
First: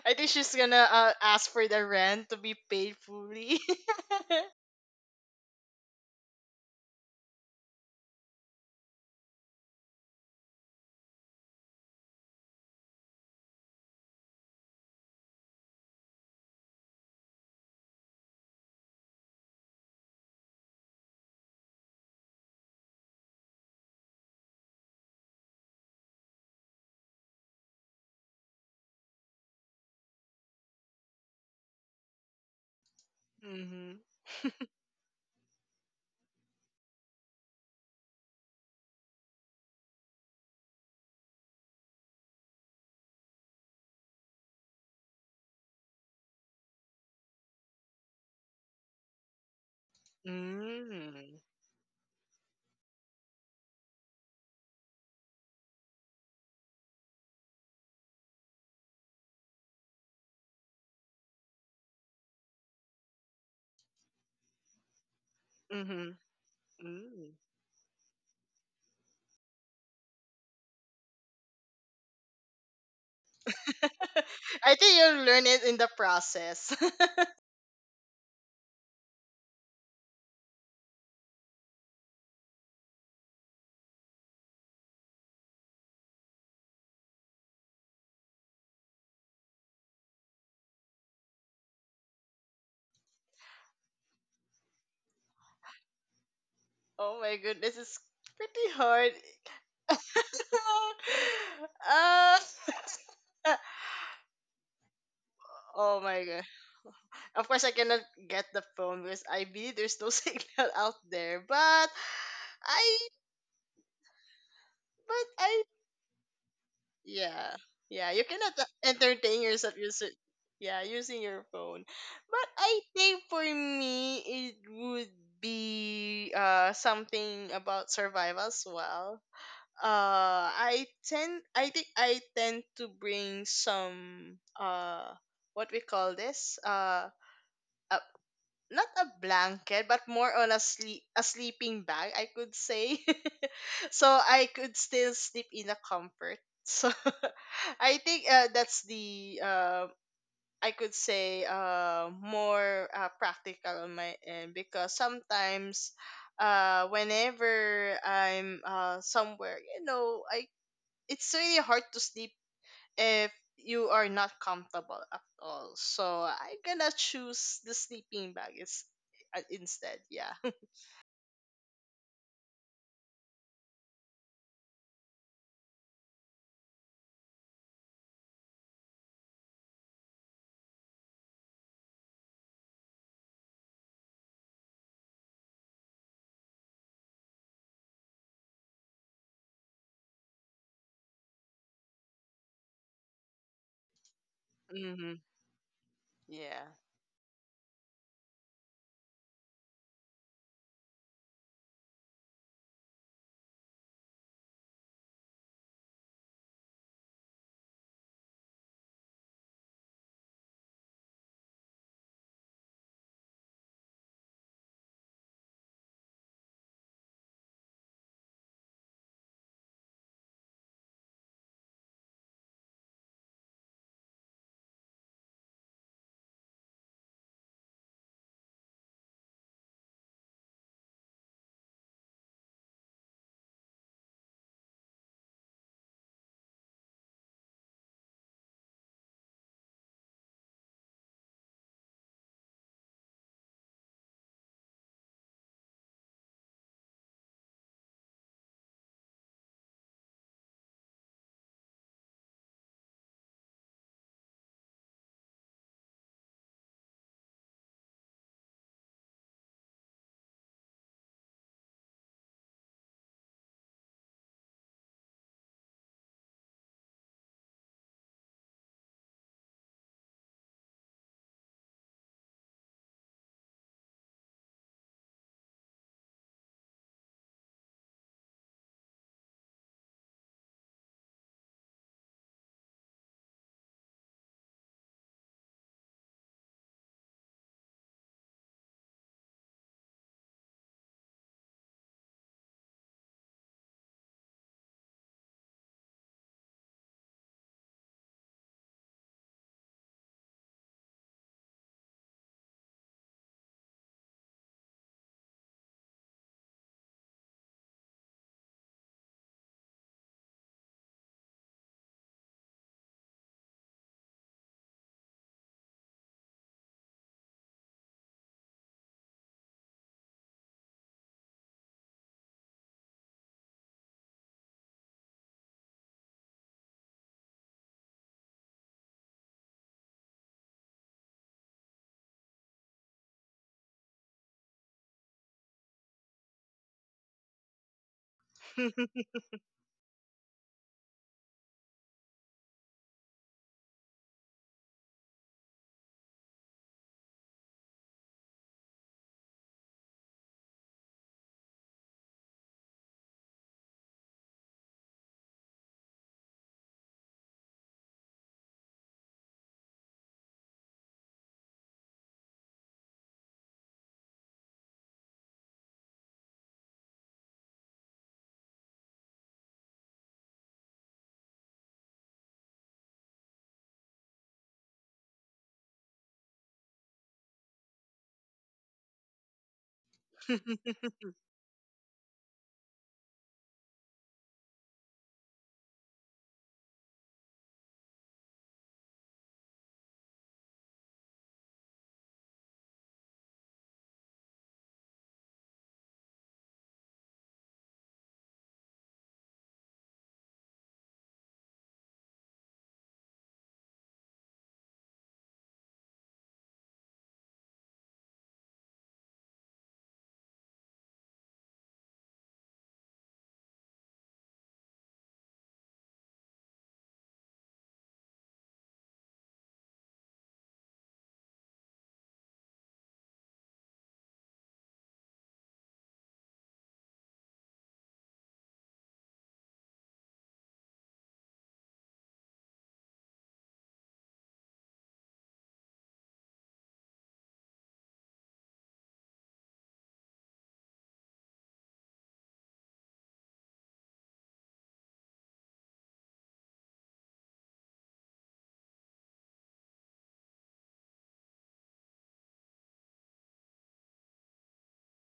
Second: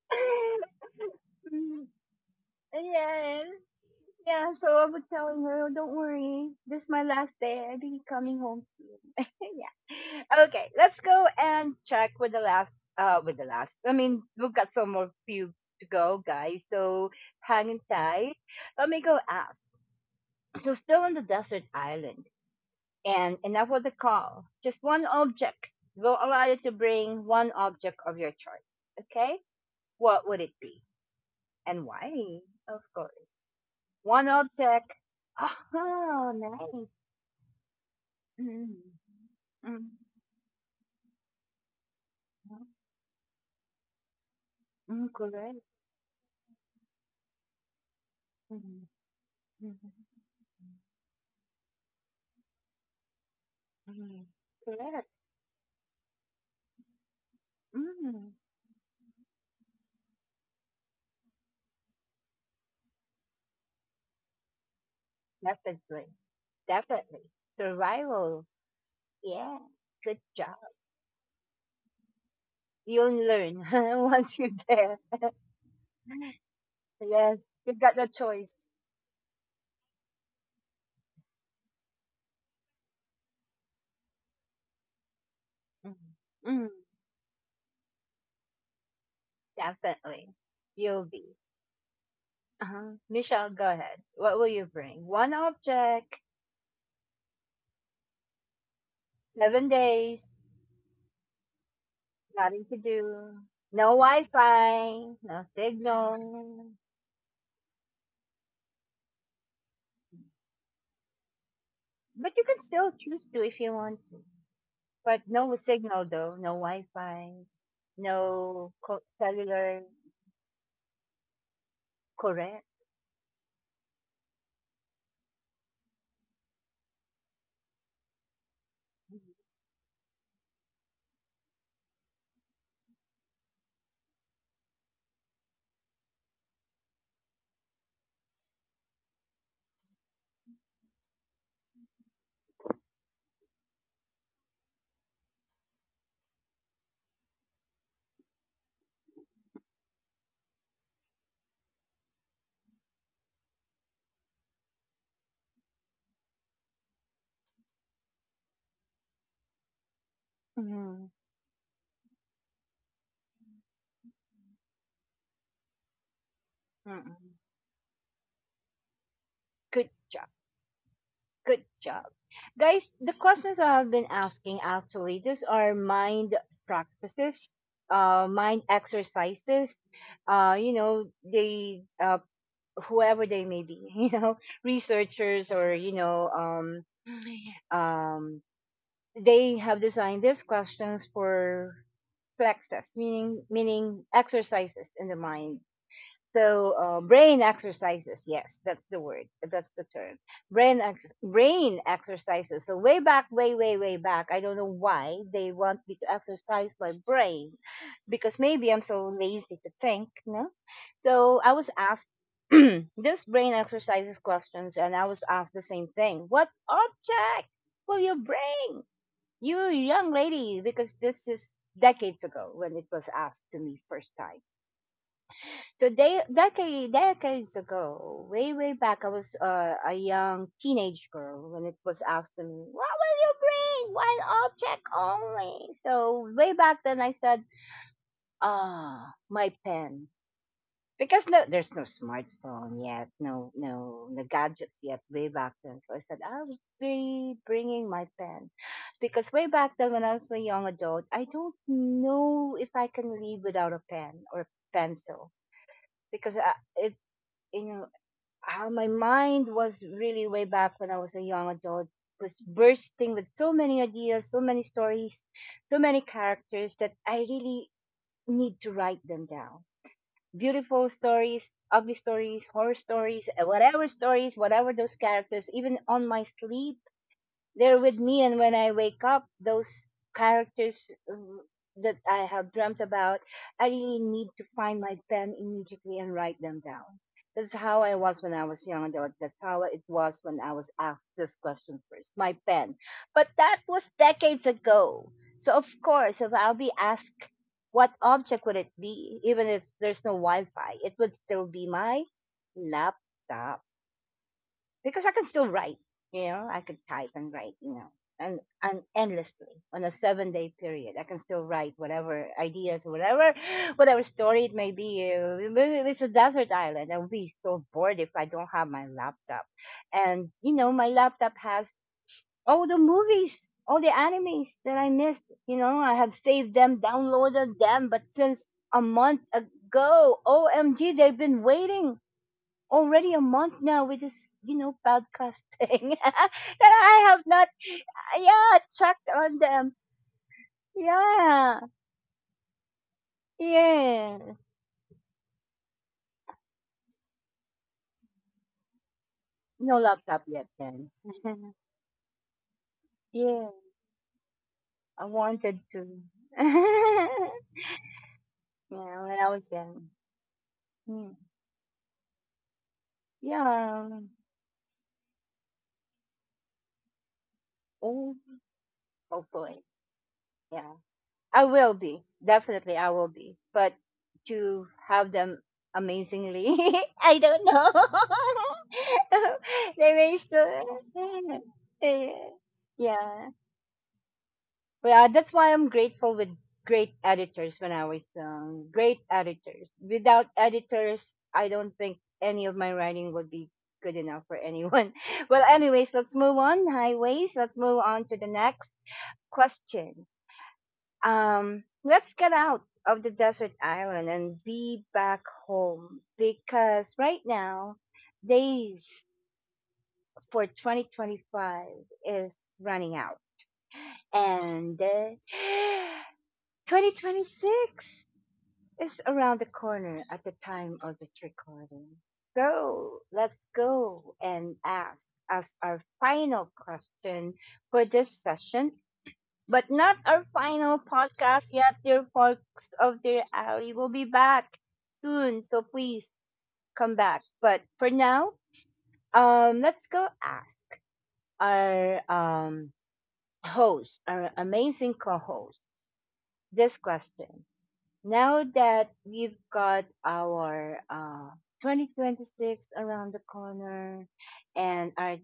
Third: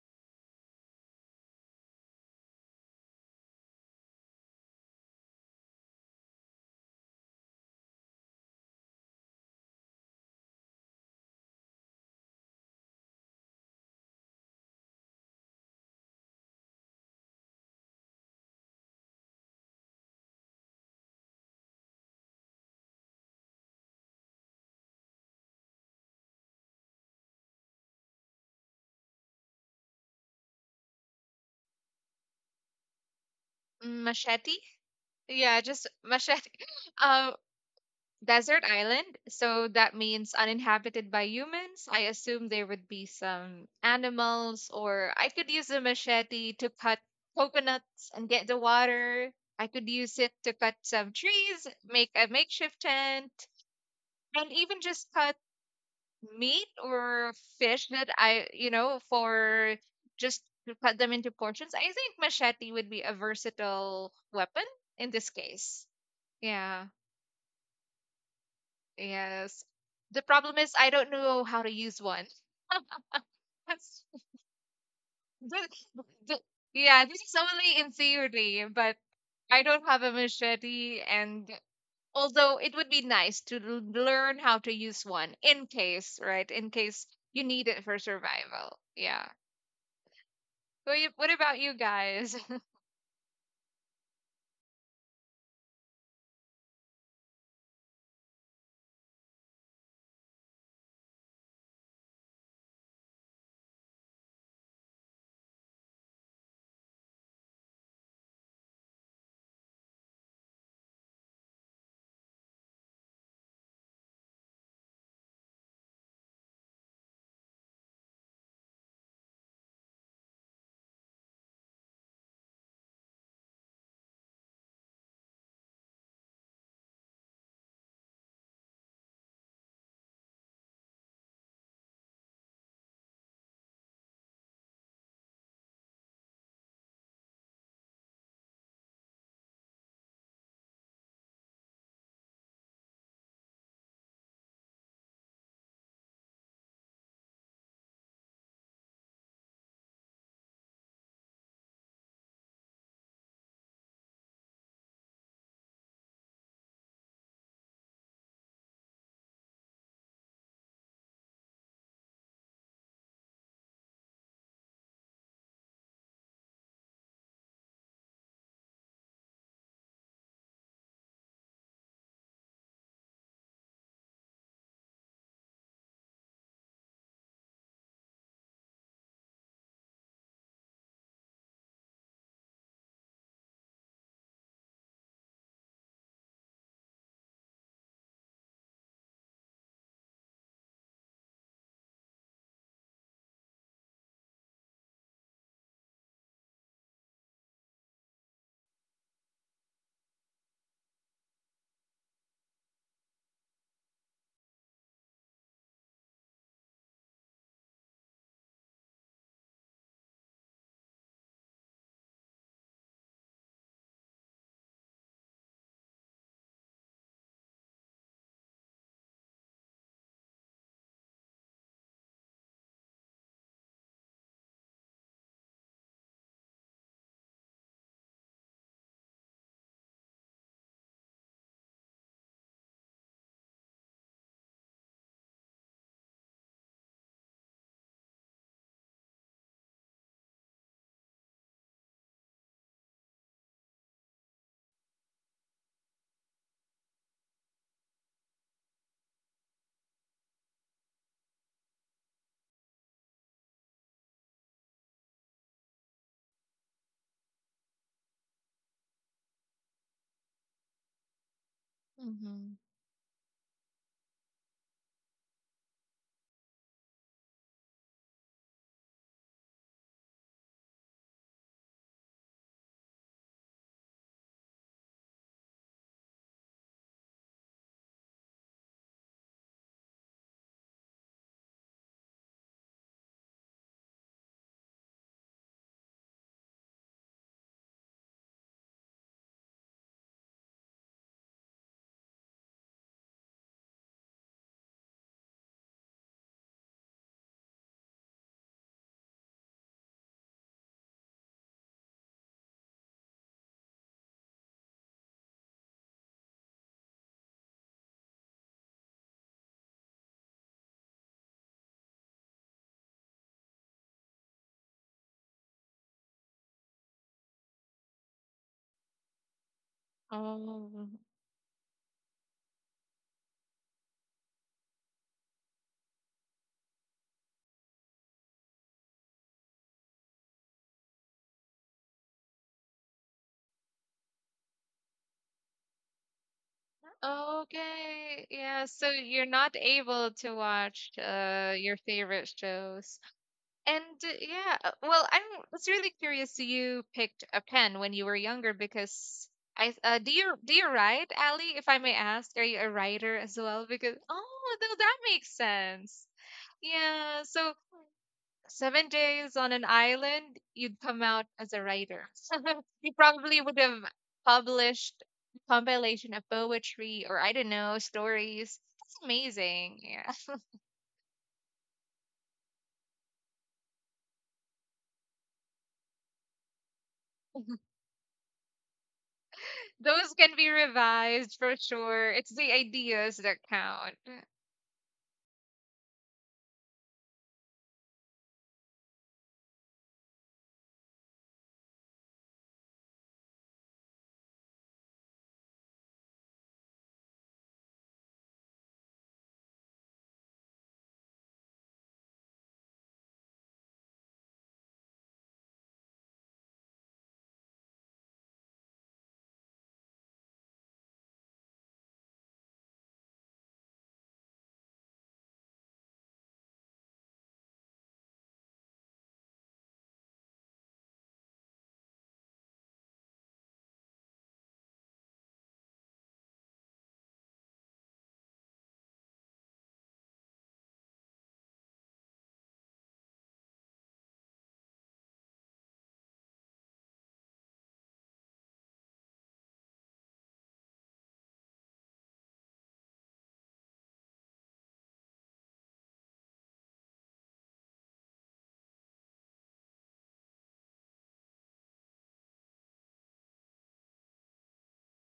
[SPEAKER 2] I think she's gonna ask for the rent to be paid
[SPEAKER 1] Yes.
[SPEAKER 2] fully.
[SPEAKER 1] Yeah, so I was telling her, Oh, don't worry, this is my last day. I'll be coming home soon. Yeah. Okay, let's go and check with the last. I mean, we've got some more few to go, guys, so hang in tight. Let me go ask. So still on the desert island and enough of the call. Just one object. We'll allow you to bring one object of your choice. Okay? What would it be? And why? Of course.
[SPEAKER 2] Mm-hmm.
[SPEAKER 1] One
[SPEAKER 3] Machete?
[SPEAKER 1] object.
[SPEAKER 3] Yeah, just
[SPEAKER 1] Oh,
[SPEAKER 3] machete.
[SPEAKER 1] nice.
[SPEAKER 3] Uh, desert
[SPEAKER 1] Mm,
[SPEAKER 3] island. So that
[SPEAKER 1] mm,
[SPEAKER 3] means uninhabited by humans. I assume there would be some animals,
[SPEAKER 1] mm,
[SPEAKER 3] or I could
[SPEAKER 1] correct.
[SPEAKER 3] use a machete to cut coconuts and get the
[SPEAKER 1] Mm,
[SPEAKER 3] water. I
[SPEAKER 1] mm,
[SPEAKER 3] could use it to cut some
[SPEAKER 2] Mm-hmm.
[SPEAKER 3] trees, make a makeshift tent,
[SPEAKER 1] mm,
[SPEAKER 3] and even
[SPEAKER 1] correct.
[SPEAKER 3] just cut meat or fish that
[SPEAKER 1] Mm,
[SPEAKER 3] I, you know, for just to cut them into portions. I think machete would be a versatile weapon in this case.
[SPEAKER 1] definitely.
[SPEAKER 2] Mm-hmm.
[SPEAKER 3] Yeah.
[SPEAKER 1] Definitely.
[SPEAKER 2] Mm.
[SPEAKER 1] Survival. Yeah.
[SPEAKER 3] Yes.
[SPEAKER 1] Good
[SPEAKER 3] The
[SPEAKER 1] job.
[SPEAKER 3] problem is I don't know how to use one.
[SPEAKER 1] You'll learn
[SPEAKER 3] That's
[SPEAKER 1] once you're
[SPEAKER 2] I
[SPEAKER 1] there.
[SPEAKER 2] think you'll learn it
[SPEAKER 3] the,
[SPEAKER 2] in the
[SPEAKER 3] the,
[SPEAKER 2] process.
[SPEAKER 3] yeah, this is
[SPEAKER 1] Yes. You've
[SPEAKER 3] only in
[SPEAKER 1] got the choice.
[SPEAKER 3] theory, but I don't have a machete and although it would be nice to learn how to use one in
[SPEAKER 1] Mm,
[SPEAKER 3] case, right?
[SPEAKER 1] mm,
[SPEAKER 3] In case you need it for survival. Yeah.
[SPEAKER 1] definitely.
[SPEAKER 3] What,
[SPEAKER 1] You'll
[SPEAKER 3] you, what
[SPEAKER 1] be.
[SPEAKER 3] about you guys?
[SPEAKER 1] Uh-huh. Michelle, go ahead. What will you bring? One object,
[SPEAKER 2] Oh my goodness, it's pretty hard.
[SPEAKER 1] 7 days.
[SPEAKER 2] uh,
[SPEAKER 1] Nothing to do. No Wi-Fi, no
[SPEAKER 2] oh my god.
[SPEAKER 1] signal.
[SPEAKER 2] Of course, I cannot get the phone because I believe there's no signal out there. But
[SPEAKER 1] But you can still
[SPEAKER 2] I,
[SPEAKER 1] choose to if you want to. But
[SPEAKER 2] but
[SPEAKER 1] no
[SPEAKER 2] I
[SPEAKER 1] signal though, no Wi-Fi,
[SPEAKER 2] Yeah, yeah, you cannot
[SPEAKER 1] no
[SPEAKER 2] entertain yourself
[SPEAKER 1] cellular.
[SPEAKER 2] using, yeah, using your phone. But
[SPEAKER 1] Correct.
[SPEAKER 2] I think for me it would be something about survival as well. I think I tend to bring some what we call this a, not a blanket but more on a sleep a sleeping bag, I could say. So I could still sleep in a comfort, so I think that's the I could say more practical on my end because sometimes whenever I'm somewhere, you know, I,
[SPEAKER 1] Mm-hmm.
[SPEAKER 2] it's really hard to sleep if you are not comfortable at all. So I'm gonna
[SPEAKER 1] Mm-mm.
[SPEAKER 2] choose the sleeping bag, is
[SPEAKER 1] Good
[SPEAKER 2] instead.
[SPEAKER 1] job.
[SPEAKER 2] Yeah.
[SPEAKER 1] Good job. Guys, the questions I have been asking actually, these are practices, mind exercises. They, whoever they may be, researchers or, um, they have designed these questions for plexus, meaning exercises in the
[SPEAKER 2] Hmm.
[SPEAKER 1] mind.
[SPEAKER 2] Yeah.
[SPEAKER 1] So brain exercises, yes, that's the word, that's the term. Brain exercises. So way back, way way way back, I don't know why they want me to exercise my brain because maybe I'm so lazy to think, no? So I was asked this brain exercises questions, and I was asked the same thing. What object will you bring, you young lady? Because this is decades ago when it was asked to me first time. So they decades ago, way way back, I was a young teenage girl when it was asked to me, what will you bring? One object only. So way back then, I said, Ah, my pen, because no, there's no smartphone yet, no no no gadgets yet. Way back then, so I said, I'll be bringing my pen, because way back then, when I was a young adult, I don't know if I can live without a pen or pencil because it's, you know how my mind was really way back when I was a young adult, was
[SPEAKER 3] Hmm.
[SPEAKER 1] bursting with so many ideas, so many stories, so many characters that I really need to write them down. Beautiful stories, ugly stories, horror stories, whatever stories, whatever those characters, even on my sleep, they're with me, and when I wake up, those characters that I have dreamt about, I really need to find my pen immediately and write them down. That's how I was when I was young adult. That's how it was when I was asked this question first, my pen. But that was decades ago. So of course, if I'll be asked what object would it be, even if there's no Wi-Fi, it would still be my laptop, because I can still write. You know, I could type and write. You know, and endlessly on a 7 day period, I can still write whatever ideas, whatever, whatever story it may be. It's a desert island. I would be so bored if I don't have my laptop. And you know, my
[SPEAKER 3] Oh.
[SPEAKER 1] laptop has all the movies. All the animes that I missed, I have saved them, downloaded them, but since a month ago, OMG, they've been waiting already a month now with this, podcast thing that I have not,
[SPEAKER 3] Okay.
[SPEAKER 1] yeah,
[SPEAKER 3] Yeah, so
[SPEAKER 1] checked
[SPEAKER 3] you're
[SPEAKER 1] on
[SPEAKER 3] not
[SPEAKER 1] them.
[SPEAKER 3] able to watch
[SPEAKER 1] Yeah,
[SPEAKER 3] your favorite shows. And
[SPEAKER 1] yeah.
[SPEAKER 3] yeah, well, I'm was really curious. You picked a pen when you were younger because
[SPEAKER 1] No
[SPEAKER 3] I do
[SPEAKER 1] laptop
[SPEAKER 3] you
[SPEAKER 1] yet
[SPEAKER 3] do you
[SPEAKER 1] then.
[SPEAKER 3] write, Ali? If I may ask, are you a writer
[SPEAKER 1] Yeah,
[SPEAKER 3] as well? Because oh,
[SPEAKER 1] I
[SPEAKER 3] that makes
[SPEAKER 1] wanted to.
[SPEAKER 3] sense.
[SPEAKER 1] Yeah,
[SPEAKER 3] Yeah, so seven
[SPEAKER 1] when I
[SPEAKER 3] days
[SPEAKER 1] was
[SPEAKER 3] on an
[SPEAKER 1] young.
[SPEAKER 3] island, you'd
[SPEAKER 1] Hmm.
[SPEAKER 3] come out as a writer. You probably would have
[SPEAKER 1] Yeah,
[SPEAKER 3] published a compilation of poetry or I don't know
[SPEAKER 1] oh,
[SPEAKER 3] stories. That's
[SPEAKER 1] hopefully.
[SPEAKER 3] amazing. Yeah.
[SPEAKER 1] Yeah. I will be. Definitely, I will be. But to have them amazingly, I don't know. They may
[SPEAKER 3] Those can be
[SPEAKER 1] still.
[SPEAKER 3] revised for sure. It's the ideas
[SPEAKER 1] Yeah.
[SPEAKER 3] that count.
[SPEAKER 1] Well, that's why I'm grateful with great editors when I was young. Great editors. Without editors, I don't think any of my writing would be good enough for anyone. Well, anyways, let's move on. Highways. Let's move on to the next question. Let's get out of the desert island and be back home, because right now days for 2025 is running out, and 2026 is around the corner at the time of this recording. So let's go and ask us our final question for this session, but not our final podcast yet, dear folks of dear alley. We'll be back soon, so please come back. But for now, let's go ask our host, our amazing co-host, this question, now that we've got our 2026 around the corner and our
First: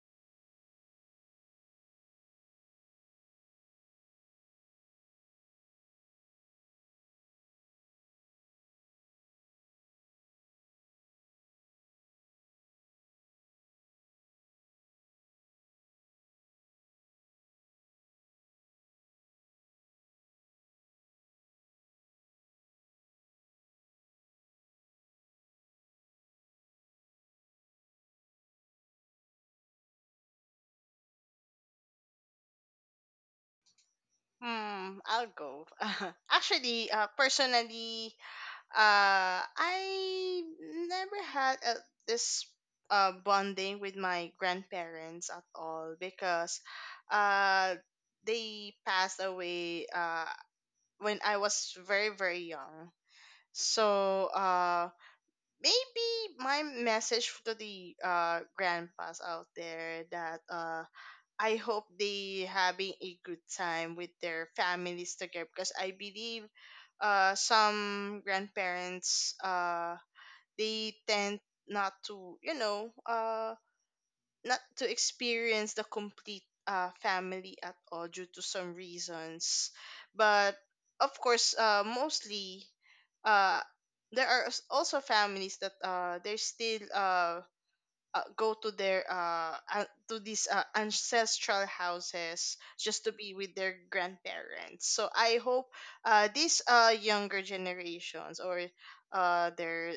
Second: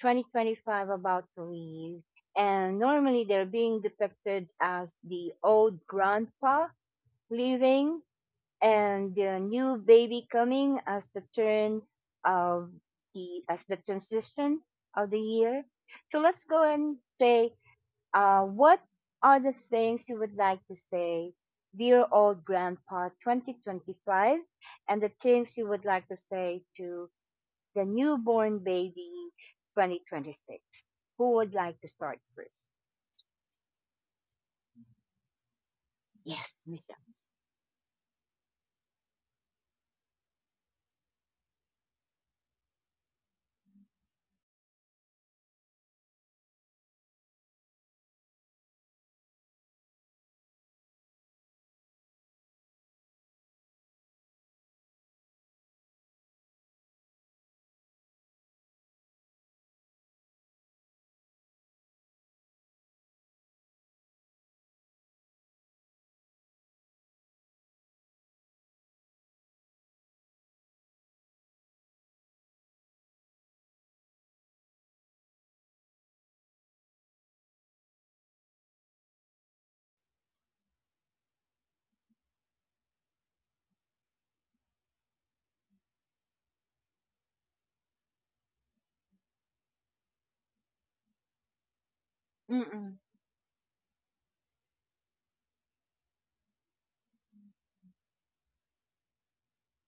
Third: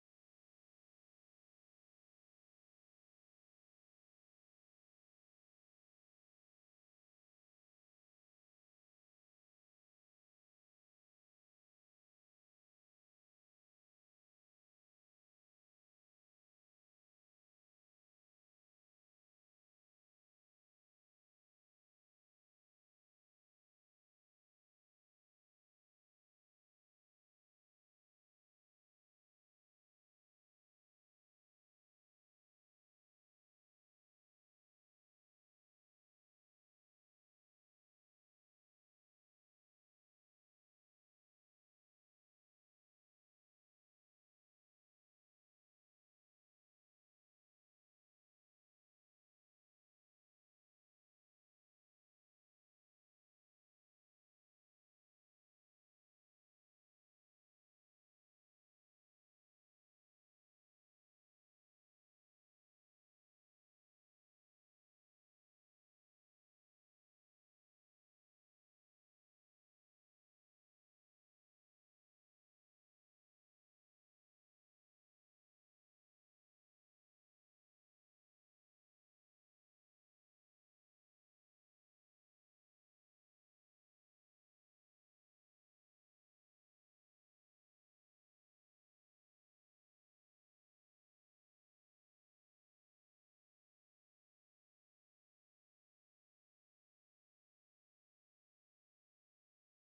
[SPEAKER 1] 2025 about to leave, and normally they're being depicted as the old grandpa leaving and the new baby coming as the turn of the transition of the year. So let's go and say what are the things you would like to say, dear old grandpa 2025, and the things you would like to say to the newborn baby 2026? Who would like to start first?
[SPEAKER 2] Hmm, I'll go.
[SPEAKER 1] Yes,
[SPEAKER 2] Actually,
[SPEAKER 1] Michelle.
[SPEAKER 2] personally, I never had a, this bonding with my grandparents at all because uh, they passed away when I was very, very young. So, maybe my message to the grandpas out there that I hope they having a good time with their families together, because I believe some grandparents they tend not to, you know, not to experience the complete family at all due to some reasons. But of course, mostly uh, there are also families that they're still go to their to these ancestral houses just
[SPEAKER 1] Mm-mm.
[SPEAKER 2] to be with their grandparents, so I hope these younger generations or uh their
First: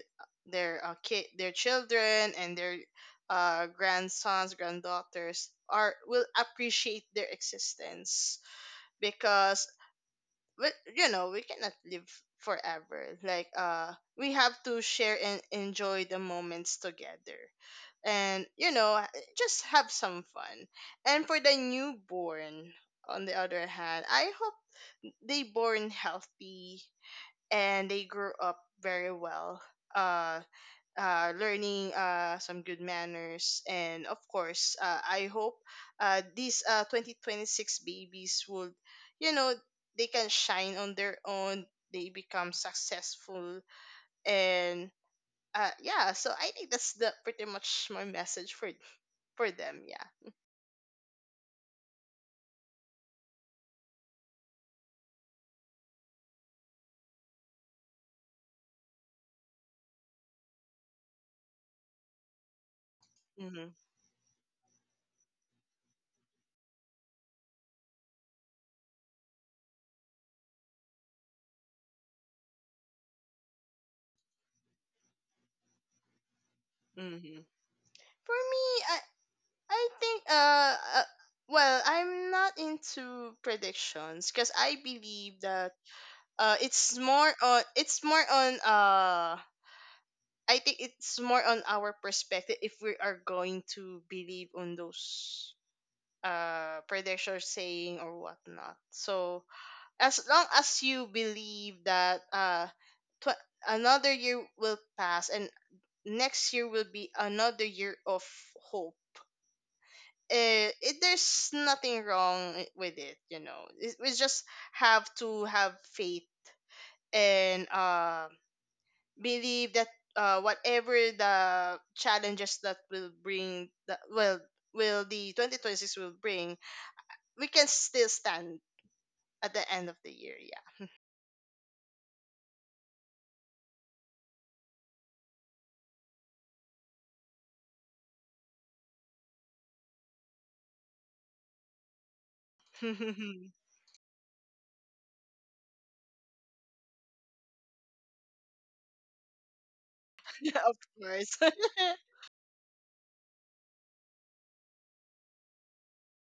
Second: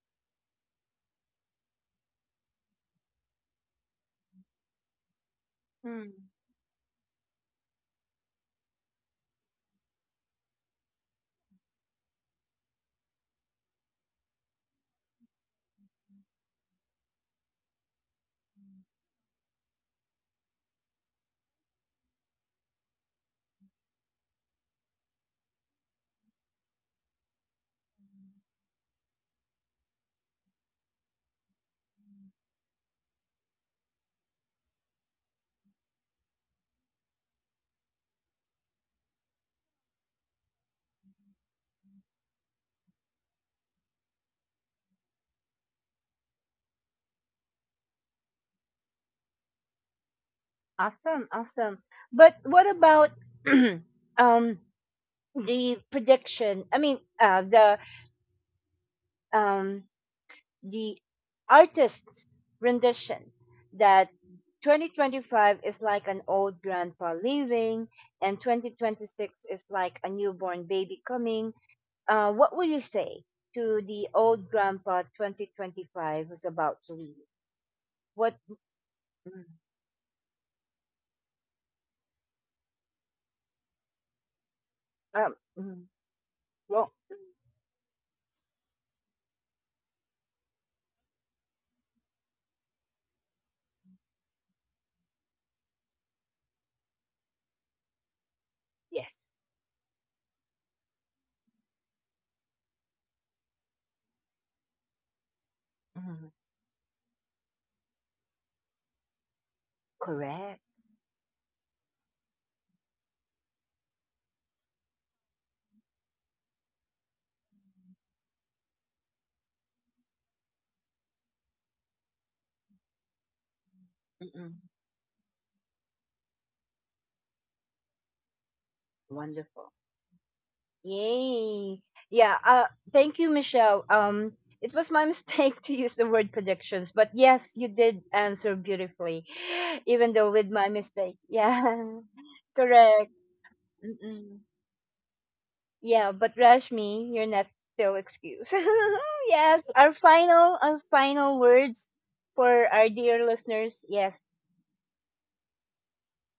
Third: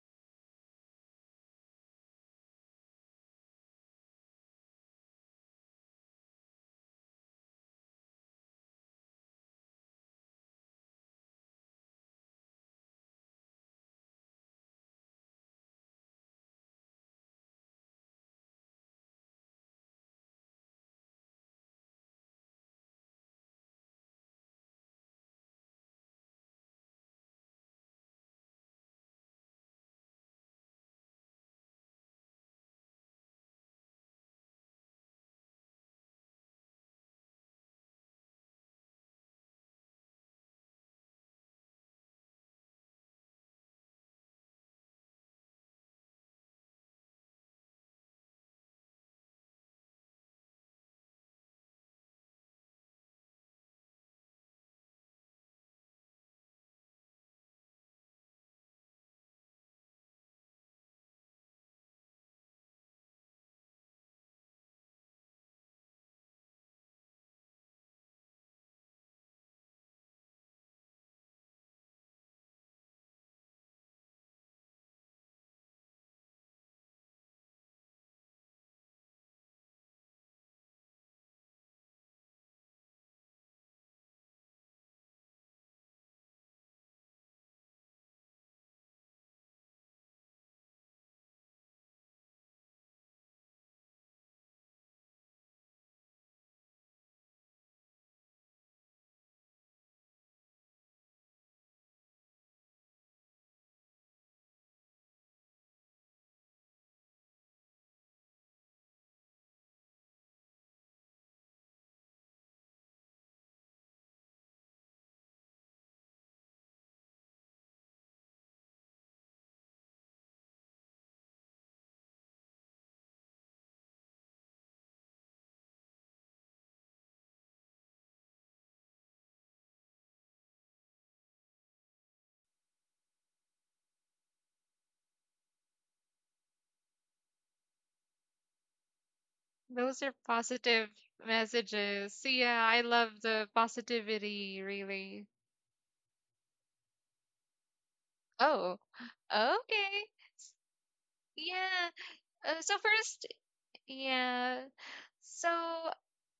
[SPEAKER 2] their kid their children and their grandsons, granddaughters are will
[SPEAKER 1] Mm.
[SPEAKER 2] appreciate their existence, because but you know we cannot live forever, like, we have to share and enjoy the moments together. And you know, just have some fun. And for the newborn, on the other hand, I hope they born healthy and they grew up very well, uh learning some good manners. And of course, I hope these 2026 babies would, you know, they can shine on their own, they become successful. And yeah, so I think that's the pretty much my message for them. Yeah.
[SPEAKER 1] Awesome, awesome. But what about um, the prediction? I mean, um, the artist's rendition
[SPEAKER 2] Mm-hmm.
[SPEAKER 1] that 2025 is like an old grandpa leaving and 2026 is like a newborn baby coming. What will you say to the old grandpa 2025 who's about to leave?
[SPEAKER 2] Mm-hmm. For
[SPEAKER 1] What?
[SPEAKER 2] me,
[SPEAKER 1] Mm,
[SPEAKER 2] I think, uh well, I'm not into predictions because I believe that
[SPEAKER 1] Mm, well,
[SPEAKER 2] it's more on, I think it's more on our perspective, if we are going to believe on those predictions saying or whatnot.
[SPEAKER 1] yes.
[SPEAKER 2] So as long as you believe that tw- another year will pass and
[SPEAKER 1] Mm,
[SPEAKER 2] next year will be another year of hope,
[SPEAKER 1] correct.
[SPEAKER 2] it there's nothing wrong with it, you know. We just have to have faith and believe that whatever the challenges that will bring the well
[SPEAKER 1] Mm-mm,
[SPEAKER 2] will the 2026 will bring, we can still stand at
[SPEAKER 1] wonderful.
[SPEAKER 2] the end of the year, yeah.
[SPEAKER 1] Yay. Yeah, thank you, Michelle. It was my mistake to use the word predictions, but yes, you did answer beautifully,
[SPEAKER 3] Those are
[SPEAKER 1] even though with my
[SPEAKER 3] positive
[SPEAKER 1] mistake. Yeah.
[SPEAKER 3] messages. So yeah, I
[SPEAKER 1] Correct.
[SPEAKER 3] love the
[SPEAKER 1] Mm-mm.
[SPEAKER 3] positivity, really.
[SPEAKER 1] Yeah, but Rashmi, you're not still excused.
[SPEAKER 3] Oh,
[SPEAKER 1] Yes, our
[SPEAKER 3] okay.
[SPEAKER 2] Yeah,
[SPEAKER 1] final
[SPEAKER 2] of
[SPEAKER 1] our
[SPEAKER 2] course.
[SPEAKER 1] final
[SPEAKER 3] Yeah.
[SPEAKER 1] words for
[SPEAKER 3] So
[SPEAKER 1] our dear
[SPEAKER 3] first,
[SPEAKER 1] listeners. Yes.
[SPEAKER 3] yeah. So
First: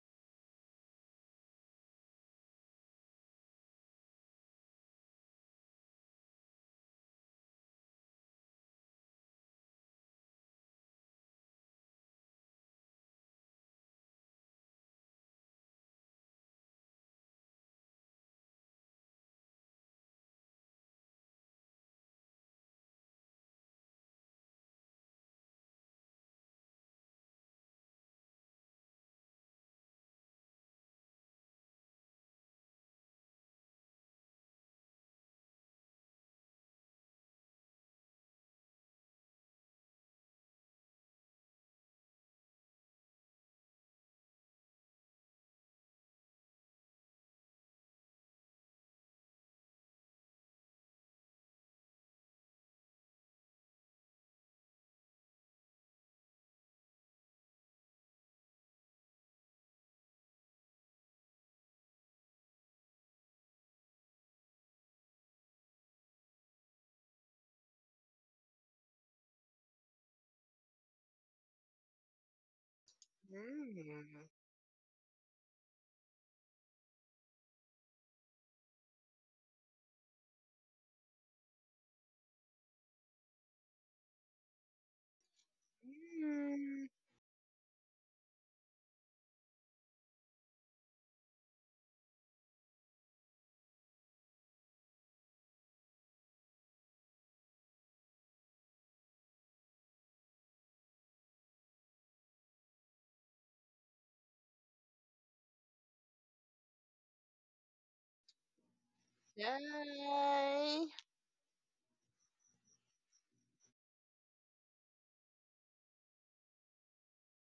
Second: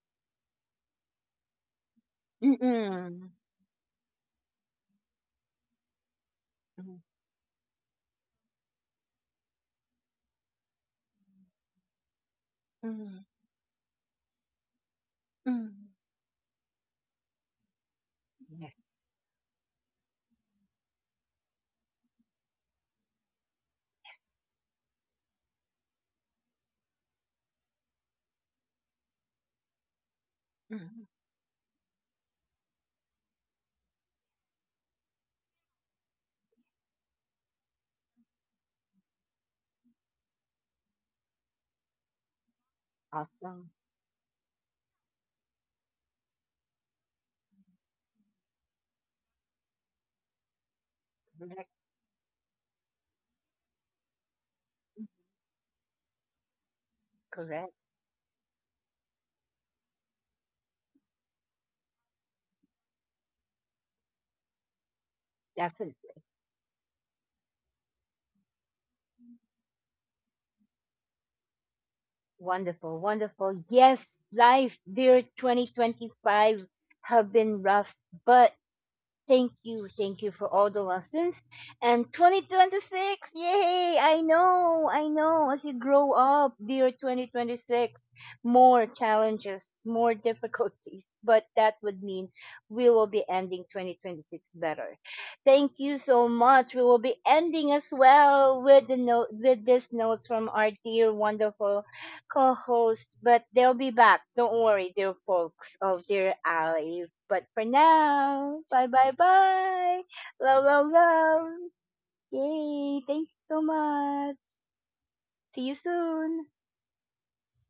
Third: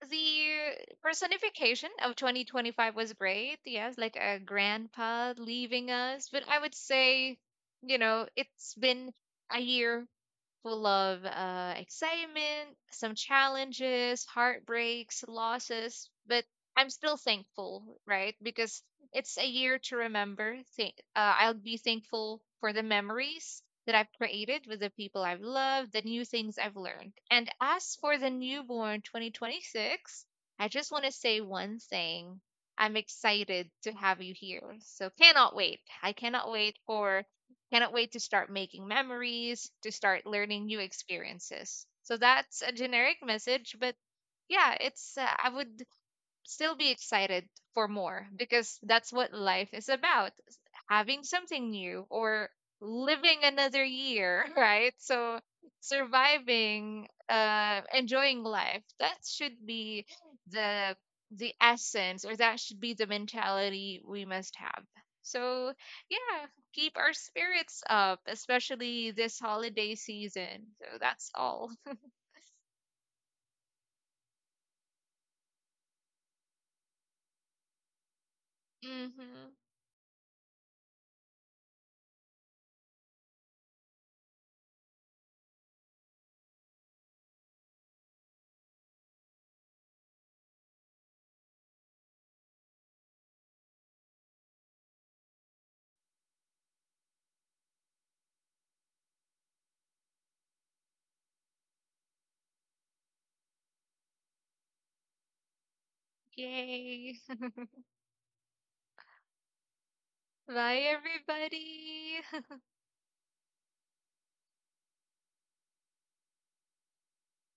[SPEAKER 3] the personification of 2025 was
[SPEAKER 1] Mm-mm.
[SPEAKER 3] great. Yes, like a grandpa leaving us, but I would say, it's been a year full of excitement, some
[SPEAKER 1] Mm-mm.
[SPEAKER 3] challenges, heartbreaks,
[SPEAKER 1] Mm-mm.
[SPEAKER 3] losses, but I'm still thankful, right?
[SPEAKER 1] Yes.
[SPEAKER 3] Because it's a year to remember. I'll be thankful for the memories that I've created with the people I've loved, the new things I've learned. And as for the newborn 2026, I just want
[SPEAKER 1] Mm-mm.
[SPEAKER 3] to say one thing. I'm excited to have you here. So cannot wait. I cannot wait for Cannot wait to start making memories, to start learning new experiences. So that's a generic
[SPEAKER 1] Awesome.
[SPEAKER 3] message, but yeah, it's I would still be excited for more because that's what life is about having
[SPEAKER 1] Correct.
[SPEAKER 3] something new or living another year, right? So surviving,
[SPEAKER 1] Correct.
[SPEAKER 3] enjoying life. That should be the the essence or that should be the mentality we must have. So
[SPEAKER 1] That's it.
[SPEAKER 3] yeah, keep our spirits up, especially this holiday season. So that's all.
[SPEAKER 1] Wonderful, wonderful. Yes, life, dear 2025, have been rough, but
[SPEAKER 3] Hmm.
[SPEAKER 1] thank you for all the lessons. And 2026, yay! I know, I know. As you grow up, dear 2026, more challenges, more difficulties, but that would mean we will be ending 2026 better. Thank you so much. We will be ending as well with the note with these notes from our dear wonderful co-host, but they'll be back. Don't worry, dear folks of dear alley.
[SPEAKER 3] Yay.
[SPEAKER 1] But for now, bye bye bye. Love
[SPEAKER 2] Yay.
[SPEAKER 1] love
[SPEAKER 3] Bye
[SPEAKER 1] love.
[SPEAKER 3] everybody.
[SPEAKER 1] Yay! Thanks so much. See you soon.